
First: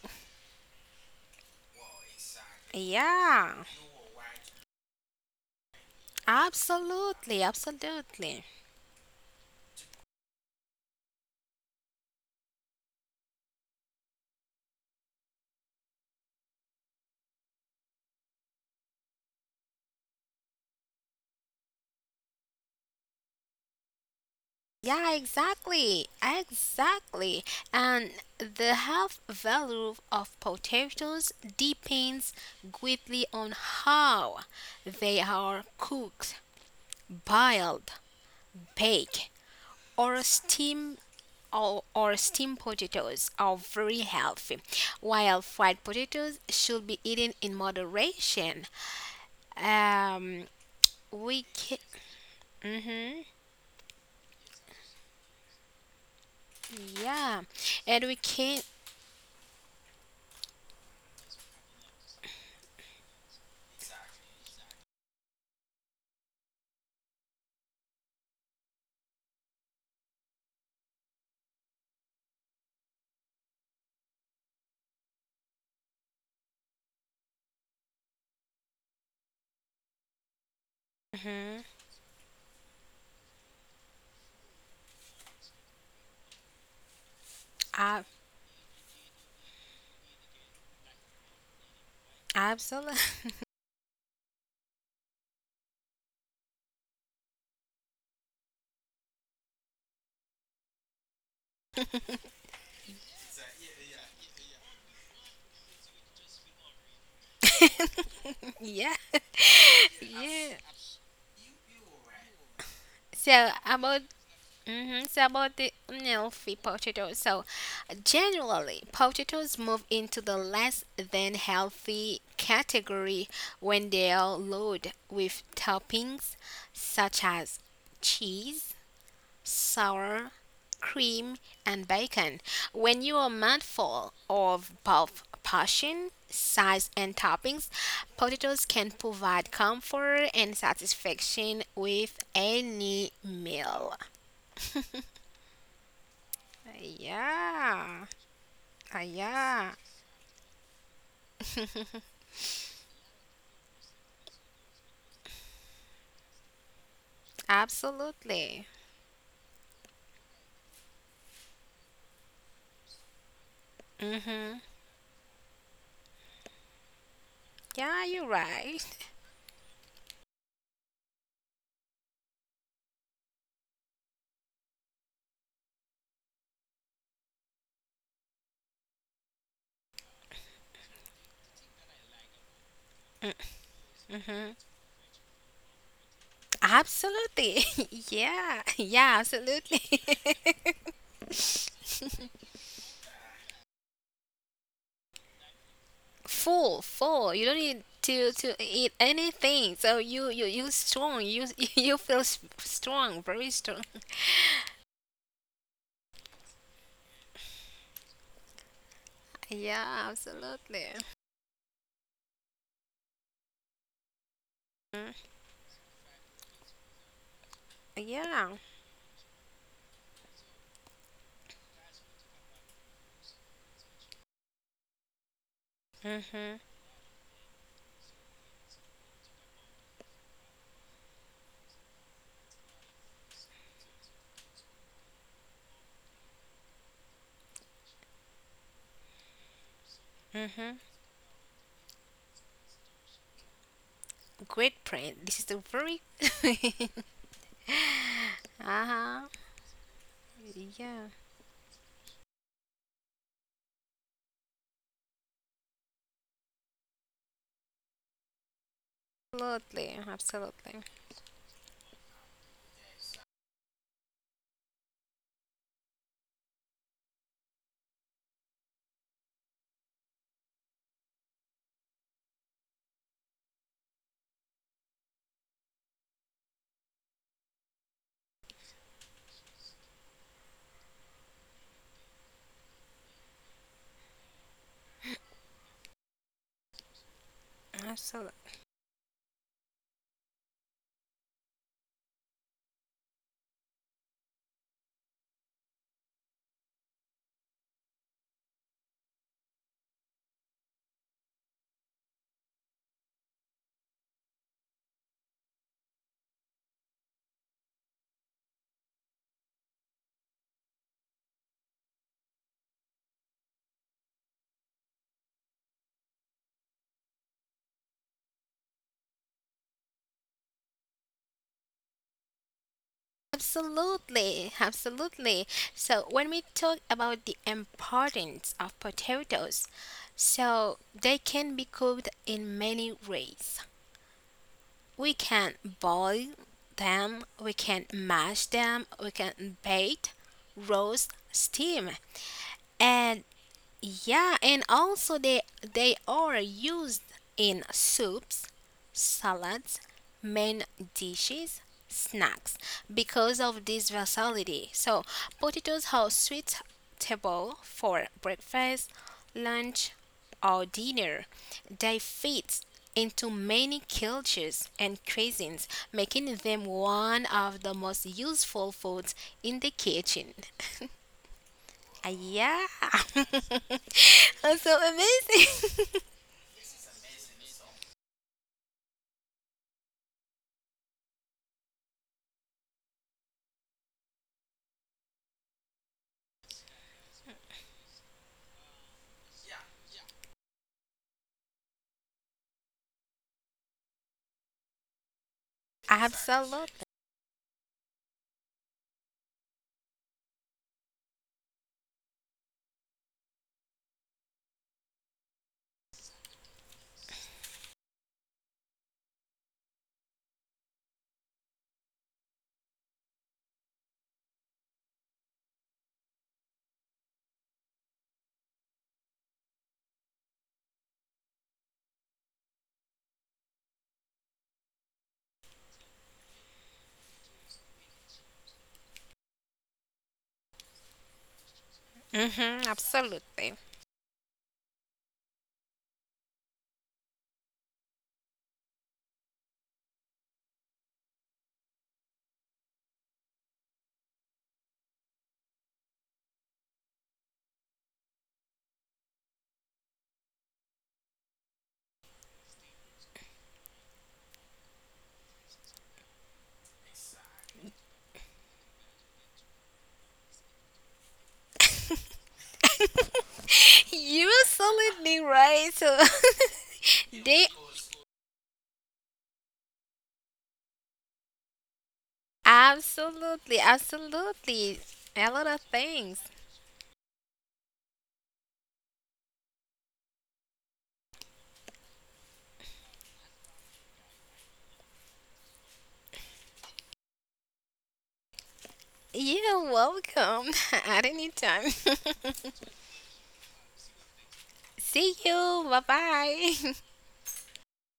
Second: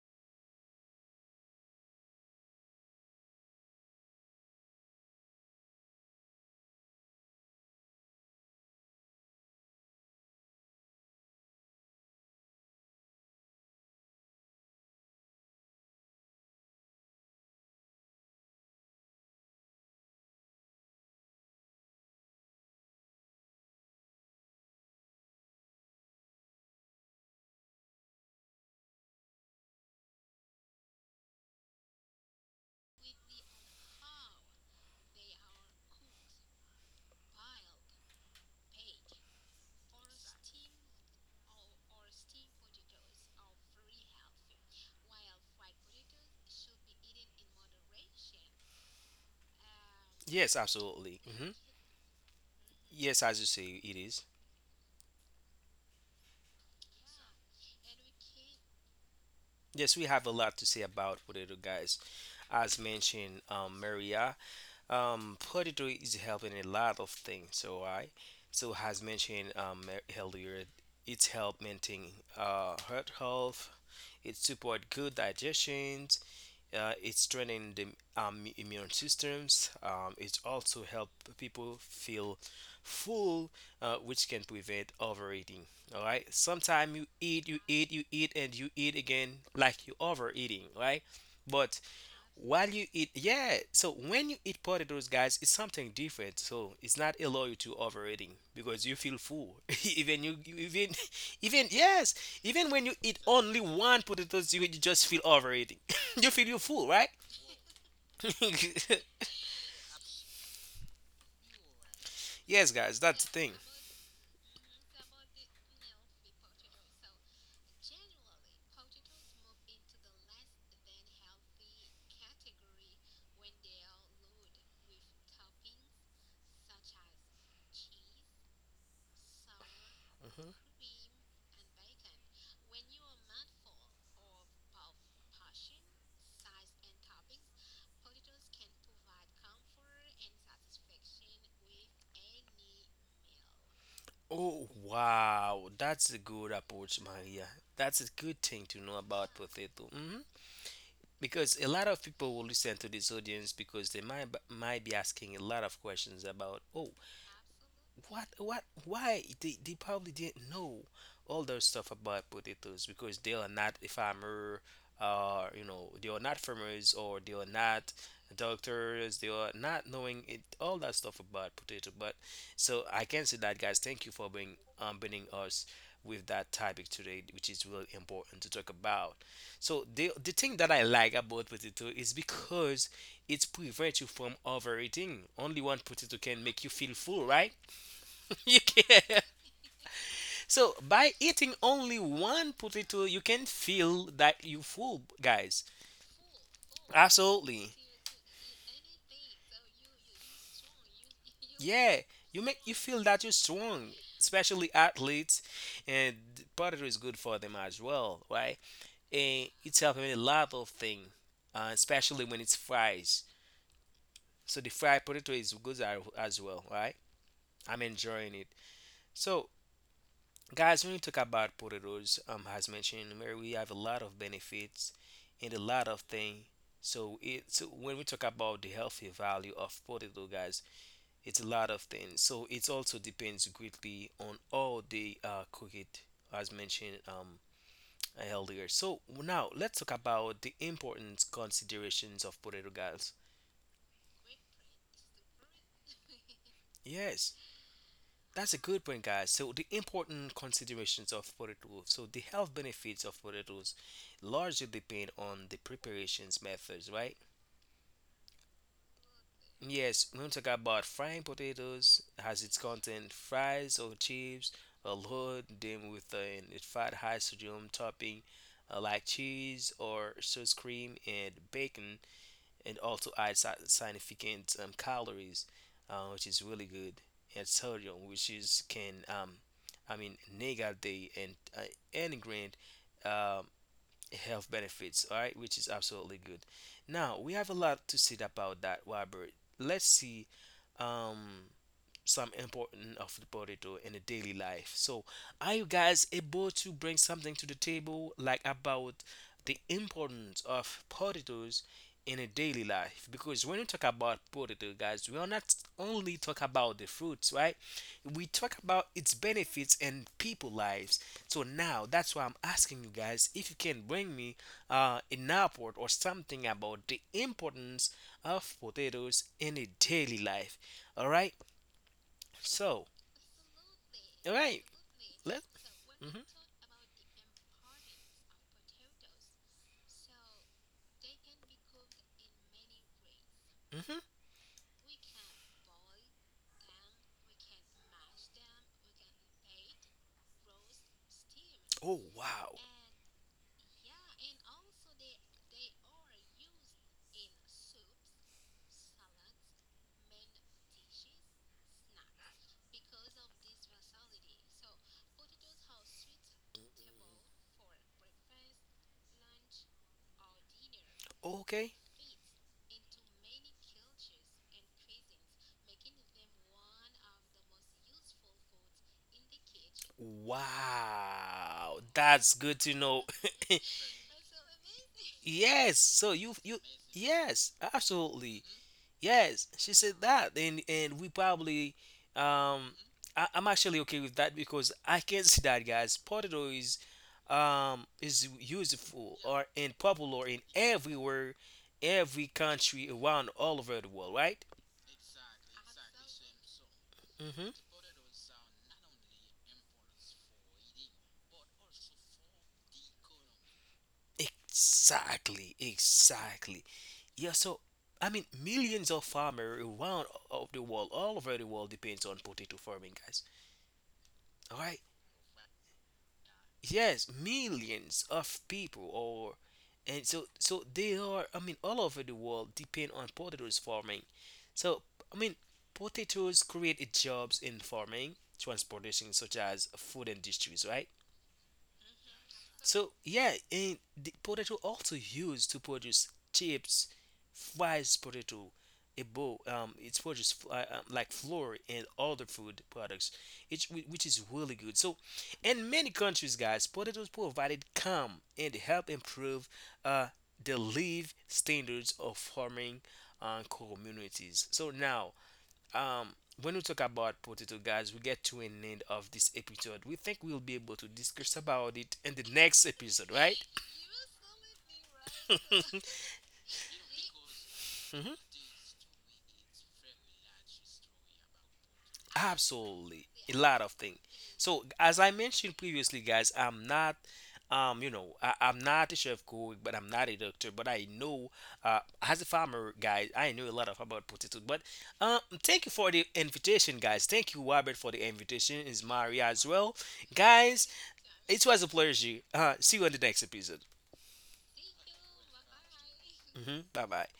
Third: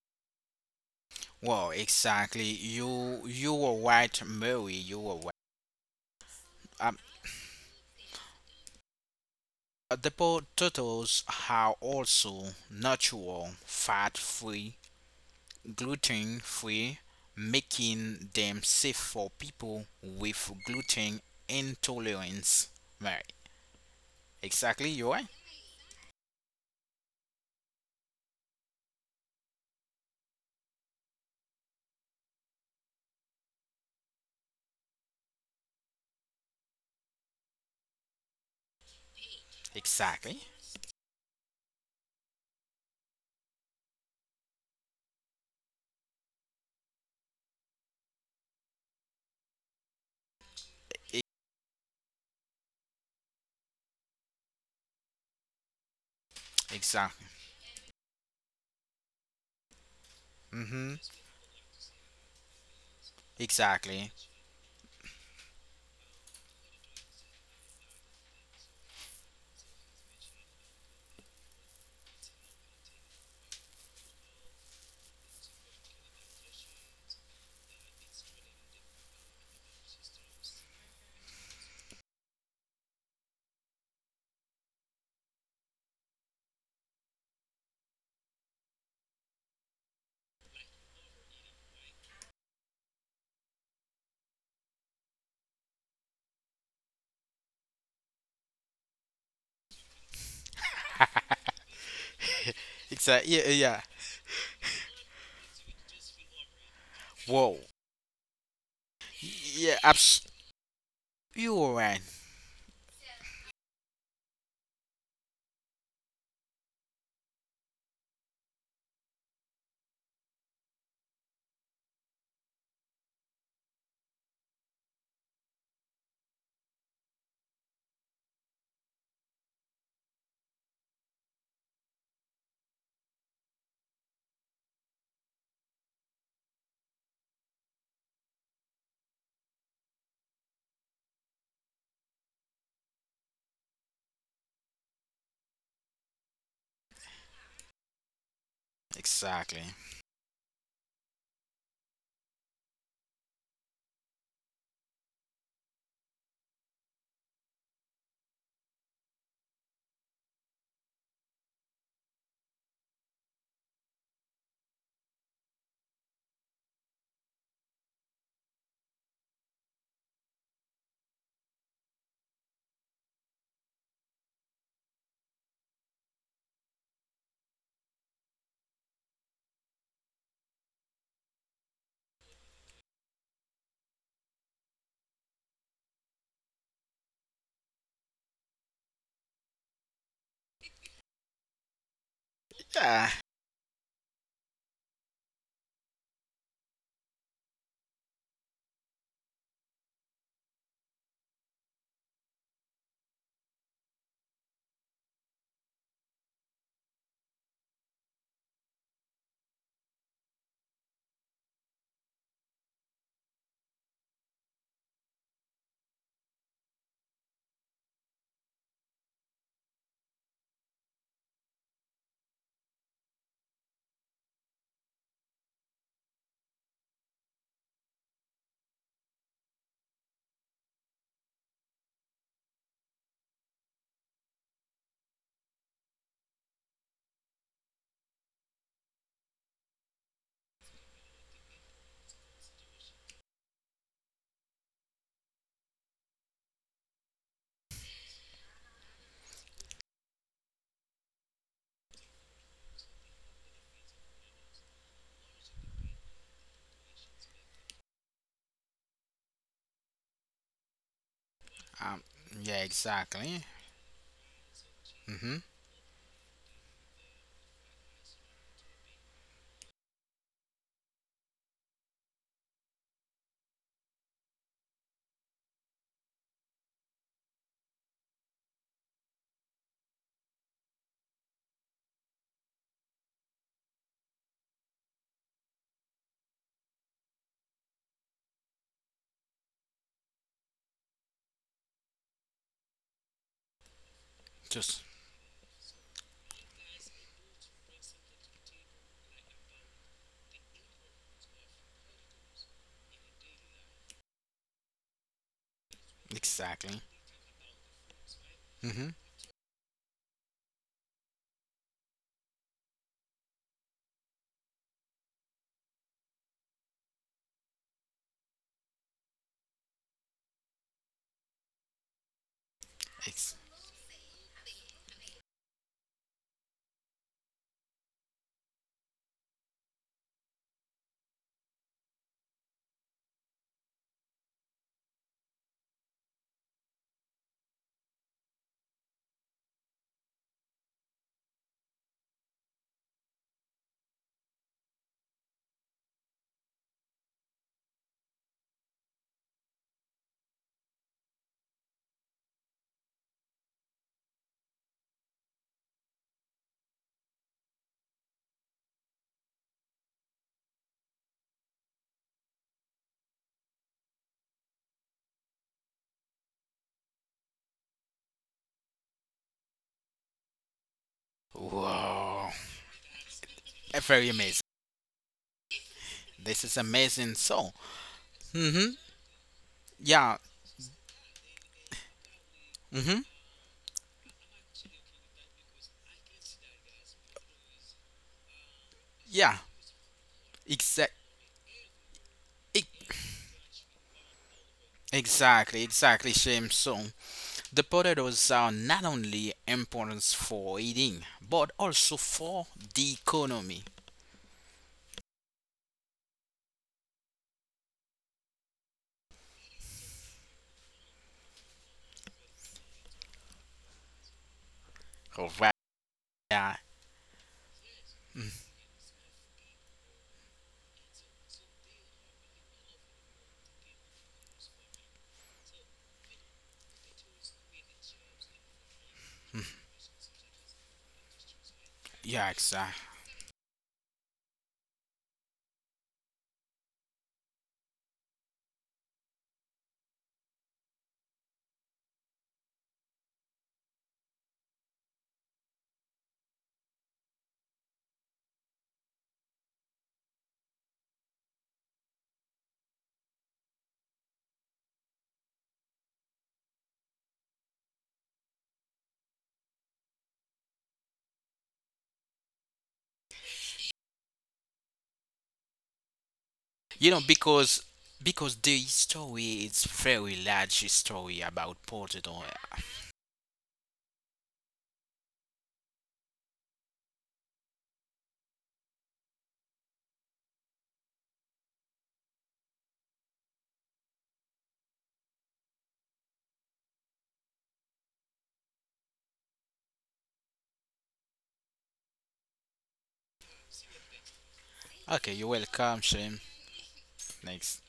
Speaker 1: Well, exactly. You you
Speaker 3: Yeah,
Speaker 1: were right, Mary. You were right. Um,
Speaker 3: absolutely, absolutely.
Speaker 1: the potatoes are also natural, fat-free gluten free, making them safe for people with gluten intolerance. Right.
Speaker 3: Yeah,
Speaker 1: Exactly. You're right.
Speaker 3: exactly, exactly. And the health value of potatoes depends greatly on how they are cooked, boiled, baked, or a
Speaker 1: Exactly.
Speaker 3: steam or, or steamed potatoes are very healthy, while fried potatoes should be eaten in moderation. Um,
Speaker 2: Yes,
Speaker 3: we
Speaker 2: absolutely.
Speaker 3: can,
Speaker 2: Hmm
Speaker 3: hmm
Speaker 2: Yes, as you say, it is.
Speaker 3: yeah,
Speaker 1: Exactly.
Speaker 3: and we can,
Speaker 2: Yes, we have a lot to
Speaker 1: Mm-hmm.
Speaker 2: say about potato, guys. As mentioned, um,
Speaker 1: Exactly.
Speaker 2: Mary. Um, poetry is helping a lot of things. So I, so has mentioned um e-, earlier, it's help maintain uh heart health. It support good digestion. Uh, it's strengthening the um, immune systems. Um, it also
Speaker 3: mm-hmm,
Speaker 2: help people feel full, uh, which can prevent overeating. All right. Sometimes you eat, you eat, you eat, and you eat again, like you overeating, right? But
Speaker 3: absolutely,
Speaker 2: while you eat, yeah. So when you eat potatoes, guys, it's something different. So it's not allow you to overeating because you feel full. even you, you- even, even yes, even when you
Speaker 1: Exactly. Yeah.
Speaker 2: eat
Speaker 1: Yeah.
Speaker 2: only one potatoes, you, you just feel overeating. you feel you full, right?
Speaker 1: Whoa.
Speaker 3: yeah,
Speaker 1: Yeah. Abs-
Speaker 3: yeah.
Speaker 1: you're right.
Speaker 2: Yes,
Speaker 3: So
Speaker 2: guys, that's
Speaker 3: about
Speaker 2: the thing.
Speaker 3: mm-hmm. So about the unhealthy potatoes. So generally, potatoes move into the less than healthy category when they are loaded with toppings such as cheese, sour
Speaker 2: Mm-hmm.
Speaker 3: cream, and bacon. When you are mindful of both portion, size, and toppings, potatoes can provide comfort and satisfaction with any meal.
Speaker 2: Oh wow, that's a good approach,
Speaker 3: Yeah,
Speaker 2: Maria. That's a
Speaker 3: uh,
Speaker 2: good thing to know
Speaker 3: yeah,
Speaker 1: Exactly.
Speaker 2: about potato. Hmm because a lot of people will listen to this audience because they might might be asking a lot of questions about oh
Speaker 3: absolutely.
Speaker 2: what what why they, they probably didn't know all those stuff about potatoes because they are not
Speaker 3: Mm-hmm.
Speaker 2: a farmer, uh you know, they are not farmers or
Speaker 3: Yeah,
Speaker 2: they are
Speaker 3: you're
Speaker 2: not
Speaker 3: right.
Speaker 2: doctors, they are not knowing it, all that stuff about potato. But so I can say that, guys, thank you for being um bringing us with that topic today, which is really important to talk about. So the the thing that I like about potato is because it
Speaker 3: hmm
Speaker 2: prevents you from overeating. Only one potato can make you
Speaker 3: Absolutely.
Speaker 2: feel full, right?
Speaker 3: yeah, yeah,
Speaker 2: You
Speaker 3: absolutely.
Speaker 2: can. So by eating only one
Speaker 1: Yeah.
Speaker 2: potato, you can feel that you full, guys.
Speaker 3: full, full. You don't need to
Speaker 2: Absolutely.
Speaker 3: to eat anything. So you you you strong. You you feel s-
Speaker 2: Yeah, you
Speaker 3: strong,
Speaker 2: make you
Speaker 3: very
Speaker 2: feel
Speaker 3: strong.
Speaker 2: that you're strong, especially athletes, and potato is good for them as well, right?
Speaker 3: yeah,
Speaker 2: And it's
Speaker 3: absolutely.
Speaker 2: helping a lot of things, uh, especially when it's fries.
Speaker 3: Mhm.
Speaker 2: So the fried potato is good as as well, right?
Speaker 3: Yeah.
Speaker 2: I'm enjoying it. So guys, when you talk about potatoes, um, as mentioned, Mary, we have a lot of benefits and a
Speaker 3: Mhm.
Speaker 2: lot of things. So it's when we talk about the healthy value of potato, guys, it's a lot of things. So it also depends greatly on how they uh, cook it, as mentioned um, earlier. So now let's talk
Speaker 3: Mhm.
Speaker 2: about the important considerations of potato, guys.
Speaker 3: Great print. This is a very.
Speaker 2: Yes.
Speaker 3: Uh huh.
Speaker 2: That's a good point, guys. So the
Speaker 3: Yeah.
Speaker 2: important considerations of potatoes. So the health benefits of potatoes largely depend on the preparations methods, right?
Speaker 3: Absolutely. Absolutely.
Speaker 2: Yes, when we talk about frying
Speaker 1: Um.
Speaker 2: potatoes,
Speaker 1: Yeah.
Speaker 2: has its
Speaker 1: Exactly.
Speaker 2: content fries or chips,
Speaker 1: Mm-hmm.
Speaker 2: or load them with a fat high sodium topping uh, like cheese or sour cream and bacon, and also add si- significant um, calories, uh, which is really good, and sodium, which is can um, I mean negate the and uh, and grant um, health benefits. All right, which is absolutely good. Now we have a
Speaker 3: Absolutely.
Speaker 2: lot to say about that, Robert. Let's see. Um, some important of the potato in a daily
Speaker 1: Just
Speaker 2: life. So are you guys able to bring something to the table like about the importance of potatoes in a daily life? Because when we talk about potato guys, we are not only
Speaker 1: exactly.
Speaker 2: talk about the fruits, right? We
Speaker 1: Mm-hmm.
Speaker 2: talk about its benefits and people lives. So now that's why I'm asking you guys if you can bring me uh, an report or something about the importance of potatoes in a daily life. All right.
Speaker 1: Ex-
Speaker 2: So,
Speaker 3: Absolutely,
Speaker 2: all right,
Speaker 3: absolutely. So
Speaker 2: let.
Speaker 3: when we talk
Speaker 2: Mhm,
Speaker 3: about the importance of potatoes, so they can be cooked in many ways.
Speaker 2: mhm.
Speaker 3: We can boil them, we can mash them, we can bake, roast, steam.
Speaker 2: Oh
Speaker 3: And
Speaker 2: wow.
Speaker 3: yeah, and also they they are used in soups, salads, main dishes, snacks because of this versatility. So potatoes are suitable for breakfast, lunch, or dinner. They
Speaker 2: Okay.
Speaker 3: fit into many cultures and cuisines, making them one of the most useful foods in the kitchen. Uh,
Speaker 2: Wow,
Speaker 1: Whoa.
Speaker 3: Yeah.
Speaker 2: that's good to know.
Speaker 1: Very
Speaker 3: That's
Speaker 1: amazing.
Speaker 3: so amazing.
Speaker 2: Yes.
Speaker 1: This is
Speaker 2: So you you
Speaker 1: amazing. So.
Speaker 2: yes,
Speaker 1: Mm-hmm.
Speaker 2: absolutely. Yes,
Speaker 1: Yeah.
Speaker 2: she said that, and and we probably,
Speaker 1: Mm-hmm.
Speaker 2: um, I, I'm actually okay with that because I can see that, guys. Potato is, um, is
Speaker 1: Yeah,
Speaker 2: useful or and popular in
Speaker 1: exact,
Speaker 2: everywhere, every country around all over the world, right?
Speaker 1: exactly, exactly, Shame.
Speaker 3: Absolutely.
Speaker 1: So the
Speaker 2: Mm-hmm.
Speaker 1: potatoes are not only important for eating, but also for the economy.
Speaker 2: Exactly, exactly. Yeah. So, I mean, millions of farmers around of the world, all over the world, depends on potato farming, guys. All right.
Speaker 1: All right. Yeah.
Speaker 2: Yes,
Speaker 1: Mhm.
Speaker 2: millions of people or, and so so they are, I mean, all over the world depend on potatoes farming. So I mean potatoes create jobs in farming transportation such as food industries, right?
Speaker 1: Yeah,
Speaker 3: Hmm
Speaker 1: exactly.
Speaker 3: absolutely.
Speaker 2: So yeah, and the potato also used to produce chips, fries, potato, a bowl. Um, it's produced uh, um, like flour and other food products, it's, whi- which is really good. So, in many countries, guys, potatoes provided calm and help improve uh the live standards of farming uh, communities. So now, um, when we talk about potato, guys, we get to an end of this episode. We think we'll be able to discuss about it in the next episode, right?
Speaker 3: You absolutely right. So
Speaker 1: You know,
Speaker 3: they
Speaker 1: because because the
Speaker 2: Mhm.
Speaker 1: story is very large story about potato.
Speaker 3: absolutely,
Speaker 2: Absolutely, a lot of things.
Speaker 3: absolutely a
Speaker 2: So,
Speaker 3: lot of
Speaker 2: as I
Speaker 3: things.
Speaker 2: mentioned previously, guys, I'm not, um, you know, I, I'm not a chef cook, but I'm not a doctor, but I know, uh, as a farmer, guys, I know a lot of about potato. But, um, thank you for the invitation, guys. Thank you, Robert, for the invitation. Is
Speaker 3: You're
Speaker 2: Maria as
Speaker 3: welcome
Speaker 2: well,
Speaker 3: at any
Speaker 2: guys?
Speaker 3: time.
Speaker 2: It was a pleasure. Uh, see you on the next episode.
Speaker 3: See
Speaker 1: Okay, you're
Speaker 3: you. Bye
Speaker 1: welcome, Shame.
Speaker 3: bye.
Speaker 2: Hmm Bye bye.
Speaker 1: Next.